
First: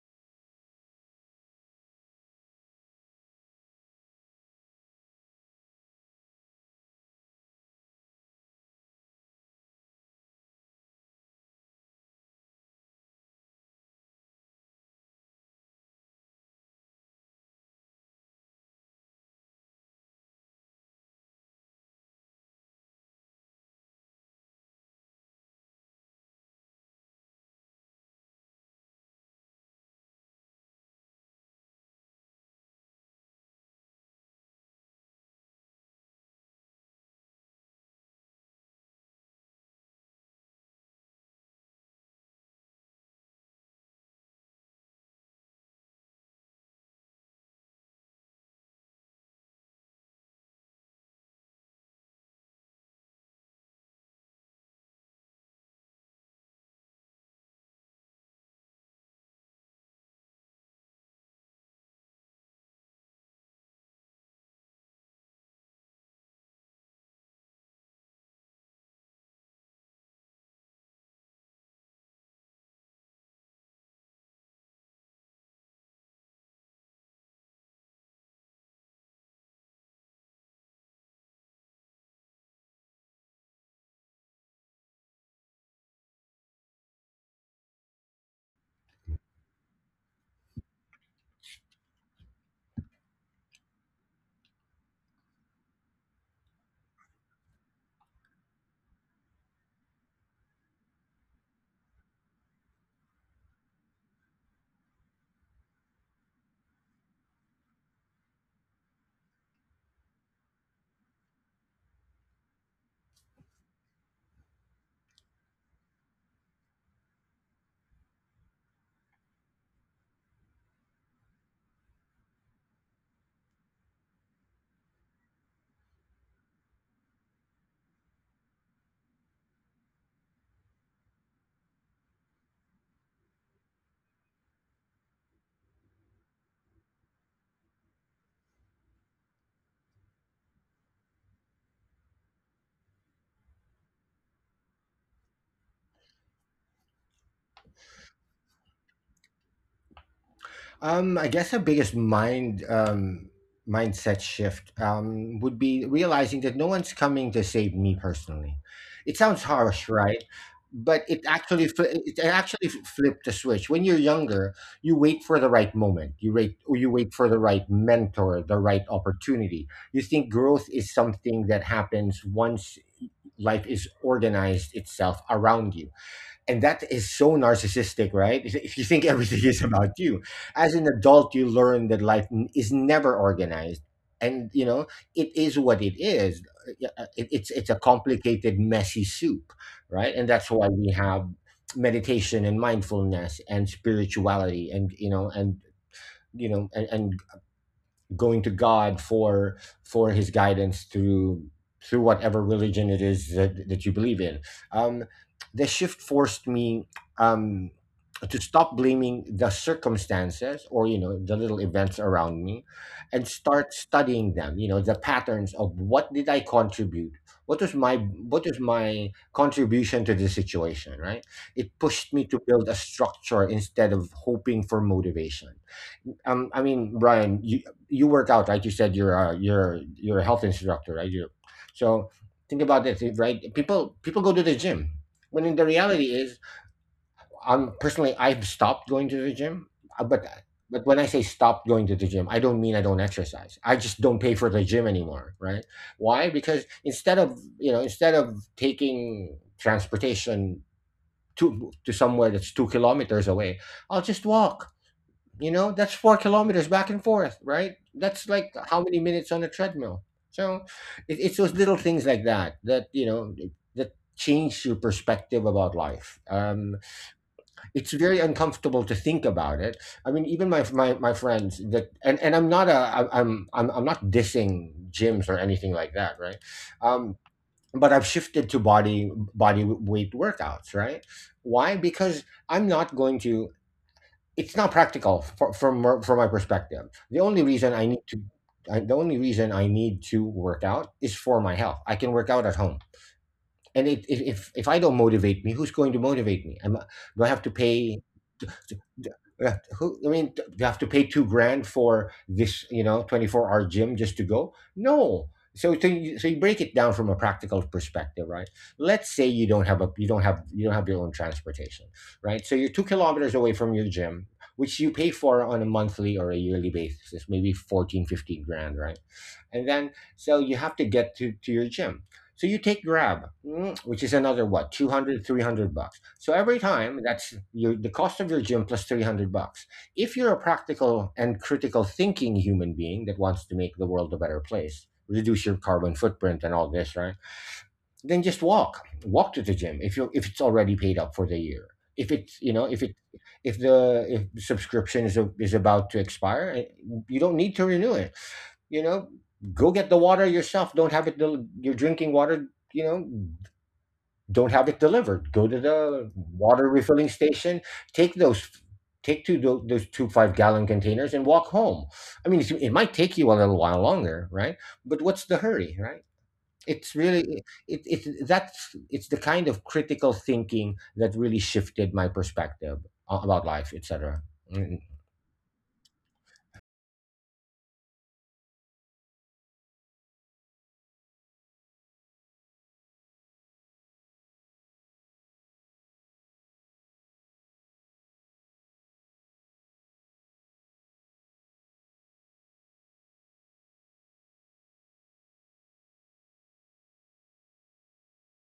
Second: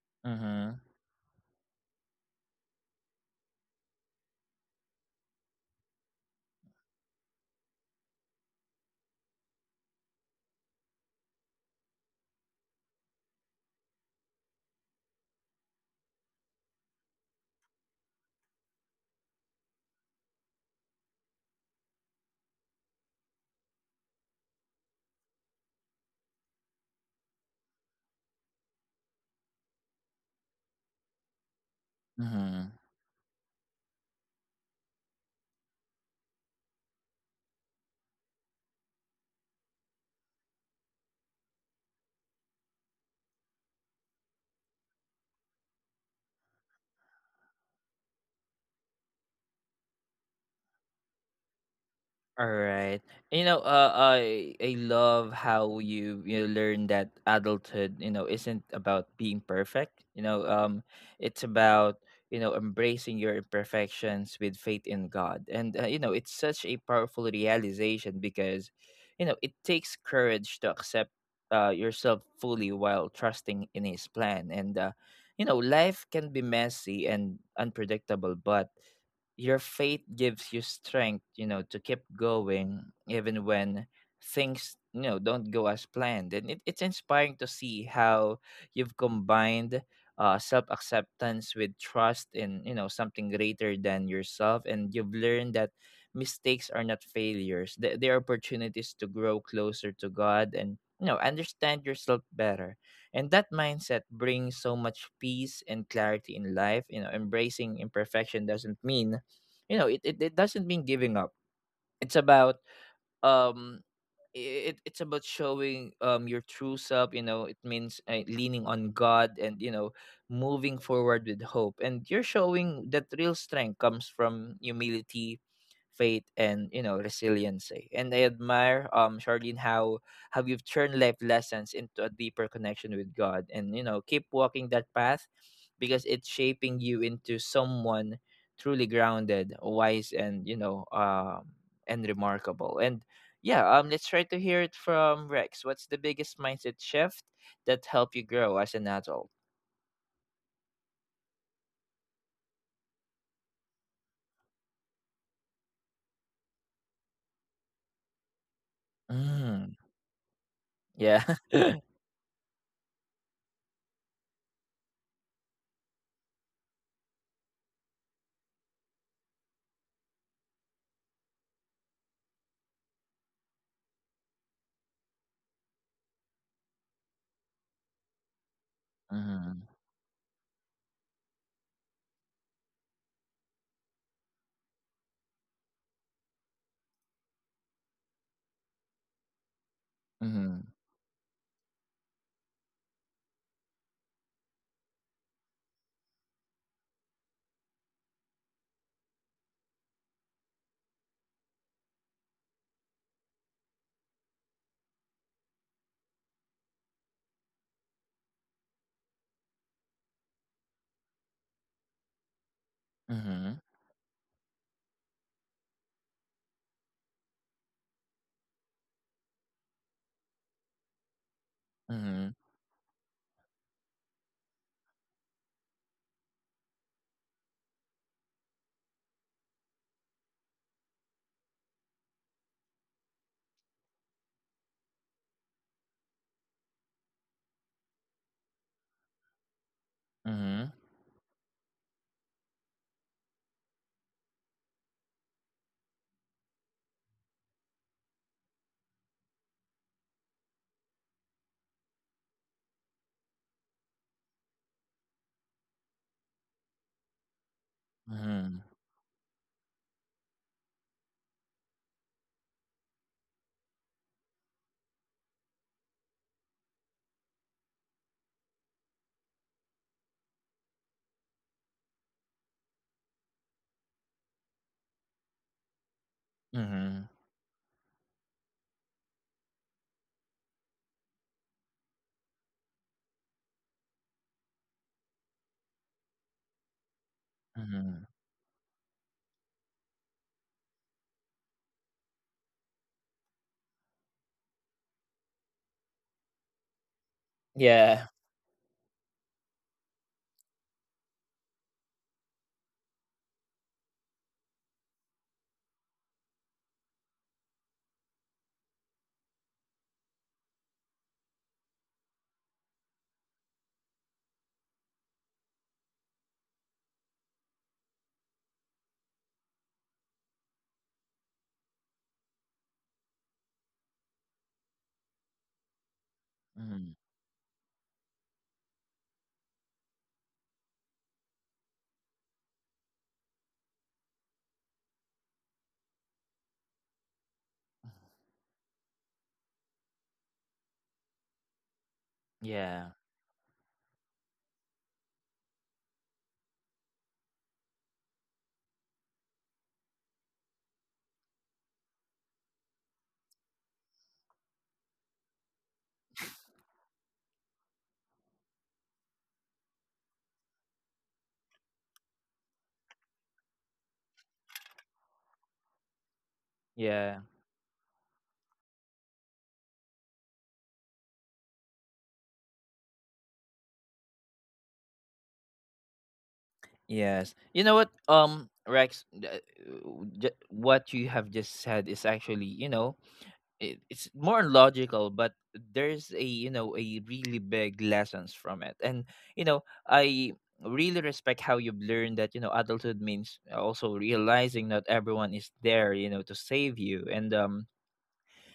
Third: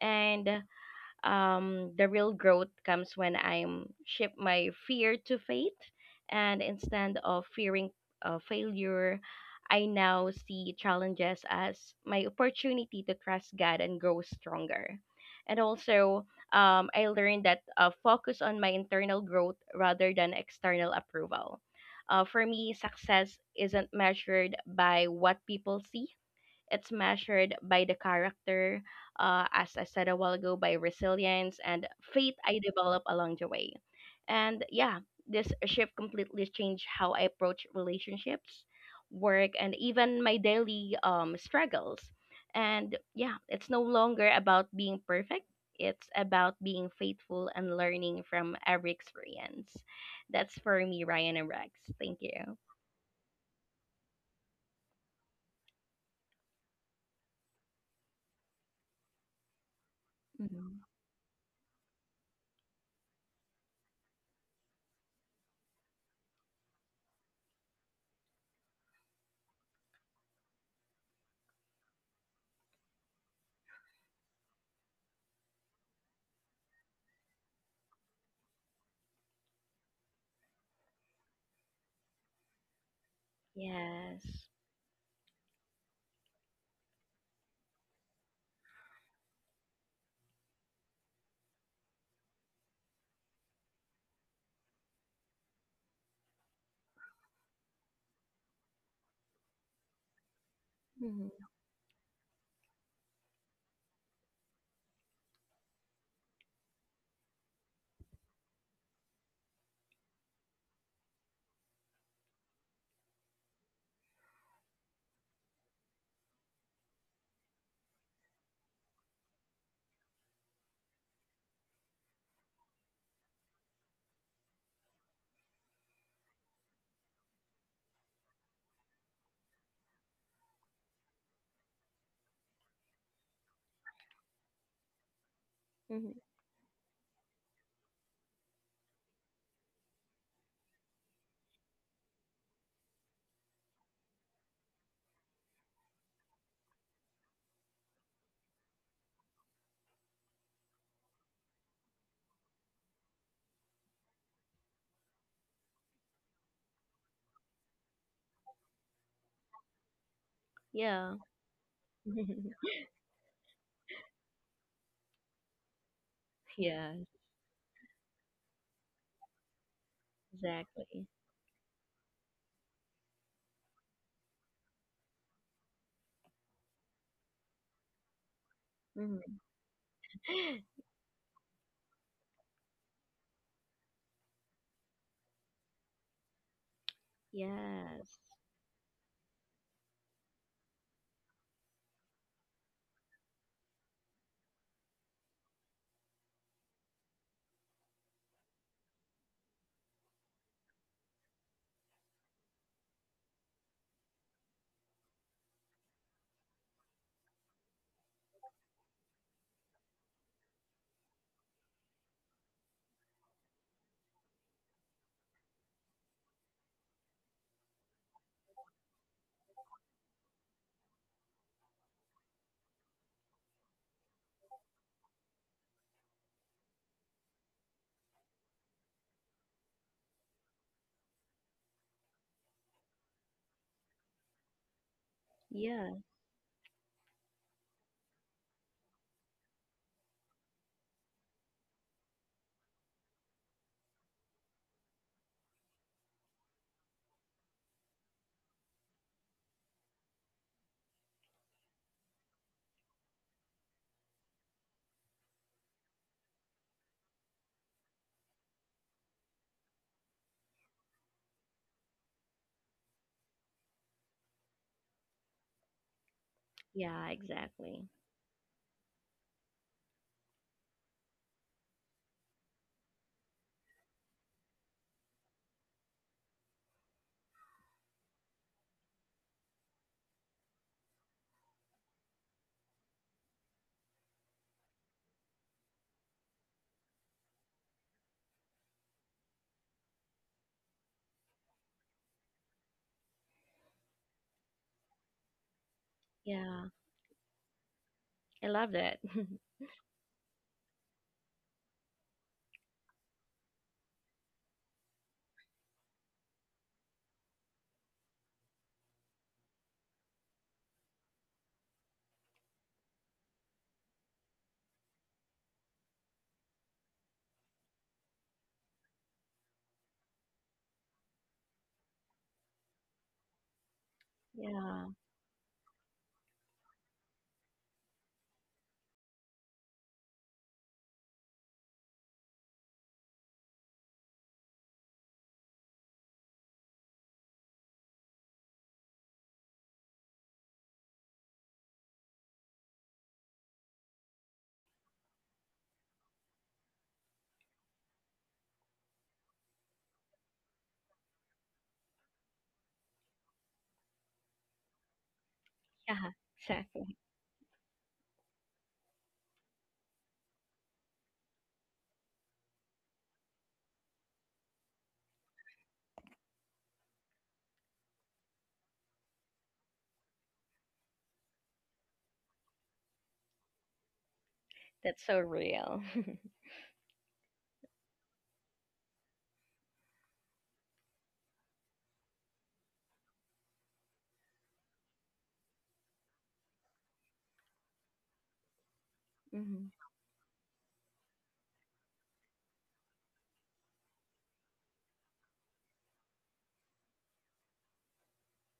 B: And
A: Mm-hmm.
B: the real growth comes when I'm shift my fear to faith, and instead of fearing failure, I now see challenges as my opportunity to trust God and grow stronger. And also, I learned that focus on my internal growth rather than external approval. For me, success isn't measured by what people see, it's measured by the character, as I said a while ago, by resilience and faith I
A: Mm-hmm.
B: develop along the way. And yeah, this shift completely changed how I approach relationships, work, and even my daily struggles. And yeah, it's no longer about being perfect. It's about being faithful and learning from every experience. That's for me, Ryan and Rex. Thank
A: All
B: you.
A: right. You know, I love how you learn that adulthood, you know, isn't about being perfect. You know,
B: Mhm.
A: it's about, you know, embracing your imperfections with faith in God. And you know, it's such a powerful realization because, you know, it takes courage to accept yourself fully while trusting in His plan. And you know, life can be messy and unpredictable, but your faith gives you strength, you know, to keep going even when
B: Yes.
A: things, you know, don't go as planned. It's inspiring to see how you've combined self acceptance with trust in, you know, something greater than yourself. And you've learned that mistakes are not failures, they are opportunities to grow closer to God and, you know,
B: Mhm.
A: understand yourself better. And that mindset brings so much peace and clarity in life. You know, embracing imperfection doesn't mean, you know, it doesn't mean giving up. It's about um it's about showing your true self. You know, it means leaning on God, and you know, moving forward with hope. And you're showing that real strength comes from humility, faith, and you know, resiliency. And I admire, Charlene, how you've turned life lessons into a deeper connection with God, and you know, keep walking that path because
B: Mhm.
A: it's shaping you into someone truly grounded, wise, and you know, and remarkable. And yeah, let's try to hear it from Rex. What's the biggest mindset shift that helped you grow as an adult?
C: I guess the biggest mindset shift would be realizing that no one's coming to save me personally. It sounds
A: Mm,
C: harsh, right? But
B: Yeah.
C: it
A: yeah.
C: actually flipped the switch. When you're younger, you wait for the right moment. You wait, or you
B: Yes,
C: wait for the right mentor, the right opportunity. You think growth is
B: exactly.
C: something that happens once life is organized itself around you, and that is so narcissistic, right? If you think
B: Hmm.
C: everything is
A: Mm-hmm,
C: about you, as an adult, you learn that life is never organized, and you know it is what it is. Yeah, it's a
B: Yes.
C: complicated, messy soup, right? And that's why we have meditation and mindfulness and spirituality, and you know, and, and going to God for His guidance through whatever religion it is that you believe in. Um, the shift forced me, um, to stop blaming the circumstances or the little events around me, and
A: mm-hmm,
C: start studying them. You know, the patterns of what did I contribute. What was my, contribution to the situation, right? It pushed me
A: mm-hmm,
C: to build a structure instead of hoping for motivation. I mean, Brian, you work out, right? You said you're a health instructor, right? You so think about this, right? People go to the gym, when in the
B: Yeah.
C: reality is, I'm personally, I've stopped going to the gym, but
A: mm-hmm,
C: but when I say stop going to the gym, I don't mean I don't exercise. I just don't pay for the gym anymore, right? Why? Because instead of, instead of taking transportation to somewhere that's 2 kilometers away, I'll just walk. You know, that's 4 kilometers back and forth, right? That's
A: mm-hmm,
C: like
A: mm-hmm,
C: how many minutes on a treadmill. So it's those little things like that, that change your perspective about life.
B: Yeah, exactly.
C: It's very uncomfortable to think about it. I mean, even my my friends and I'm not a, I- I'm not dissing gyms or anything like that, right?
A: mm-hmm.
C: Um, but I've shifted to body weight workouts, right? Why? Because I'm not going to it's not practical for, from my perspective. The only reason I need
A: Mm-hmm.
C: to I, the only reason I need to work out is for my health. I can work out at home, and if I don't motivate me, who's going to motivate me?
B: Yeah.
C: Do I have to pay?
A: Yeah.
B: I love that.
C: Yeah, who I mean, you have to pay 2 grand for this, 24-hour gym just to go. No, so you break it down from a practical perspective, right? Let's say you don't have a you don't have your own transportation, right? So you're 2 kilometers away from your gym, which you pay for on a monthly or a yearly basis, maybe 14, 15 grand, right? And then so you have to get to, your gym, so you take grab, which is another what,
B: Yeah.
C: 200, 300 bucks, so every
A: Mm,
C: time that's your the cost of your gym plus 300 bucks if you're a practical and critical thinking human being that wants to make the world a better place, reduce your carbon footprint and all this, right? Then just walk to the gym if you if it's already paid up for the year. if it's you know if it
A: yeah.
C: if the if the subscription is about to expire, you don't need to renew it. You know, go get the water yourself. Don't have it you're drinking water, you know don't have it delivered. Go to
B: Yeah,
C: the water
B: exactly.
C: refilling station. Take those, those two 5-gallon containers and walk home. I mean, it might take you a little while longer, right? But what's the hurry, right? it's
A: Yeah.
C: really it, it that's it's the kind of critical thinking that really shifted my perspective about life, etc.
B: That's so real.
A: Yes. You know what? Rex, what you have just said is actually, you know, it's more logical, but there's a, you know, a really big lessons from it. And you
B: Hmm.
A: know, I really respect how you've learned that, you know, adulthood means also realizing not everyone is there, you know, to save you. And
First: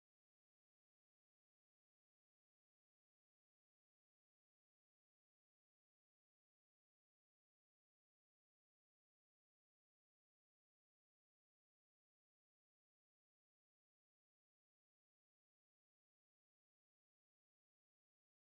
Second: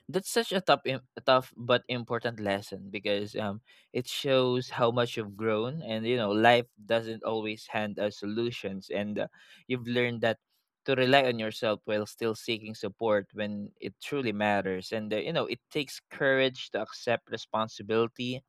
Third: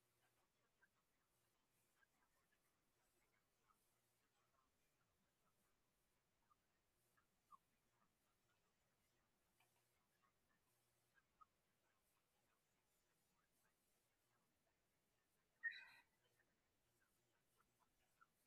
A: that's such a tough, a tough but important lesson because, it shows how much you've grown. And you know, life doesn't always hand us solutions. And you've learned that to rely on yourself while still seeking support when it truly matters. And you know, it takes courage to accept responsibility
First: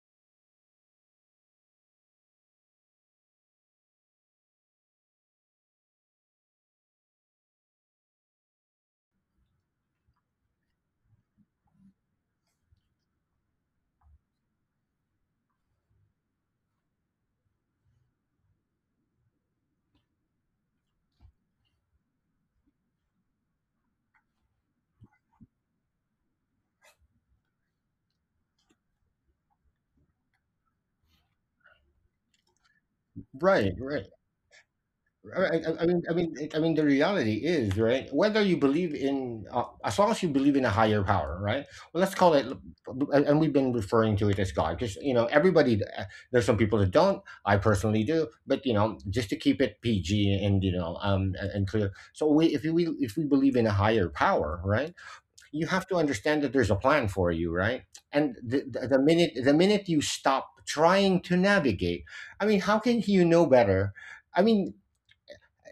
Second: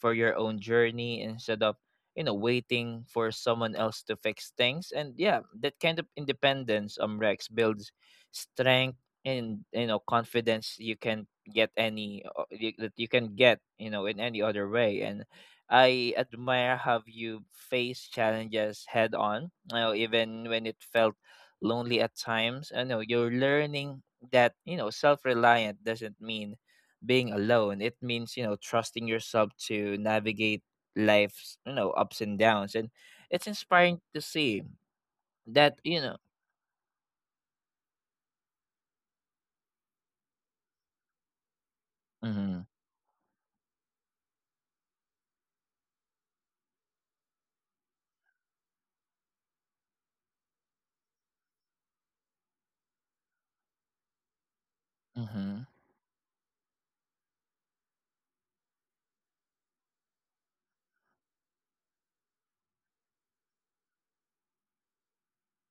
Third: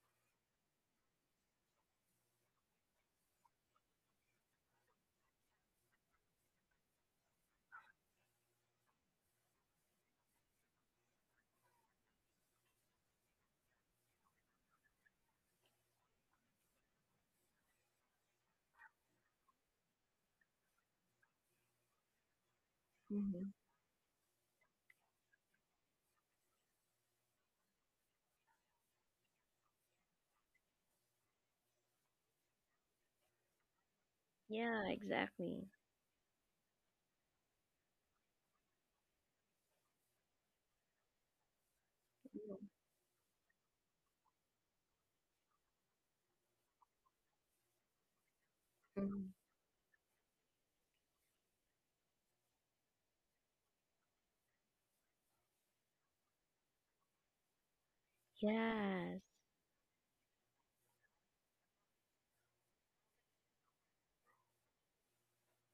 A: for your own journey instead of, you know, waiting for someone else to fix things. And yeah, that kind of independence, Rex, builds strength and, you know, confidence you can get any that you can get, you know, in any other way. And I admire how you face challenges head on, you know, even when it felt lonely at times. I know you're
B: Hmm.
A: learning that, you know, self-reliant doesn't mean being alone. It means, you know, trusting yourself to navigate life's, you know, ups and downs. And it's
C: Right,
A: inspiring
C: right.
A: to see
B: Yeah,
C: I, I
B: exactly.
A: that,
C: I mean,
A: you
C: I
A: know,
C: mean, I mean, the reality is, right? Whether you believe in, as long as you believe in a higher power, right? Well, let's call it,
A: mm-hmm,
C: and we've been referring to it as God, because everybody. There's some people that don't. I personally do, but
B: Mm-hmm.
C: just to keep it PG and clear. So, if we believe in a higher power, right?
A: mm-hmm,
C: You have to understand that there's a plan for you, right? And
B: Yes.
C: the minute you stop trying to navigate. I mean, how can you know better? I mean,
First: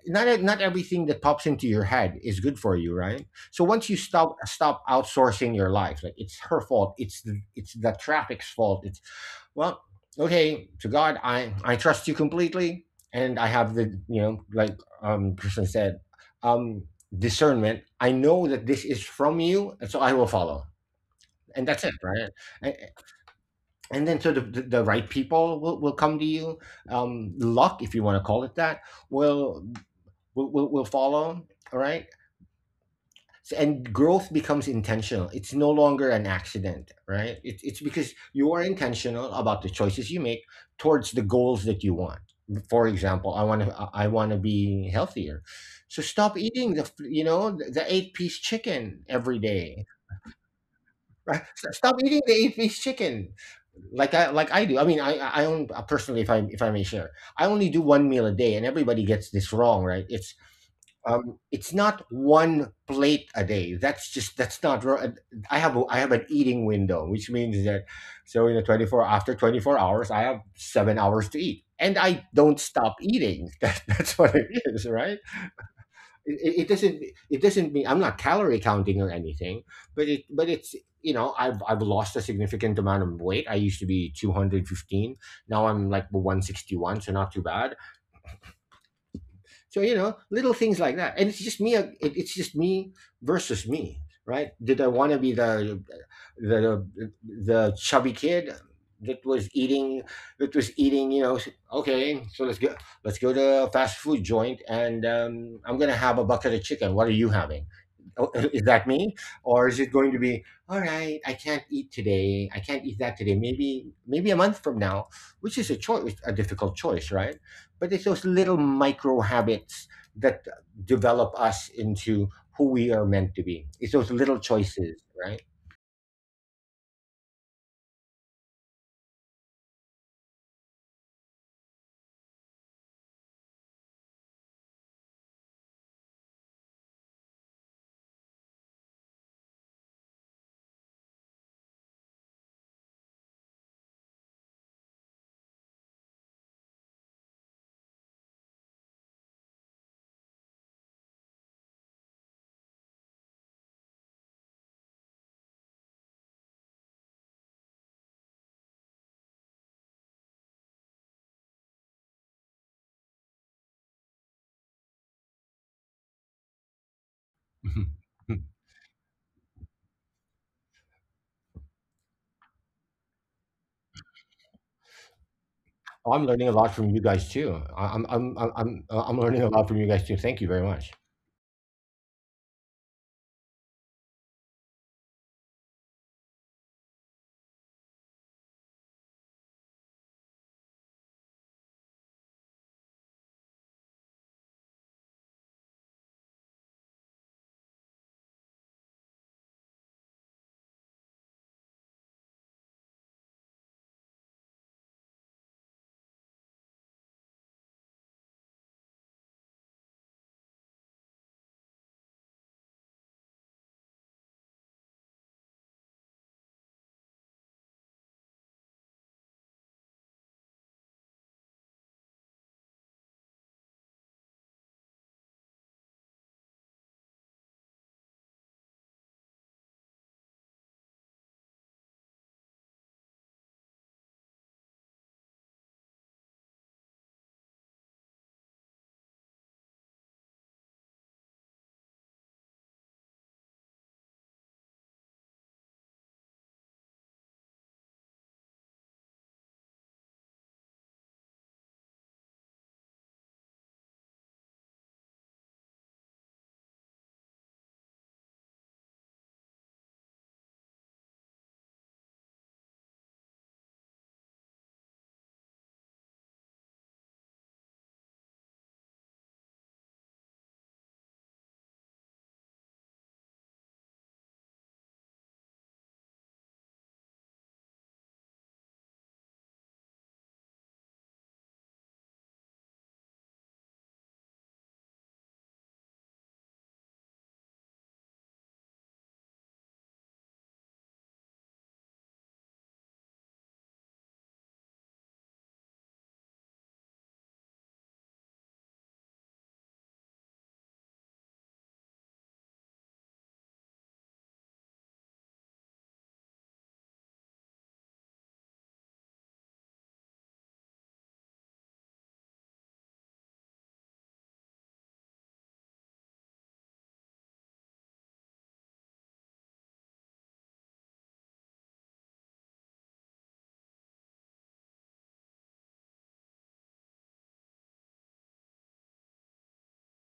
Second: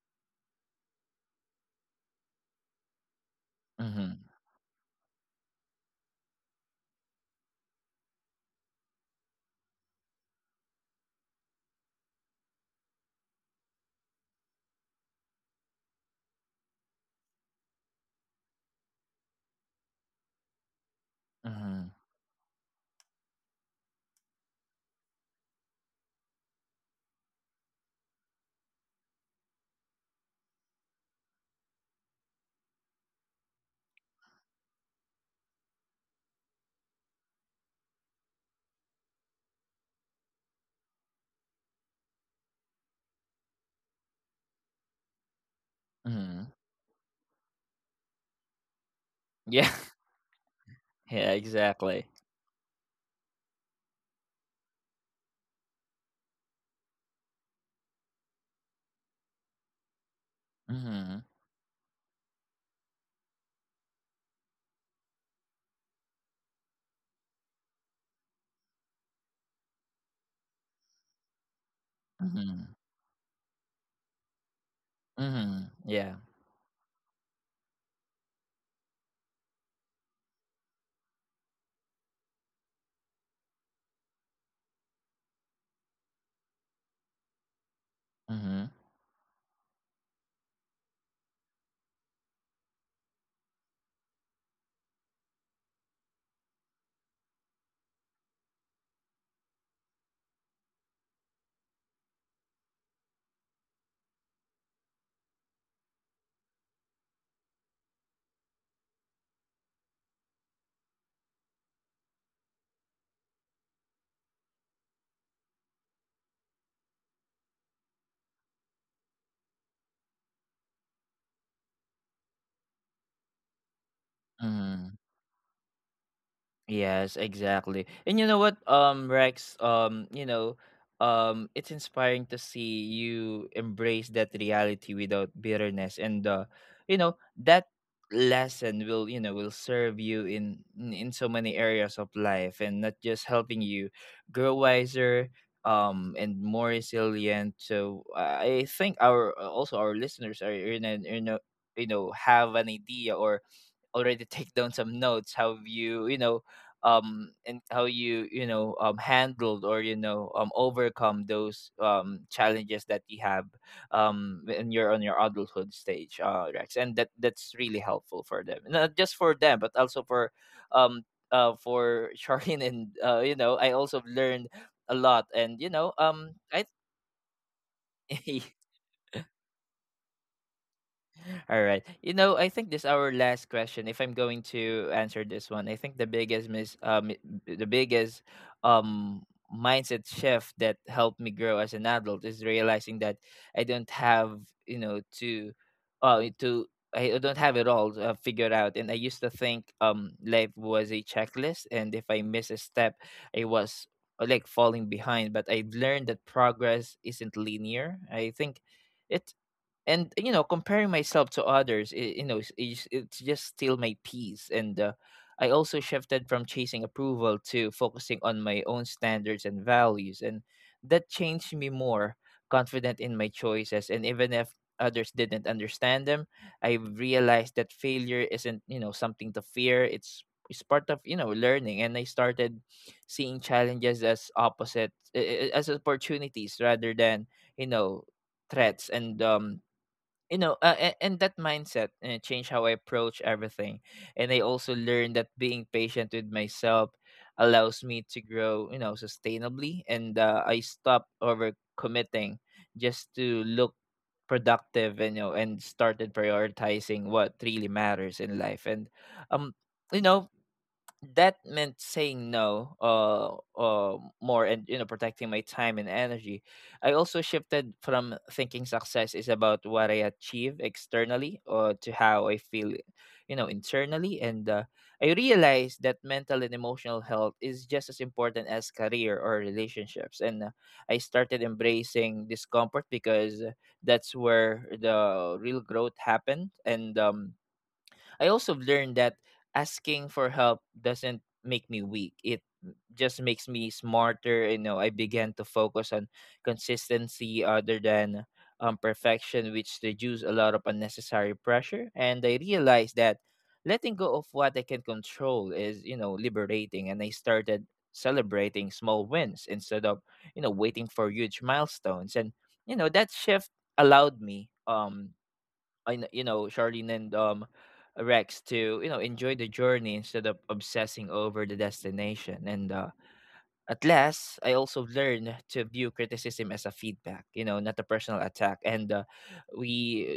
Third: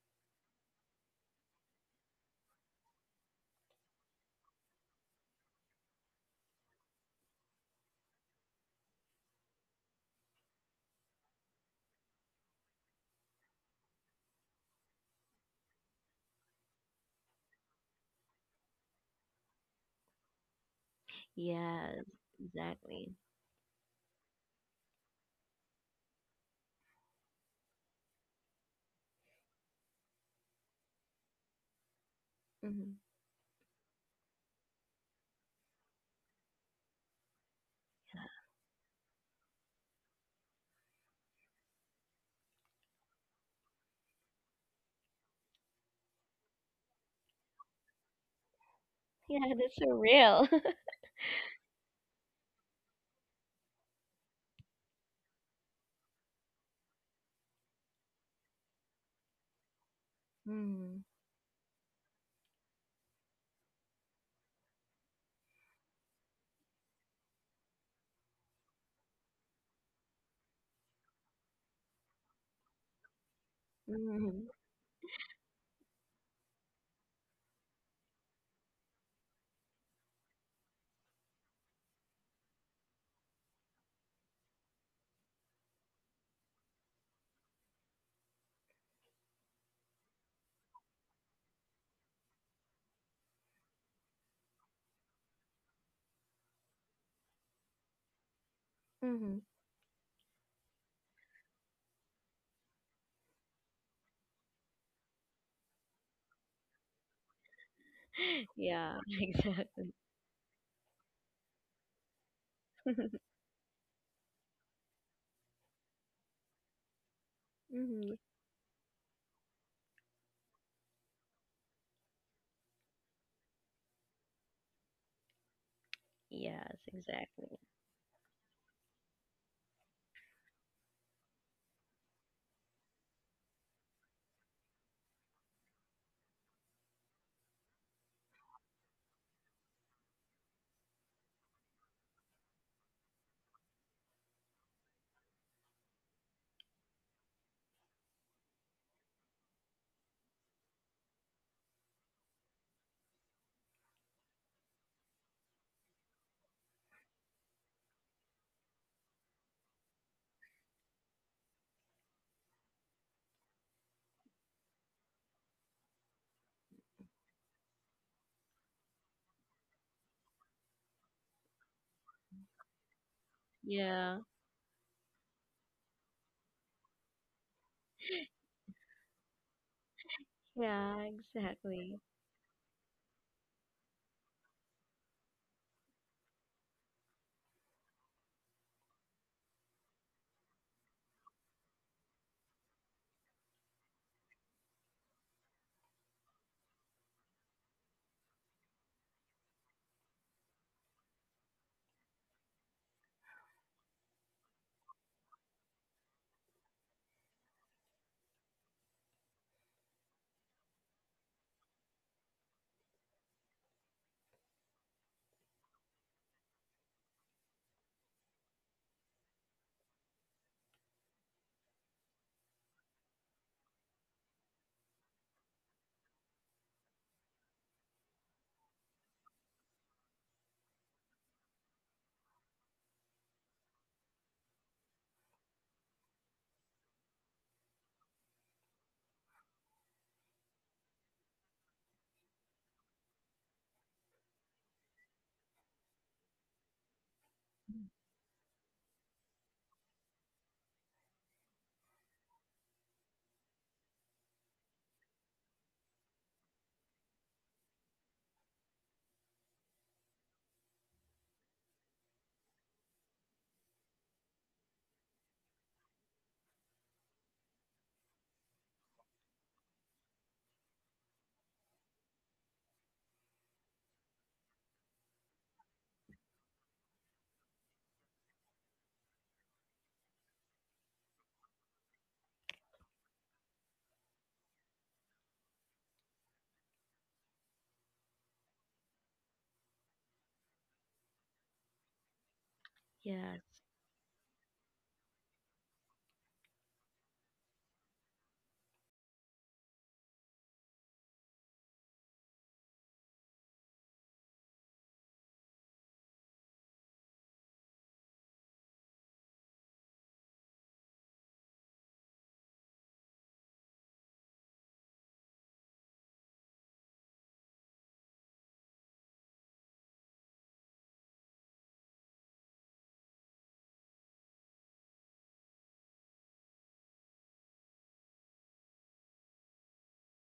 C: not everything that pops into your head is good for you, right? So once you
A: mm-hmm,
C: stop outsourcing your life, like it's her fault, it's the traffic's fault. It's, well, okay, to God, I trust you completely, and I have the, like, Kristen said, um discernment. I know that this is from you, and so I will follow. And that's
A: mm-hmm,
C: it,
B: Yes,
C: right? And,
B: exactly.
C: and then so the right people will, come to you. Luck, if you want to call it that, will will follow. All right.
B: Hmm.
C: So, and growth becomes intentional. It's no longer an accident, right? It's because you are intentional about the choices you make towards the goals that you want. For example, I want to be healthier. So stop
A: mm-hmm.
C: eating the, eight-piece chicken every
B: Yeah,
A: Yeah.
B: that's
C: day,
B: so real.
A: Yeah,
C: right? Stop
A: exactly.
C: eating the eight-piece chicken, like I do. I mean, I I own personally, if I may share, I only do one meal a day, and everybody gets this wrong, right?
B: Mm-hmm.
A: Mhm.
C: It's not one plate a day. That's just, that's not. I have a, I have an eating window, which means that, so in a twenty four after 24 hours, I have 7 hours to eat, and I don't
A: Mhm.
C: stop eating. That's what
B: Hmm.
C: it is, right?
A: Mhm. Yeah.
C: It it doesn't mean I'm not calorie counting or anything, but it but it's you know I've lost a significant amount of weight. I used to be 215, now I'm like 161, so not too bad.
A: Mhm.
C: So you know, little things like that, and it's just me. It's just me versus me, right? Did I want to be the the chubby kid that
B: Hmm.
C: was eating that was eating? You know, okay, so let's go to a fast food joint, and I'm gonna have a bucket of chicken. What are you having? Oh, is that
B: Yeah,
C: me, or is it
B: exactly.
C: going to be, all right, I can't eat today. I can't eat that today. Maybe a month from now, which is a choice, a difficult choice, right? But it's
B: Hmm.
C: those little micro habits that develop us into who we are meant to be. It's those little
A: Mhm.
C: choices, right?
B: Yes,
A: Yes,
B: exactly.
A: exactly. And you know what, Rex, you know, it's inspiring to see you embrace that reality without bitterness. And you know, that lesson will, you know, will serve you in so many areas of life, and not just helping you grow wiser, and more resilient. So I think our also our listeners are in a, you know, have an idea or already take down some notes. Have you, you know, and how you, you know, handled or, you know, overcome those challenges that you have when you're on your adulthood stage, Rex. And that that's really helpful for them, not just for them, but also um for Charlene. And you know, I also
B: Yeah.
A: learned a lot. And you know,
C: I'm learning a
A: I
C: lot from you guys too. I'm learning a lot from you guys too. Thank you very
B: Yeah,
C: much.
A: All right.
B: exactly.
A: You know, I think this our last question. If I'm going to answer this one, I think the biggest mis the biggest um mindset shift that helped me grow as an adult is realizing that I don't have, you know, to I don't have it all figured out. And I used to think life was a checklist, and if I miss a step, I was like, falling behind. But I learned that progress isn't linear. I think it, and you know, comparing myself to others, I, you know, it's just still my peace. And I also shifted from chasing approval to focusing on my own standards and values. And that changed me more confident in my choices, and even if others didn't understand them, I realized that failure isn't, you know, something to fear. It's part of, you know, learning. And I started seeing challenges as as opportunities rather than, you know, threats. And you know, and that mindset changed how I approach everything. And I also learned that being patient with myself allows me to grow, you know, sustainably. And I stopped overcommitting just to look productive, and you know, and started prioritizing what really matters in life. And um you know, that meant saying no, more, and you know, protecting my time and energy. I also shifted from thinking success is about what I achieve externally, or to how I feel, you know, internally. And I realized that mental and emotional health is just as important as career or relationships. And I started embracing discomfort because that's where the real growth happened. And I also learned that asking for help doesn't make me weak. It just makes
B: Yes.
A: me smarter. You know, I began to focus on consistency other than, perfection, which reduced a lot of unnecessary pressure. And I realized that letting go of what I can control is, you know, liberating. And I started celebrating small wins instead of, you know, waiting for huge milestones. And, you know, that shift allowed me you know, Charlene and Rex, to, you know, enjoy the journey instead of obsessing over the destination. And at last, I also learned to view criticism as a feedback, you know, not a personal attack. And we,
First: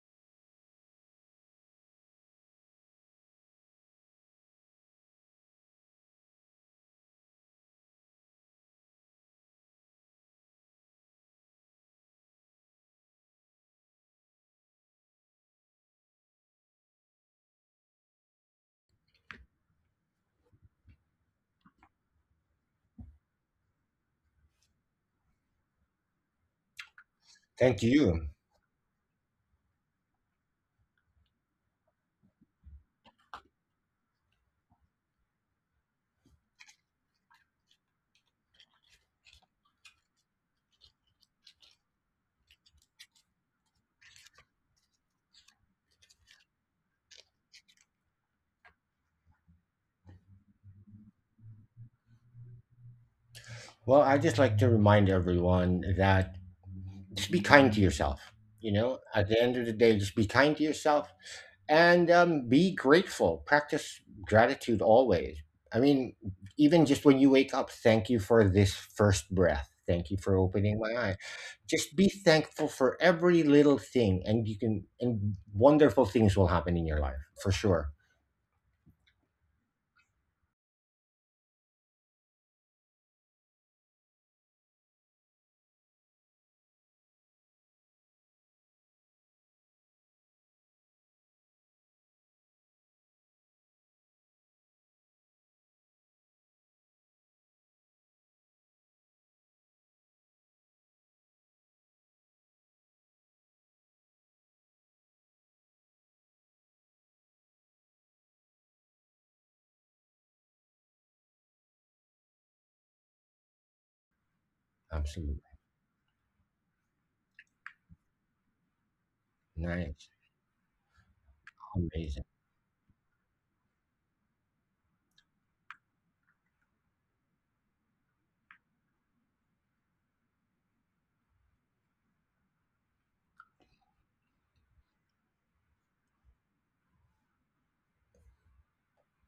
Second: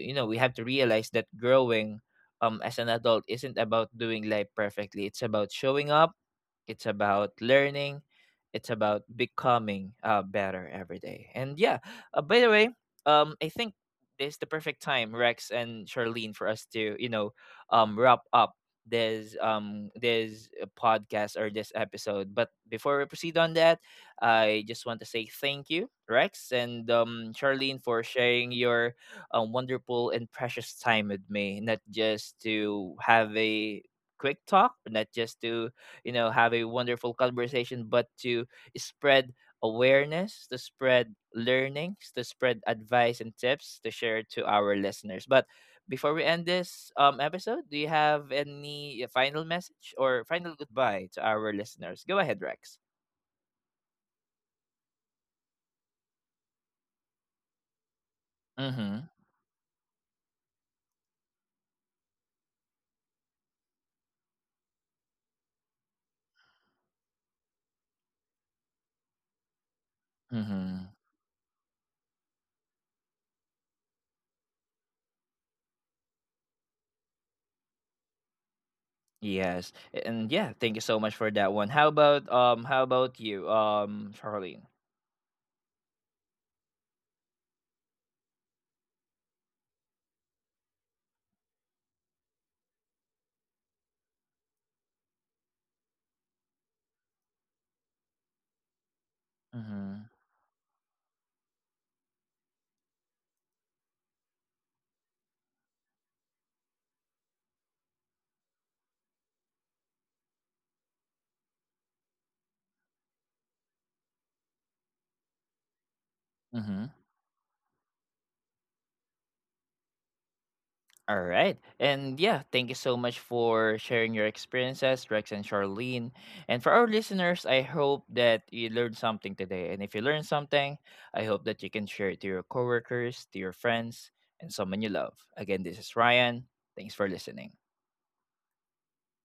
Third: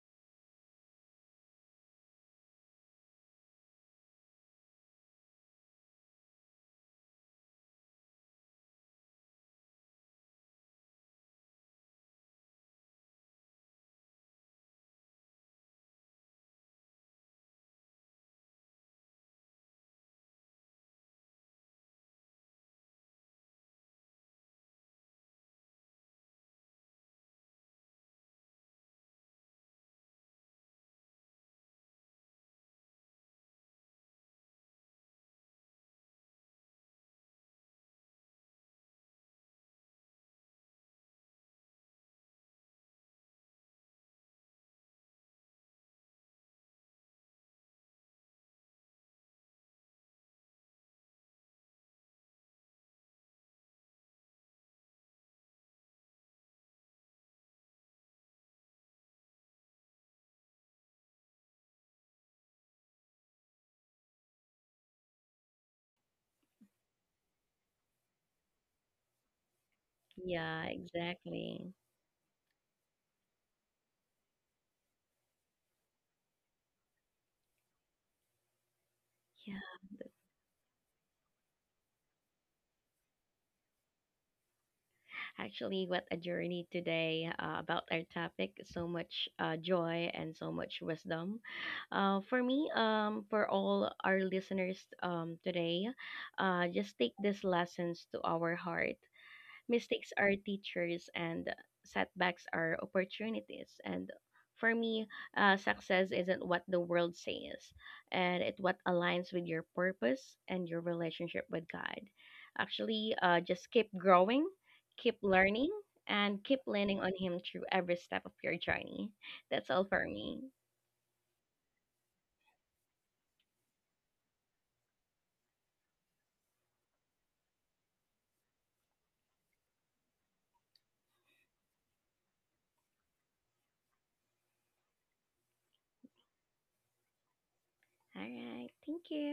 A: you know, we have to realize that growing as an adult isn't about doing life perfectly. It's about showing up, it's about learning, it's about becoming, better every day. And yeah, by the way, I think this is the perfect time, Rex and Charlene, for us to, you know, wrap up this podcast or this episode. But before we proceed on that, I just want to say thank you, Rex and
C: Thank
A: Charlene, for
C: you.
A: sharing your wonderful and precious time with me, not just to have a quick talk, not just to, you know, have a wonderful conversation, but to spread awareness, to spread learnings, to spread advice and tips to share to our listeners. But before we end this episode, do you have any final message or final goodbye to our listeners? Go ahead, Rex.
C: Well, I just like to remind everyone that just be kind to yourself. You know,
A: Mm-hmm.
C: at the end of the day, just be kind to yourself. And be grateful. Practice gratitude always. I mean, even just when you wake up, thank you for this first breath. Thank you for
B: Yeah,
C: opening
A: Mm-hmm.
C: my eye.
B: exactly.
C: Just be thankful for every little thing, and you can, and wonderful things will happen in your life for sure.
B: Yeah.
A: Yes. And yeah, thank you so much for that one. How about you, Charlene?
B: Actually, what a journey today, about our topic. So much joy and so much wisdom. For me, for all our listeners today, just take these lessons to our heart.
A: Mm-hmm.
B: Mistakes are teachers and setbacks are opportunities. And for me, success isn't what the world says, and it's what aligns with your purpose and your relationship with God. Actually, just keep growing, keep
C: Absolutely.
B: learning, and keep leaning
A: Mm-hmm.
B: on Him through every step of your journey. That's all for
C: Nice.
B: me.
A: All right. And
C: Amazing.
A: yeah, thank you so much for sharing your experiences, Rex and Charlene. And for our listeners, I hope that you learned something today. And if you learned something, I hope that you can share it to your coworkers, to your friends, and someone you love. Again, this is Ryan. Thanks for listening.
B: All right. Thank you.